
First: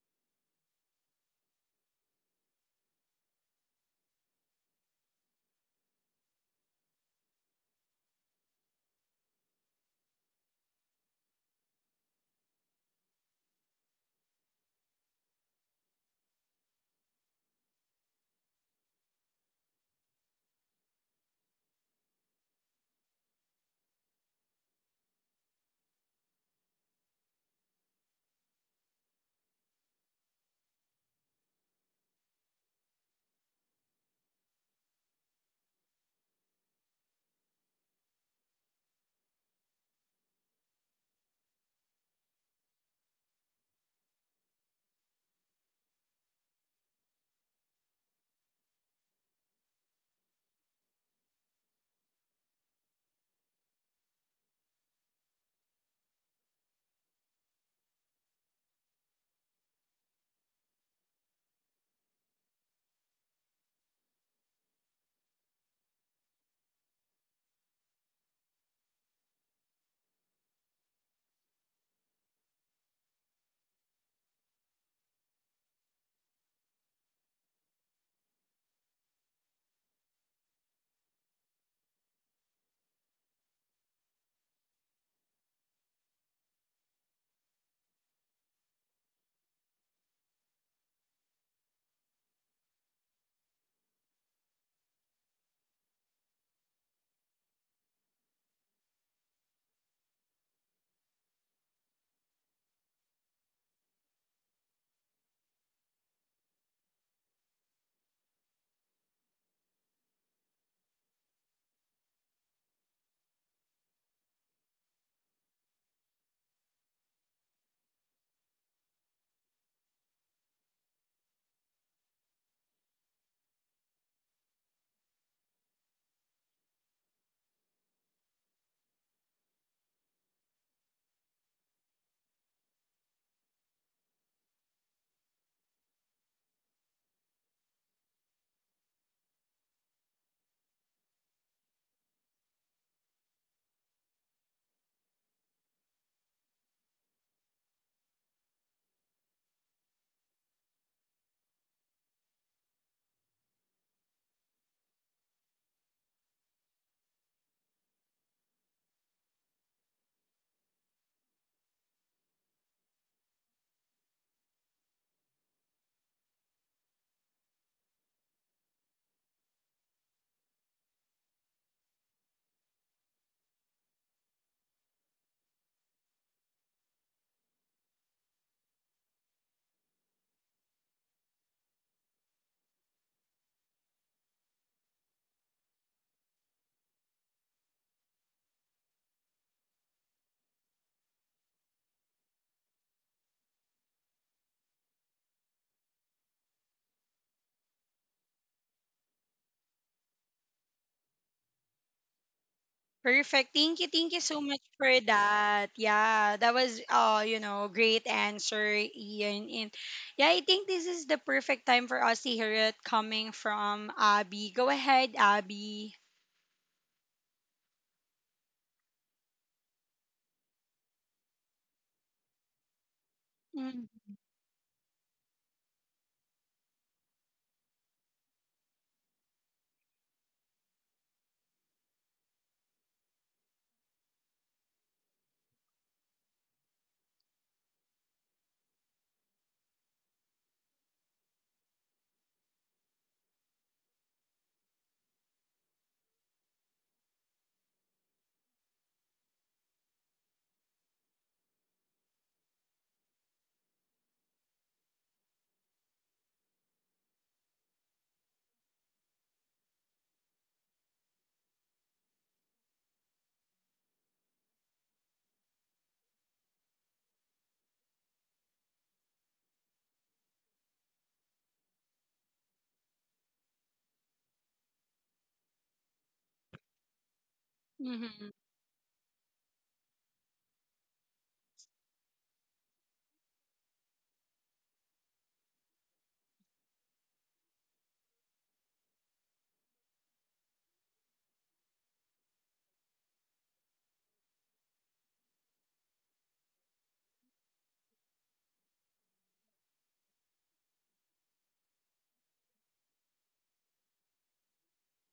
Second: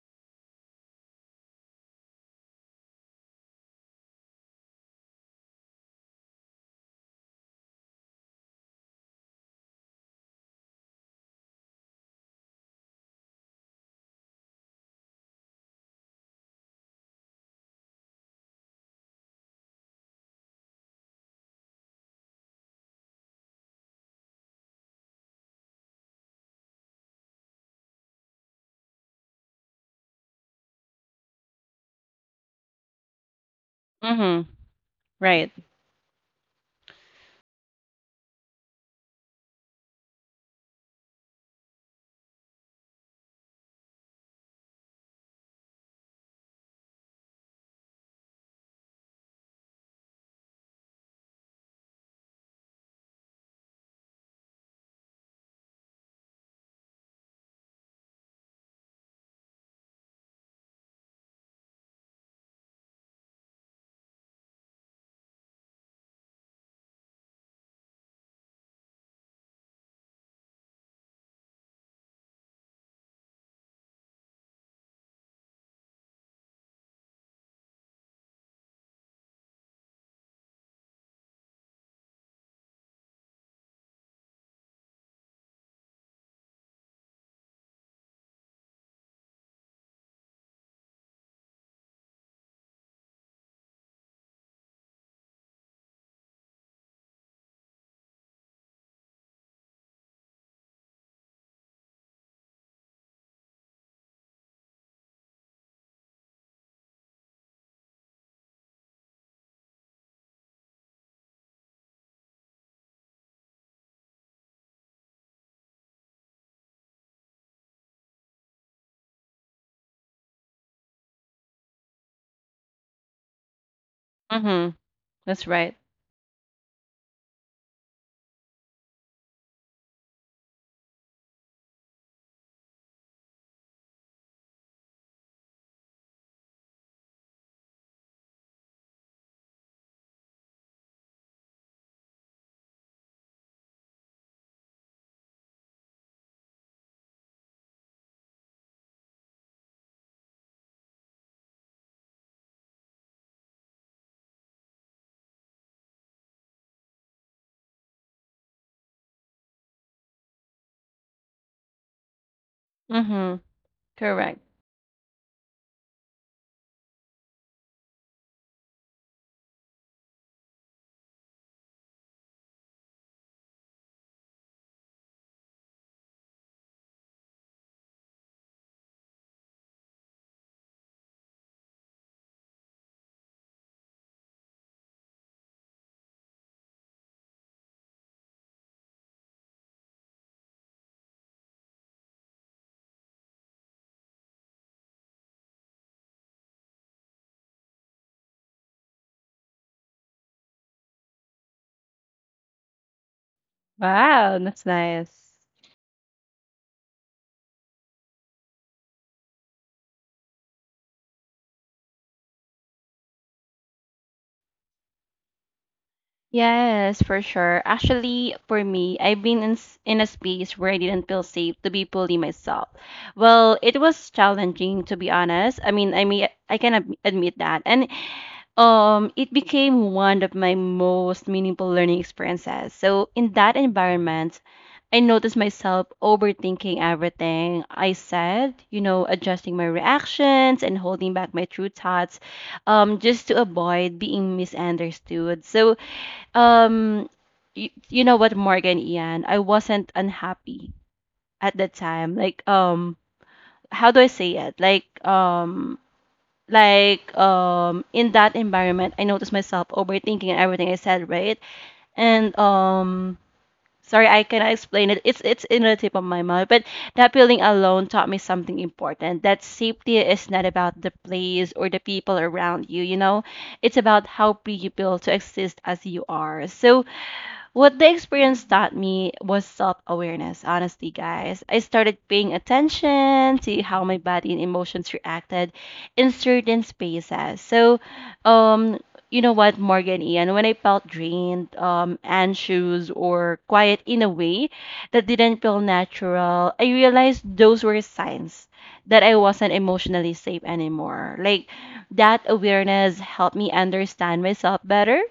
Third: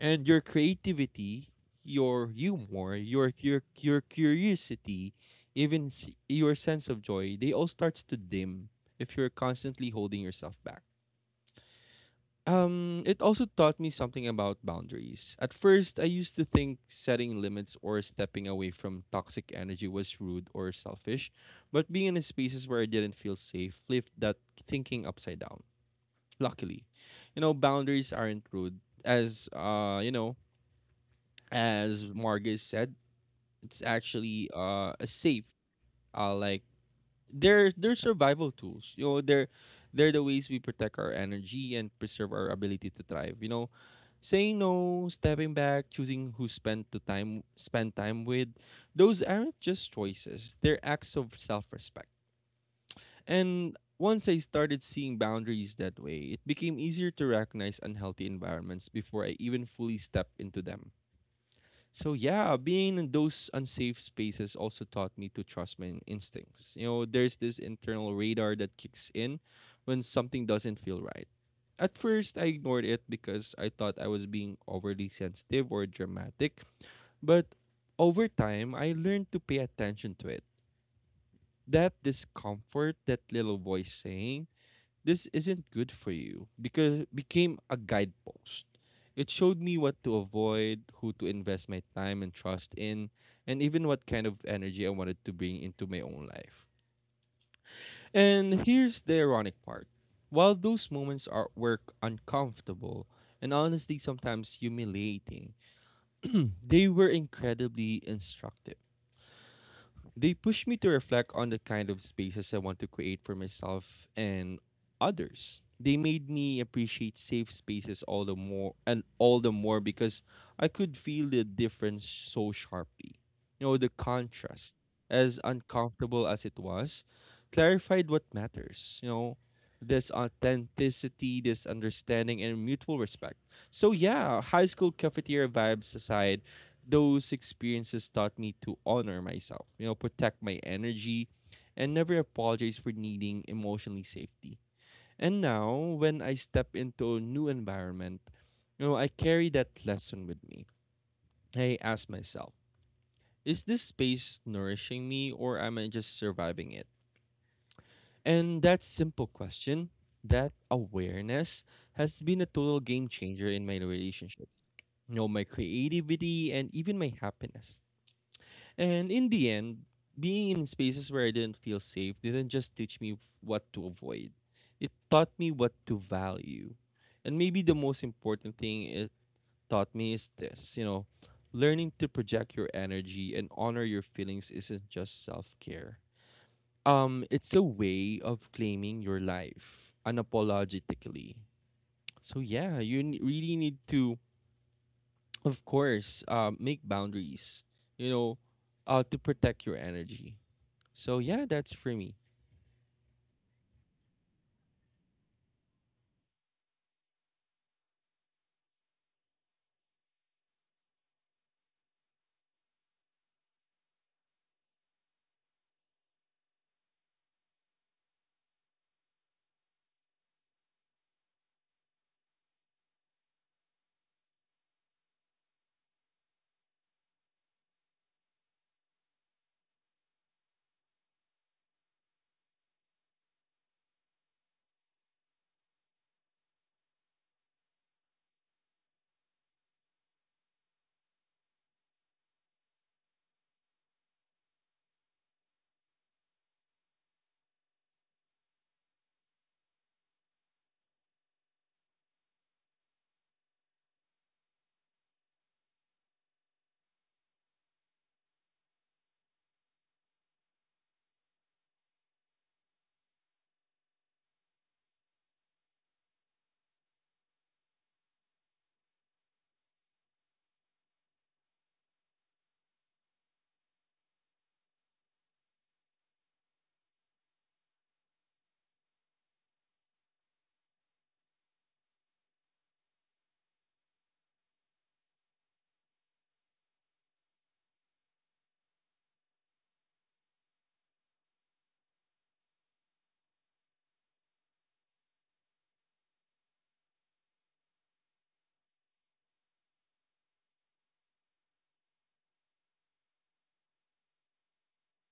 S2: And your creativity, your humor, your curiosity, even your sense of joy, they all starts to dim if you're constantly holding yourself back. It also taught me something about boundaries. At first, I used to think setting limits or stepping away from toxic energy was rude or selfish, but being in spaces where I didn't feel safe flipped that thinking upside down. Luckily, you know, boundaries aren't rude. As You know, as Margus said, it's
S3: Mhm.
S2: actually a safe
S3: Right.
S2: uh like they're survival tools. You know, they're the ways we protect our energy and preserve our ability to thrive. You know, saying no, stepping back, choosing who spend to time spend time with, those aren't just choices. They're acts of self-respect. And once I started seeing boundaries that way, it became easier to recognize unhealthy environments before I even fully stepped into them. So yeah, being in those unsafe spaces also taught me to trust my instincts. You know, there's this internal radar that kicks in when something doesn't feel right. At first, I ignored it because I thought I was being overly sensitive or dramatic, but over time, I learned to pay attention to it. That discomfort, that little voice saying, this isn't good for you, because it became a guidepost. It showed me what to avoid, who to invest my time and trust in, and even what kind of energy I wanted to bring into my own life. And here's the ironic part. While those moments are were uncomfortable and honestly sometimes humiliating, (clears throat) they were incredibly instructive. They push me to reflect on the kind of spaces I want to create for myself and others. They made me appreciate safe spaces all the more because I could feel the difference so sharply. You know, the contrast,
S3: Mhm.
S2: as
S3: That's right.
S2: uncomfortable as it was, clarified what matters. You know, this authenticity, this understanding, and mutual respect. So, yeah, high school cafeteria vibes aside, those experiences taught me to honor myself, you know, protect my energy, and never apologize for needing emotionally safety. And now, when I step into a new environment, you know, I carry that lesson with me. I ask myself, is this space nourishing me or am I just surviving it? And that simple question, that awareness, has been a total game
S3: Mhm.
S2: changer in my
S3: Correct.
S2: relationships, you know, my creativity, and even my happiness. And in the end, being in spaces where I didn't feel safe didn't just teach me what to avoid, it taught me what to value. And maybe the most important thing it taught me is this: you know, learning to project your energy and honor your feelings isn't just self care. It's a way of claiming your life unapologetically. So yeah, you really need to, of course, make boundaries. You know, to protect your energy. So yeah, that's for me.
S1: Perfect. Thank you. Thank you so
S3: Wow,
S1: much
S3: that's
S1: for
S3: nice.
S1: that. Yeah, that was, you know, great answer, Ian. And yeah, I think this is the perfect time for us to hear it coming from Abby. Go ahead, Abby.
S3: Yes, for sure. Actually, for me, I've been in a space where I didn't feel safe to be fully myself. Well, it
S1: Mm-hmm.
S3: was challenging to be honest. I mean, I can admit that. And it became one of my most meaningful learning experiences. So in that environment, I noticed myself overthinking everything I said adjusting my reactions and holding back my true thoughts just to avoid being misunderstood. So um you know what, Morgan Ian, I wasn't unhappy at that time. Like how do I say it? Like in that environment, I noticed myself overthinking and everything I said, right? And um sorry I cannot explain it. It's in the tip of my mouth, but that feeling alone taught me something important, that safety is not about the place or the people around you, you know. It's about how free you feel to exist as you are. So what the experience taught me was self awareness, honestly, guys. I started paying attention to how my body and emotions reacted in certain spaces. Um, you know what, Morgan Ian, when I felt drained, anxious, or quiet in a way that didn't feel natural, I realized those were signs that I wasn't emotionally safe anymore. Like, that awareness helped me understand myself better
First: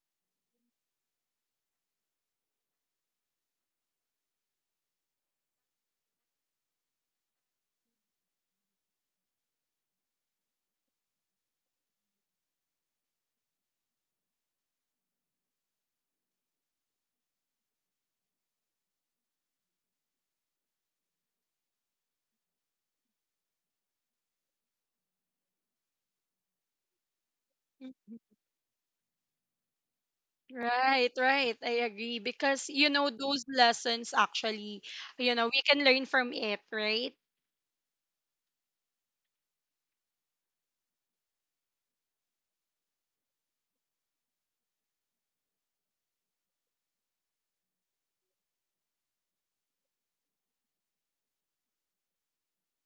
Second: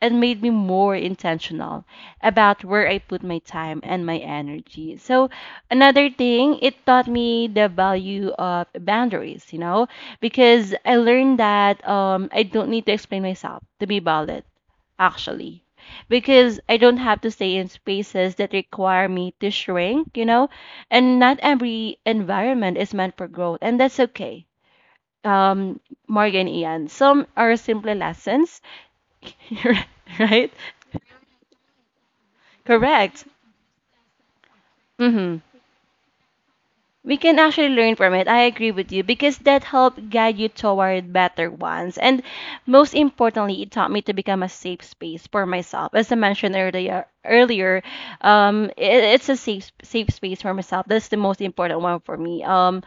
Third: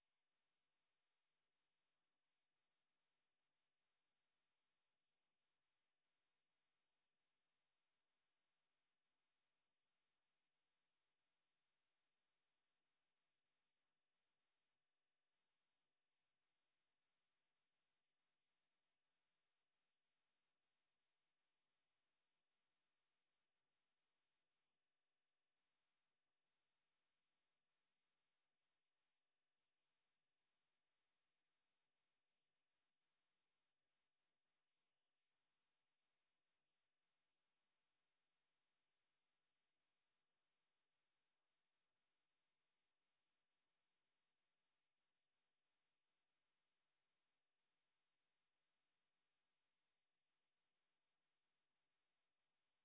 S3: and made me more intentional about where I put my time and my energy. So another thing, it taught me the value of boundaries, you know, because I learned that I don't need to explain myself to be valid, actually. Because I don't have to stay in spaces that require me to shrink, you know, and not every environment is meant for growth, and that's okay. Um, Morgan Ian, some are simply lessons, (laughs) right?
S1: Right, right. I agree, because you know
S3: Correct.
S1: those lessons actually, you
S3: Mm-hmm.
S1: know, we can learn from it, right?
S3: We can actually learn from it. I agree with you because that helped guide you toward better ones. And most importantly, it taught me to become a safe space for myself. As I mentioned earlier, it's a safe space for myself. That's the most important one for me. Um,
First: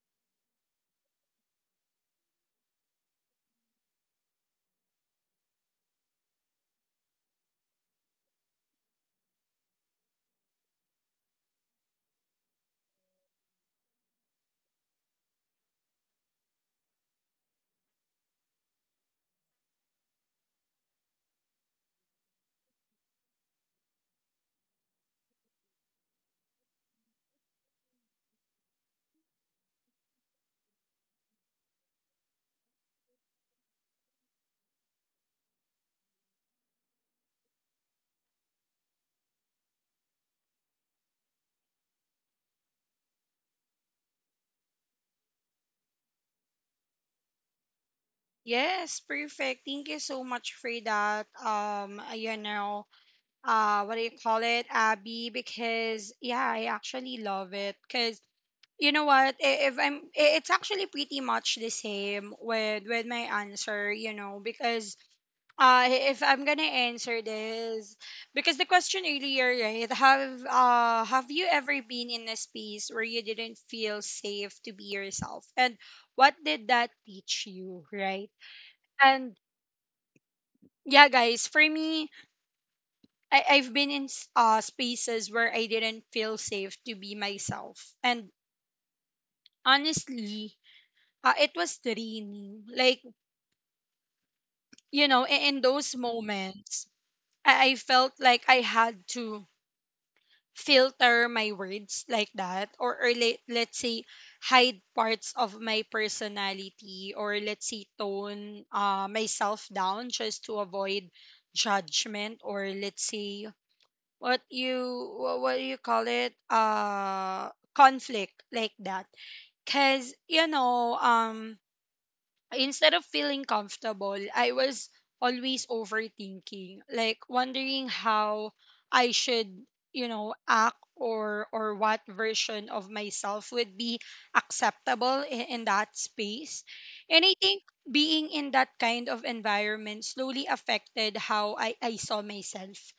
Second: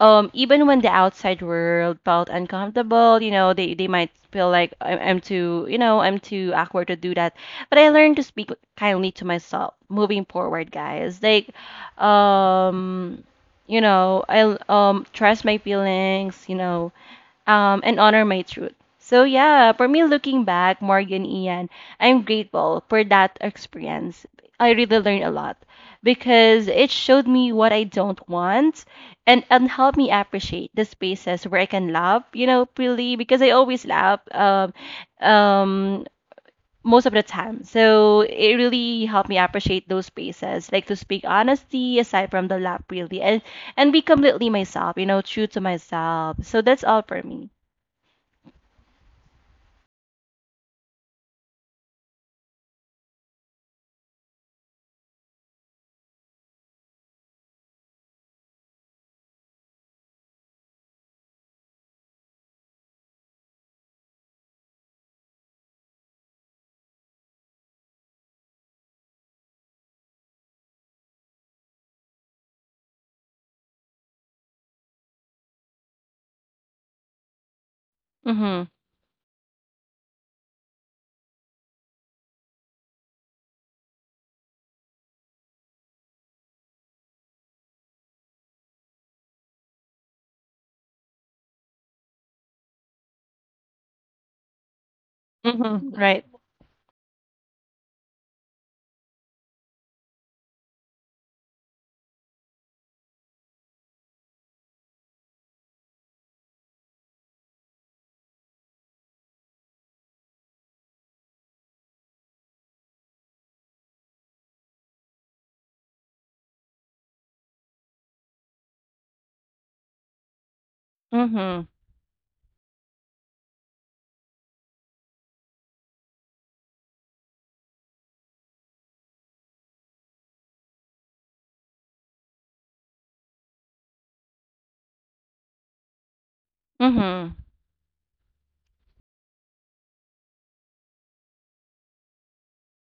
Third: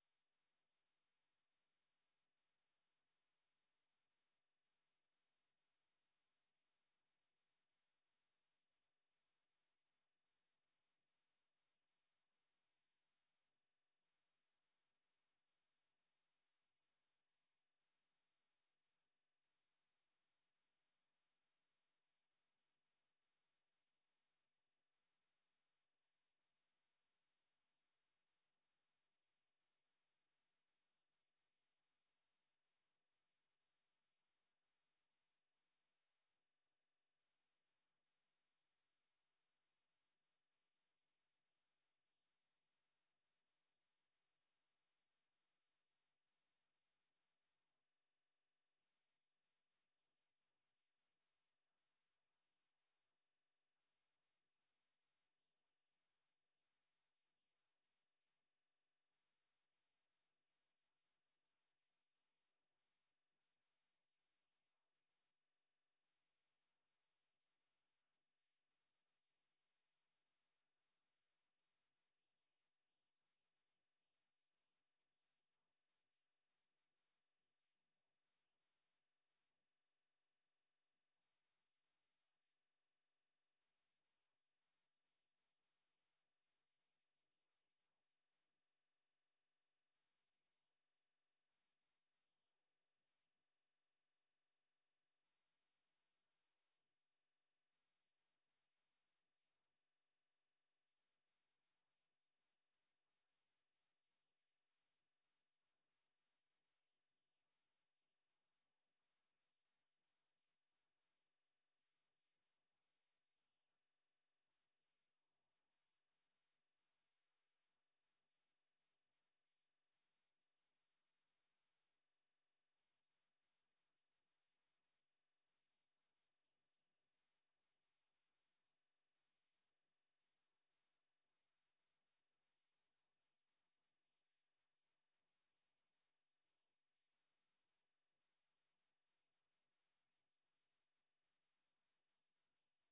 S3: um, Even when the outside world felt uncomfortable, you know, they might feel like I'm too, you know, I'm too awkward to do that. But I learned to speak kindly to myself moving forward, guys. Um, you know, I'll trust my feelings, you know, and honor my truth. So yeah, for me, looking back, Morgan Ian, I'm grateful for that experience. I really learned a lot because it showed me what I don't want, and helped me appreciate the spaces where I can laugh, you know, freely because I always laugh. Um, Most of the time. So it really helped me appreciate those spaces, like to speak honesty aside from the lap really and be completely myself, you know, true to myself. So that's all for me.
S1: Yes, perfect. Thank you so much for that. You know, what do you call it, Abby, because yeah, I actually love it, because you know what, I- if I'm I- it's actually pretty much the same with my answer, you know, because if I'm gonna answer this, because the question earlier, right, have you ever been in a space where you didn't feel safe to be yourself, and what did that teach you, right?
S3: Mhm.
S1: And yeah, guys, for me, I've been in spaces where I didn't feel safe to be myself. And honestly, it was draining. Like, in those
S3: Mhm. Right.
S1: moments, I felt like I had to filter my words like that or, or let's say hide parts of my personality, or let's say tone myself down just to avoid judgment, or let's say what you wha- what do you call it conflict like that. Because
S3: Mhm.
S1: instead of feeling comfortable, I was always overthinking, like wondering how I should, you know, act, or what version of myself would be acceptable in that space. And I
S3: Mhm.
S1: think being in that kind of environment slowly affected how I saw myself.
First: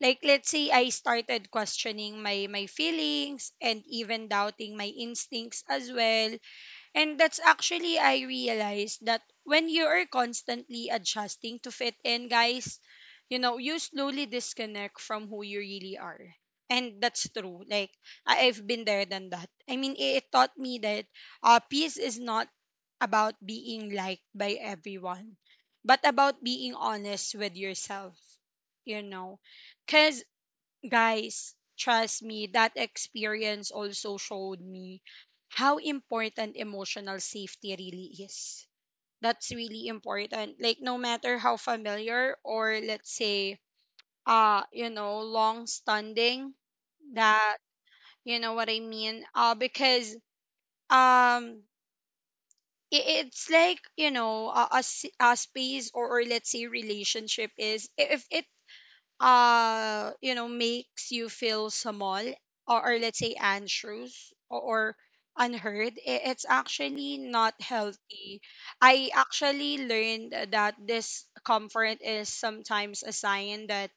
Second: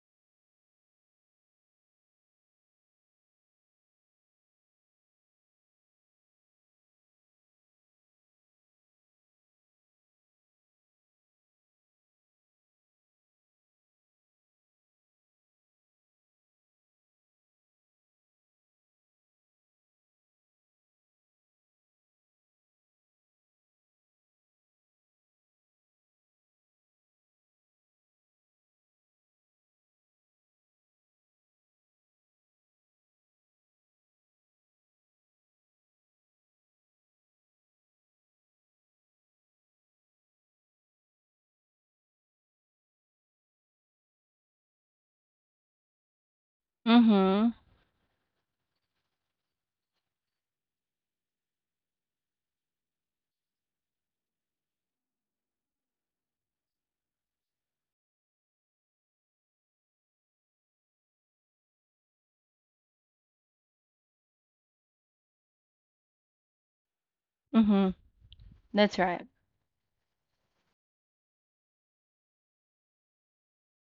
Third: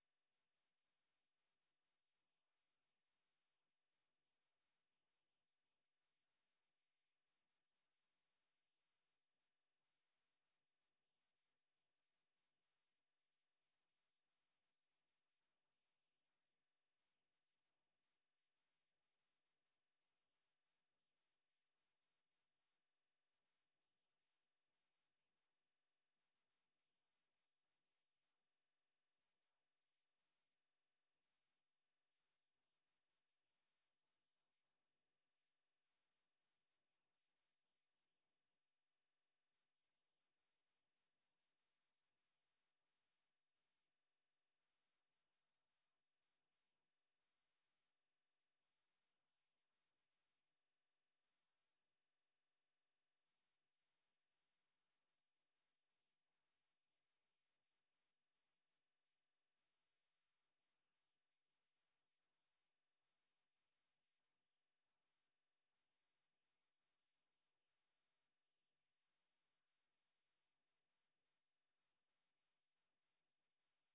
S1: Like let's say I started questioning my feelings and even doubting my instincts as well. And that's actually, I realized that when you are constantly adjusting to fit in, guys, you know, you slowly disconnect from who you really are. And that's true. Like, I've been there than that. I mean, it taught me that peace is not about being liked by everyone, but about being honest with yourself, you know. Because guys, trust me, that experience also showed me how important emotional safety really is. That's really important. Like no matter how familiar, or let's say long standing
S3: Mhm.
S1: that, you know what I mean because um it's like, you know, a, a space, or let's say relationship, is if it, makes you feel small, or let's say anxious, or unheard, it's actually not
S3: Mhm.
S1: healthy.
S3: That's
S1: I
S3: right.
S1: actually learned that this comfort is sometimes a sign that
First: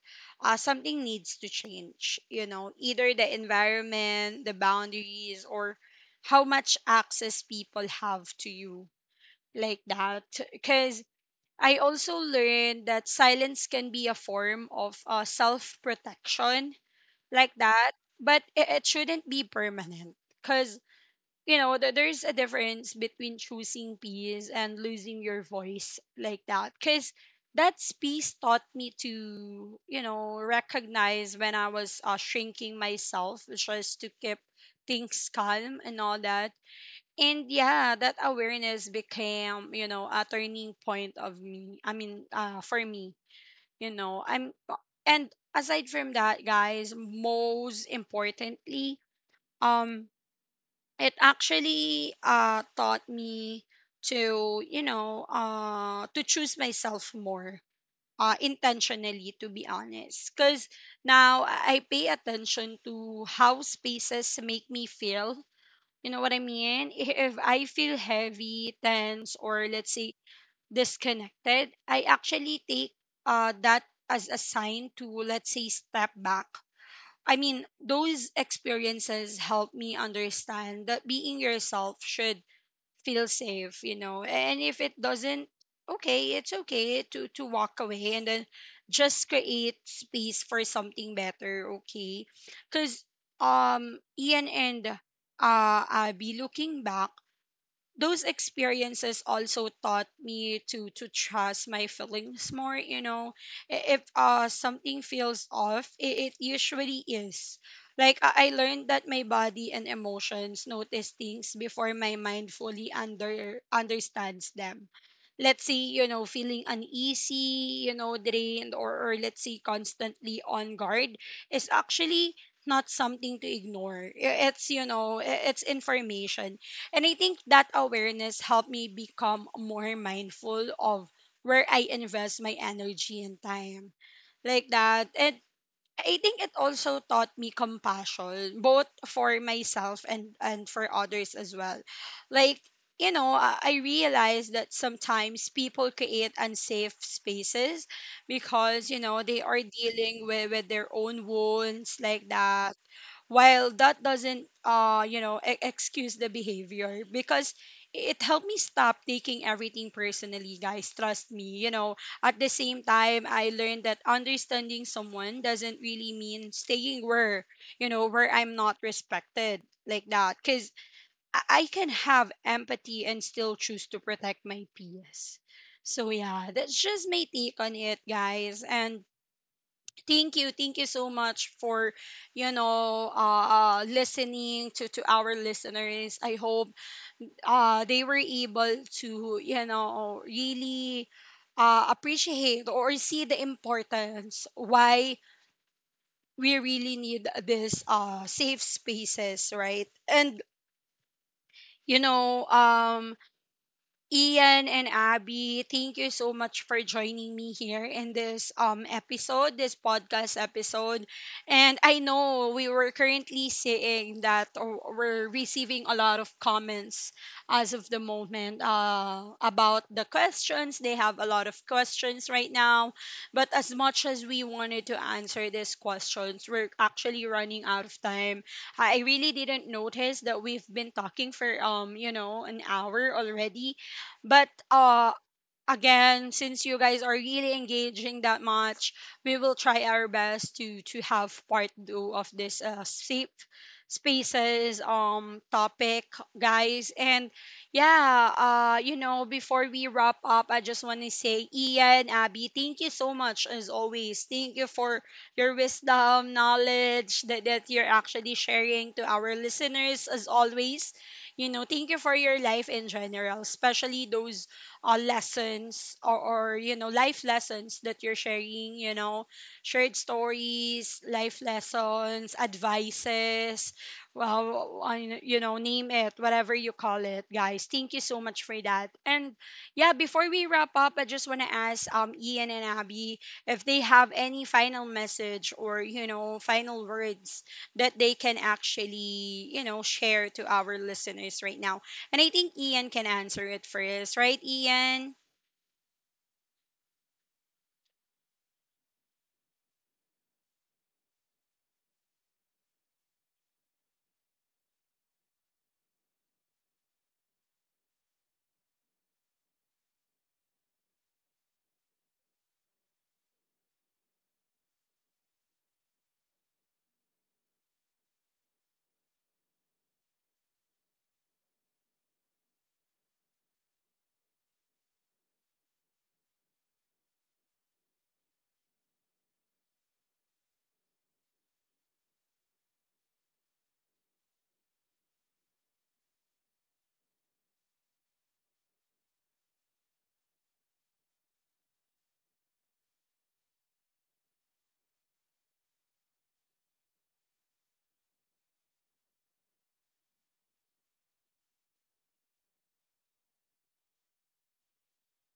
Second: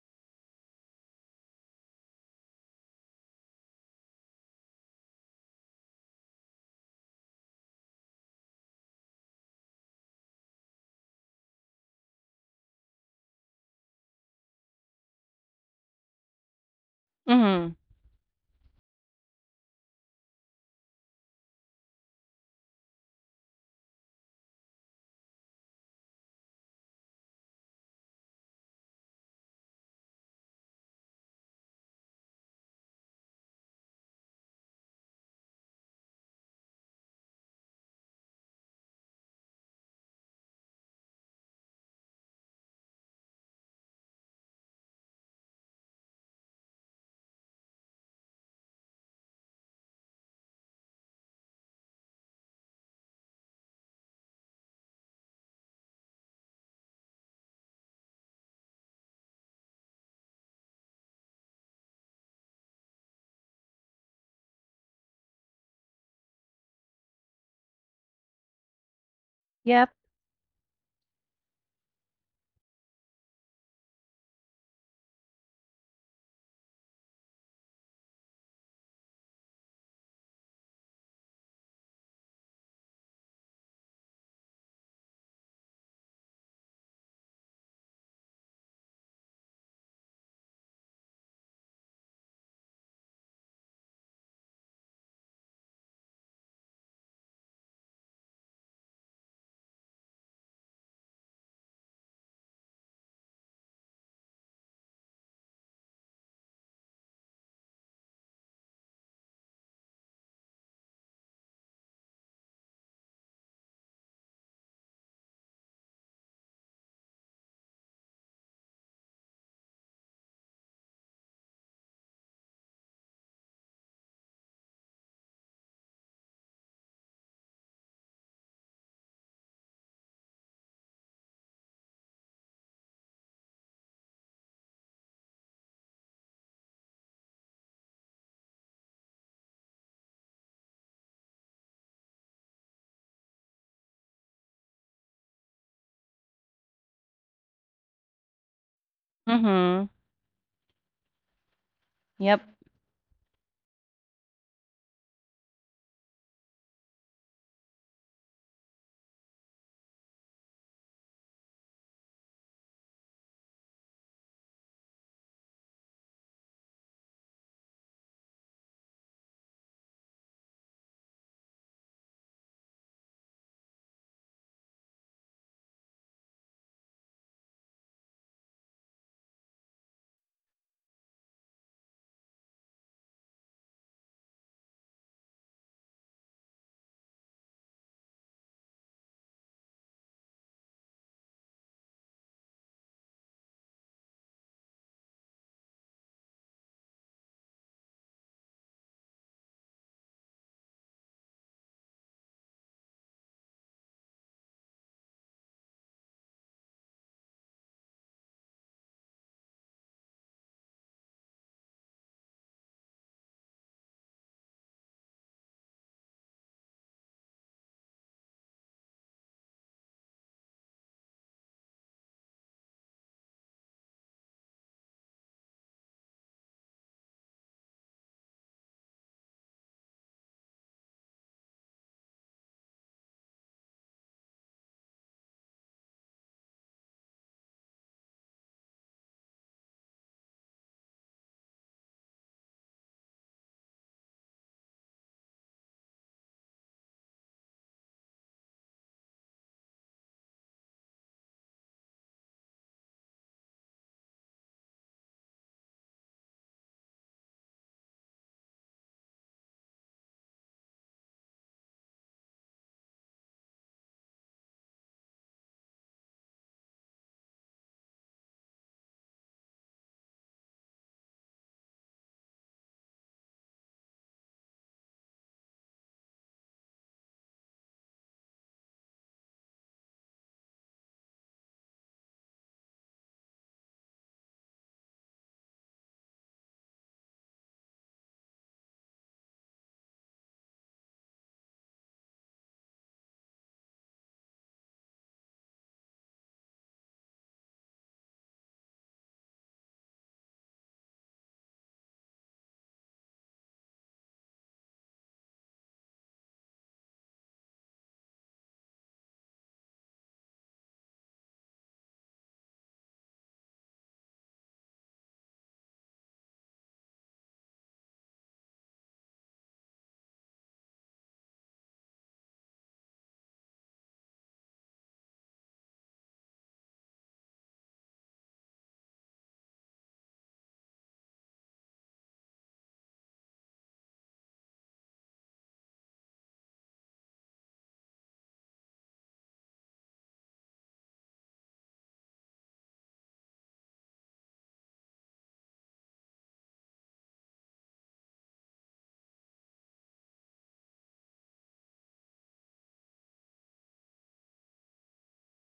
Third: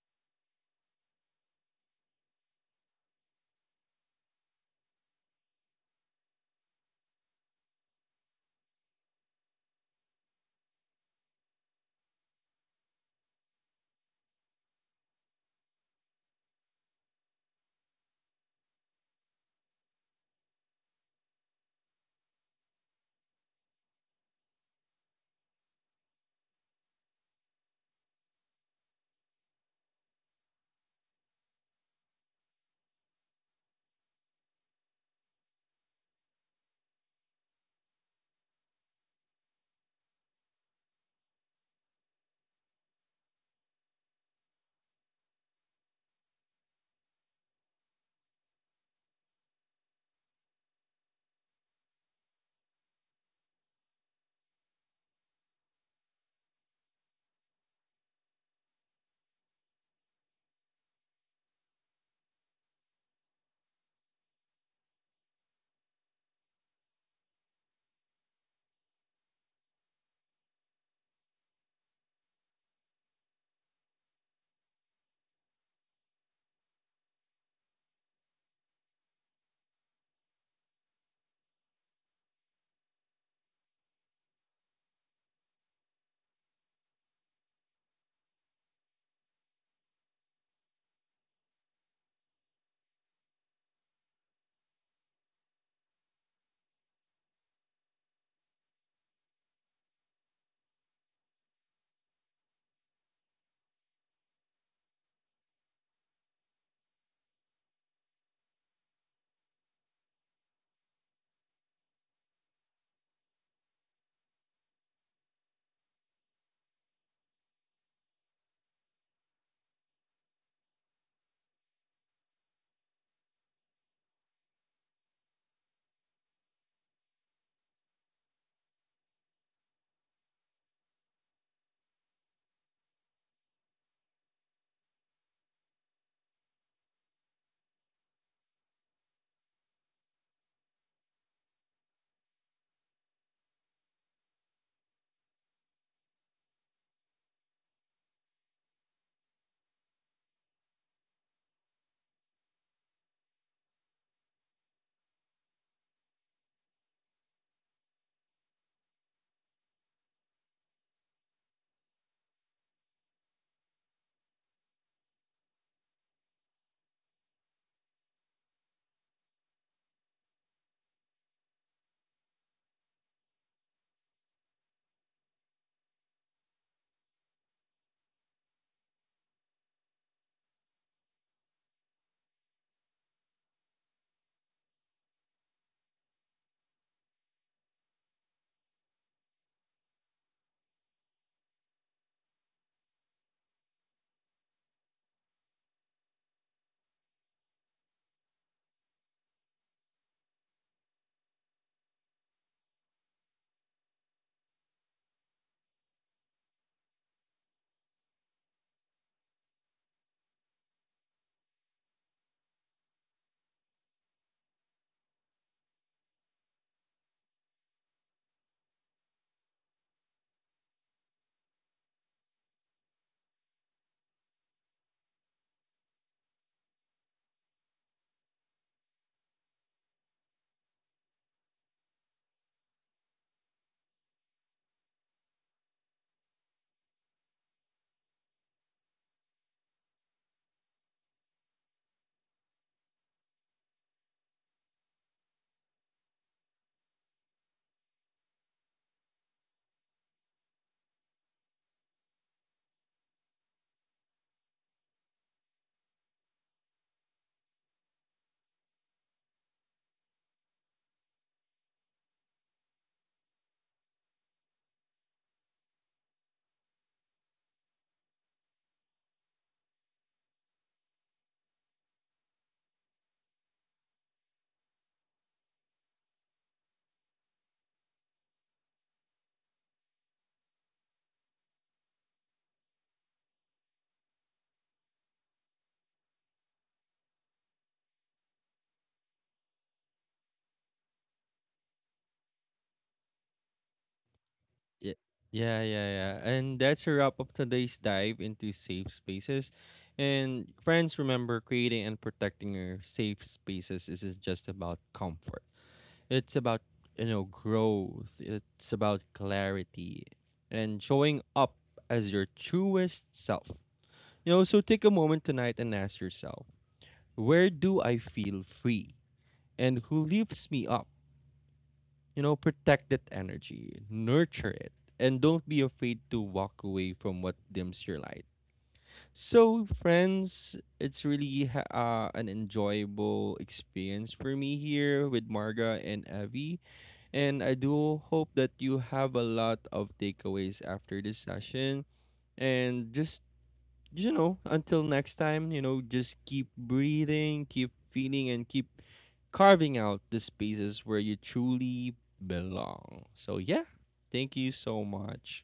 S1: something needs to change, you know, either the environment, the boundaries, or how much access people have to you, like that. Because I also learned that silence can be a form of self protection, like
S3: Mhm.
S1: that, but it shouldn't be permanent. Because, you know, there's a difference between choosing peace and losing your voice, like that. Because that's peace taught me to, you know, recognize when I was shrinking myself, just to keep things calm and all that. And yeah, that awareness became, you know, a turning point of me, for me, you know I'm and aside from that guys, most importantly, um it actually taught me to, you know, to choose myself more intentionally, to be honest. Because now I pay attention to how spaces make me feel, you know what I mean? If I feel heavy, tense, or let's
S3: Yep.
S1: say disconnected, I actually take that as a sign to, let's say, step back. I mean, those experiences help me understand that being yourself should feel safe, you know, and if it doesn't, okay, it's okay to walk away and then just create space for something better, okay. Because Ian and Abby, looking back, those experiences also taught me to trust my feelings more, you know. If something feels off, it usually is. Like I learned that my body and emotions notice things before my mind fully understands them. Let's say, you know, feeling uneasy, you know, drained, or let's say constantly on guard, is actually not something to ignore. It's you know, it's information. And I think that awareness helped me become more mindful of where I invest my energy and time. Like that. And I think it also taught me compassion, both for myself and for others as well. Like, you know, I realized that sometimes people create unsafe spaces because, you know, they are
S3: Mhm.
S1: dealing with their own wounds, like
S3: Yep.
S1: that, while that doesn't excuse the behavior. Because it helped me stop taking everything personally, guys, trust me, you know. At the same time, I learned that understanding someone doesn't really mean staying where, you know, where I'm not respected, like that. Because I can have empathy and still choose to protect my peace. So yeah, that's just my take on it, guys. And thank you. Thank you so much for, you know, listening to our listeners. I hope they were able to, you know, really appreciate or see the importance why we really need this safe spaces, right? And, you know, Ian and Abby, thank you so much for joining me here in this episode, this podcast episode. And I know we were currently seeing that, or we're receiving a lot of comments as of the moment about the questions. They have a lot of questions right now, but as much as we wanted to answer these questions, we're actually running out of time. I really didn't notice that we've been talking for an hour already, but again, since you guys are really engaging that much, we will try our best to have part two of this safe spaces topic, guys. And yeah, before we wrap up, I just want to say, Ian, Abby, thank you so much as always. Thank you for your wisdom, knowledge that that you're actually sharing to our listeners as always. You know, thank you for your life in general, especially those lessons, or you know, life lessons that you're sharing, you know, shared stories, life lessons, advices, well, you know, name it, whatever you call it, guys, thank you so much for that. And yeah, before we wrap up, I just want to ask Ian and Abby if they have any final message, or you know, final words that they can actually, you know, share to our listeners right now. And I think Ian can answer it first, right,
S2: Yeah,
S1: Ian?
S2: yeah. And that's a wrap up today's dive into safe spaces. And friends, remember creating and protecting your safe spaces isn't just about comfort. It's about, you know, growth. It's about clarity and showing up as your truest self. You know, so take a moment tonight and ask yourself, where do I feel free? And who lifts me up? You know, protect that energy, nurture it, and don't be afraid to walk away from what dims your light. So, friends, it's really an enjoyable experience for me here with Marga and Evie, and I do hope that you have a lot of takeaways after this session. And just, you know, until next time, you know, just keep breathing, keep feeling, and keep carving out the spaces where you truly belong. So, yeah, thank you so much.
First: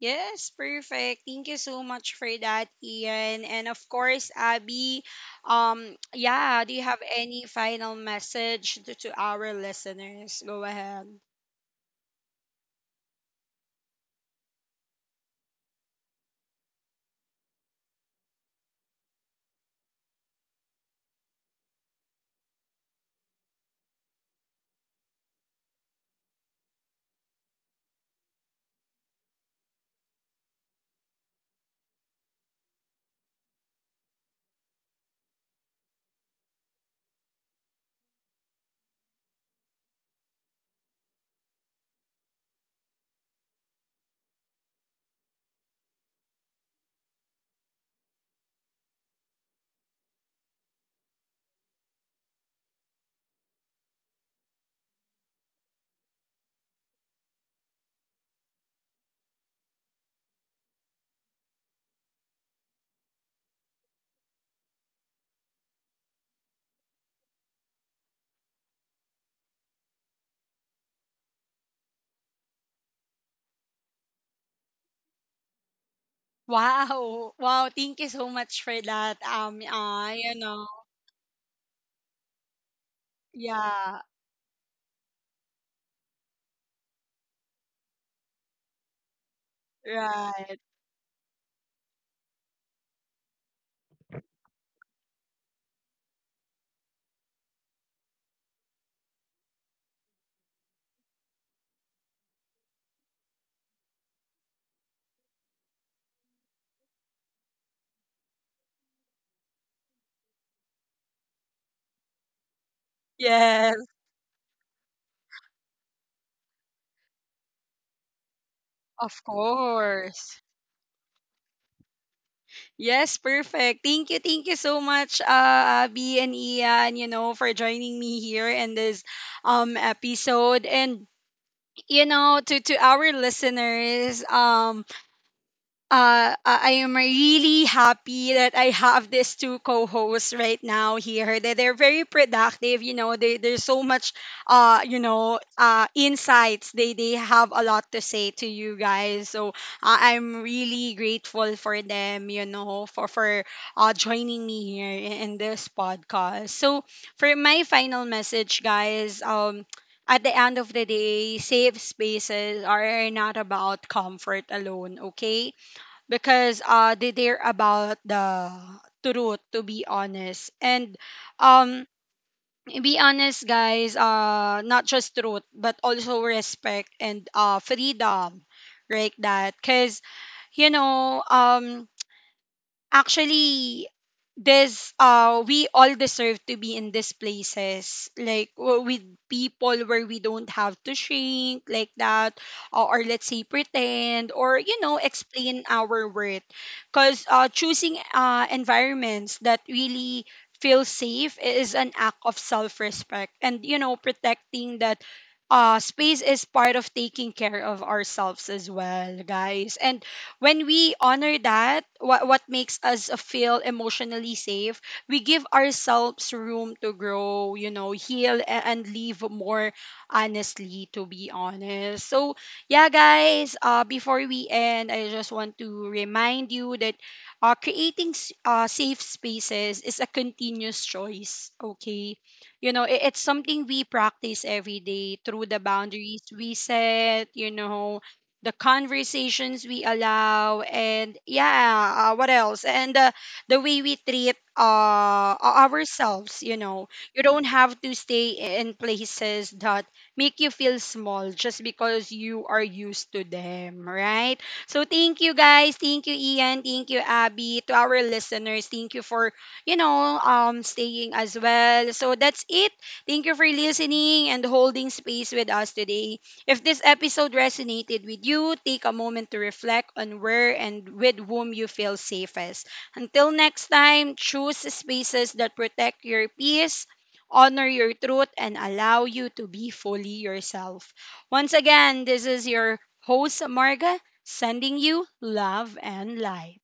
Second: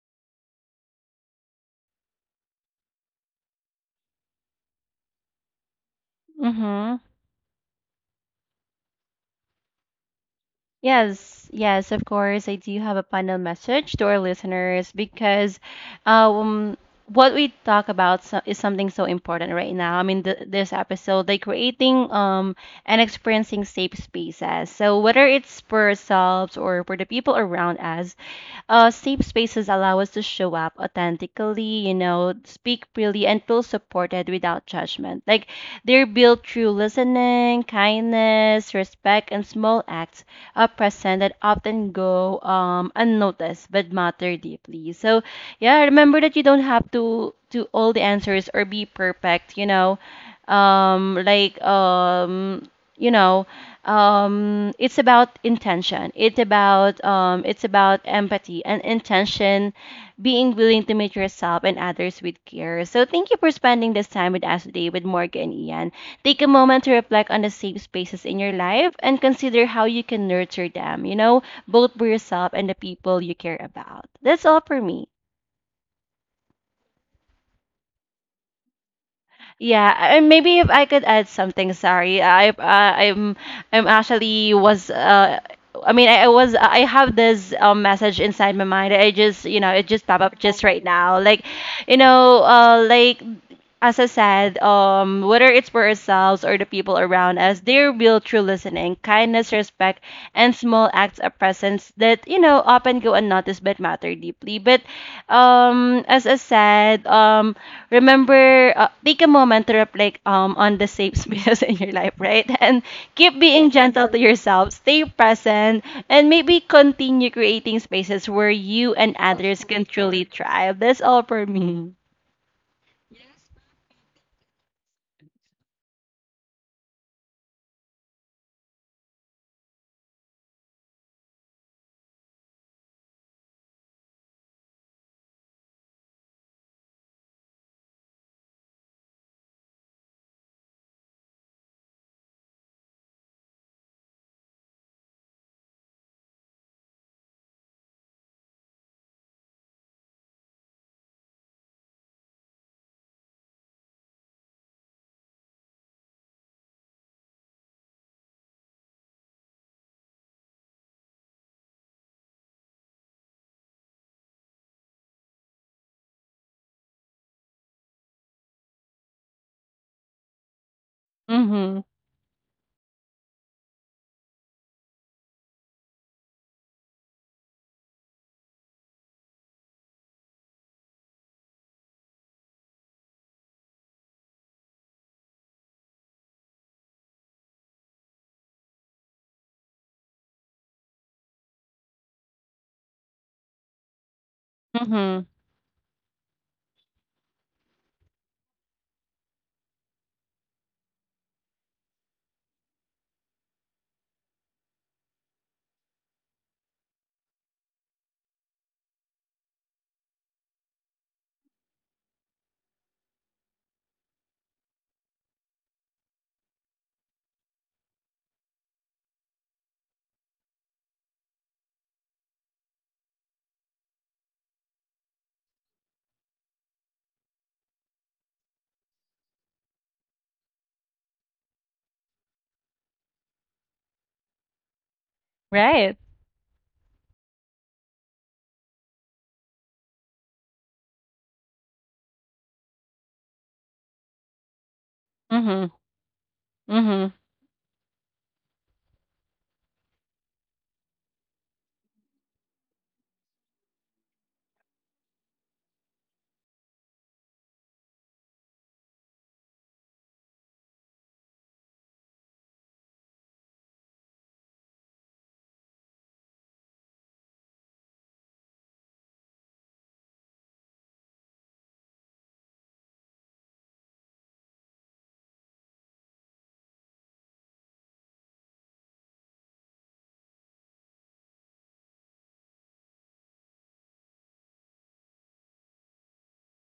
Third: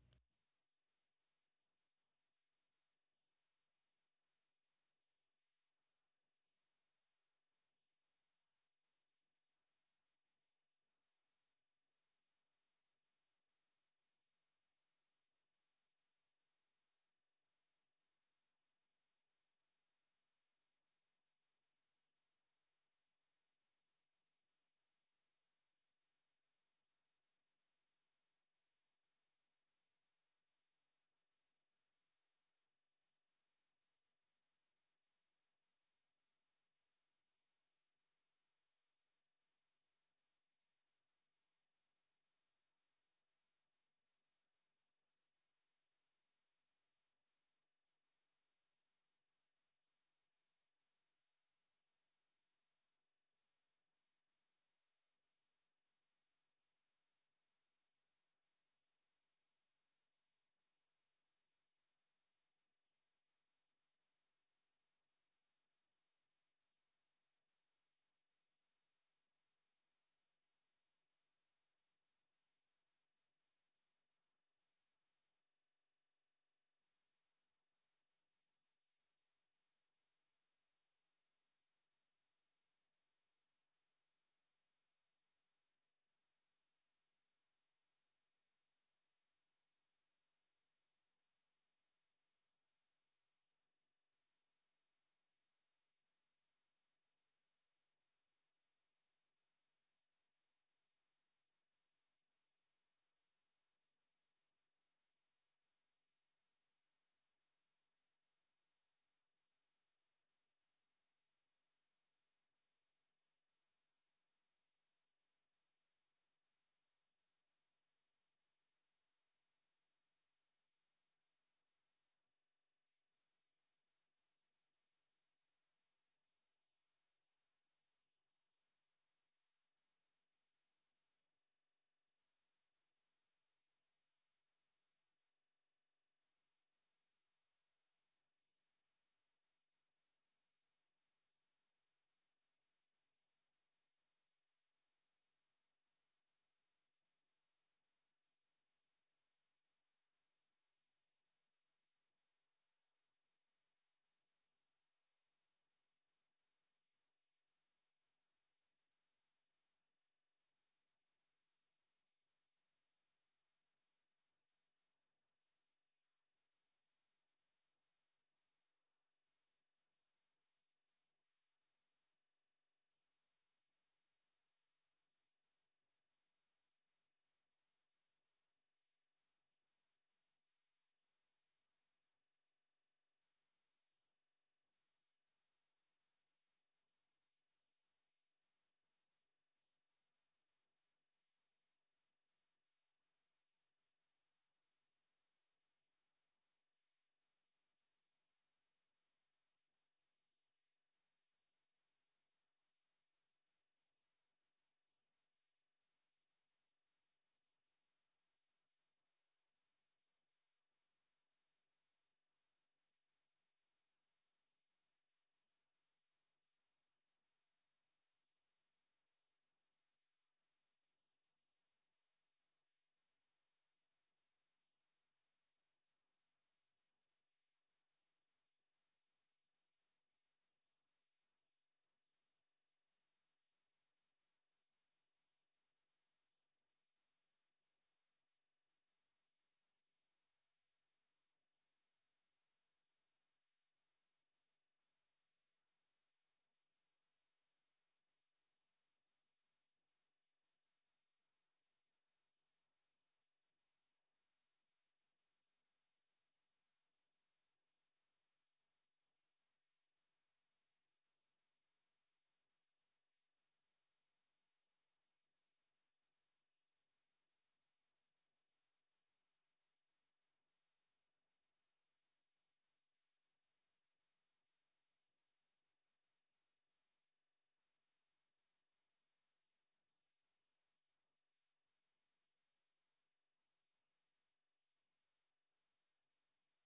S1: Yes, perfect. Thank you so much for that, Ian. And of course, Abby, yeah, do you
S3: Mhm.
S1: have any final message to our listeners? Go ahead. (laughs)
S3: Yes, yes, of course. I do have a final message to our listeners because um, what we talk about so, is something so important right now. I mean, th this episode, like creating and experiencing safe spaces. So, whether it's for ourselves or for the people around us, safe spaces allow us to show up authentically, you know, speak freely, and feel supported without judgment. Like they're built through listening, kindness, respect, and small acts of presence that often go unnoticed but matter deeply. So, yeah, remember that you don't have to do all the answers or be perfect, you know. Um, like um, you know it's about intention, it's about empathy and intention, being willing to meet yourself and others with care. So thank you for spending this time with us today, with Morgan and Ian. Take a moment to reflect on the safe spaces in your life and consider how you can nurture them, you know, both for yourself and the people you care about. That's all for me.
S1: Wow. Thank you so much for that.
S3: Yeah, and maybe if I could add something, sorry. I I'm
S1: Yeah,
S3: actually was I mean I was I have this message inside my mind. I just, you know, it just pop up
S1: right.
S3: just right now. Like as I said, whether it's for ourselves or the people around us, there will true listening, kindness, respect, and small acts of presence that, you know, often go unnoticed but matter deeply. But as I said, remember, take a moment to reflect on the safe space (laughs) in your life, right? (laughs) And keep being
S1: Yes,
S3: gentle to yourself, stay present, and maybe continue creating spaces where you and
S1: of
S3: others can truly
S1: course.
S3: thrive. That's all for me.
S1: Yes, perfect. Thank you, so much, B and Ian, you know, for joining me here in this episode. And you know, to our listeners, I am really happy that I have these two co-hosts right now here. That they're very productive. You know, they there's so much, insights. They have a lot to say to you guys. So I'm really grateful for them. You know, for joining me here in this podcast. So for my final message, guys. At the end of the day, safe spaces are not about comfort alone. Okay, because they're about the truth, to be honest. And
S3: Mm-hmm.
S1: um be honest guys, not just truth but also respect and freedom, right. That because, you know, actually there's we all deserve to be in these places, like with people where we don't have to shrink like that, or let's say pretend, or you know,
S3: Mm-hmm.
S1: explain our worth. Because choosing environments that really feel safe is an act of self-respect. And you know, protecting that space is part of taking care of ourselves as well, guys. And when we honor that, what makes us feel emotionally safe, we give ourselves room to grow, you know, heal, and live more honestly, to be honest. So yeah guys, before we end, I just want to remind you that creating safe spaces is a continuous choice, okay. You know, it's something we practice every day through the
S3: Right.
S1: boundaries we set, you know, the conversations we allow, and yeah, what else and the way we treat
S3: Mm-hmm.
S1: ourselves, you know.
S3: Mm-hmm.
S1: You don't have to stay in places that make you feel small just because you are used to them, right. So thank you guys, thank you Ian, thank you Abby, to our listeners, thank you for, you know, staying as well. So that's it. Thank you for listening and holding space with us today. If this episode resonated with you, take a moment to reflect on where and with whom you feel safest. Until next time, choose spaces that protect your peace, honor your truth, and allow you to be fully yourself. Once again, this is your host, Marga, sending you love and light.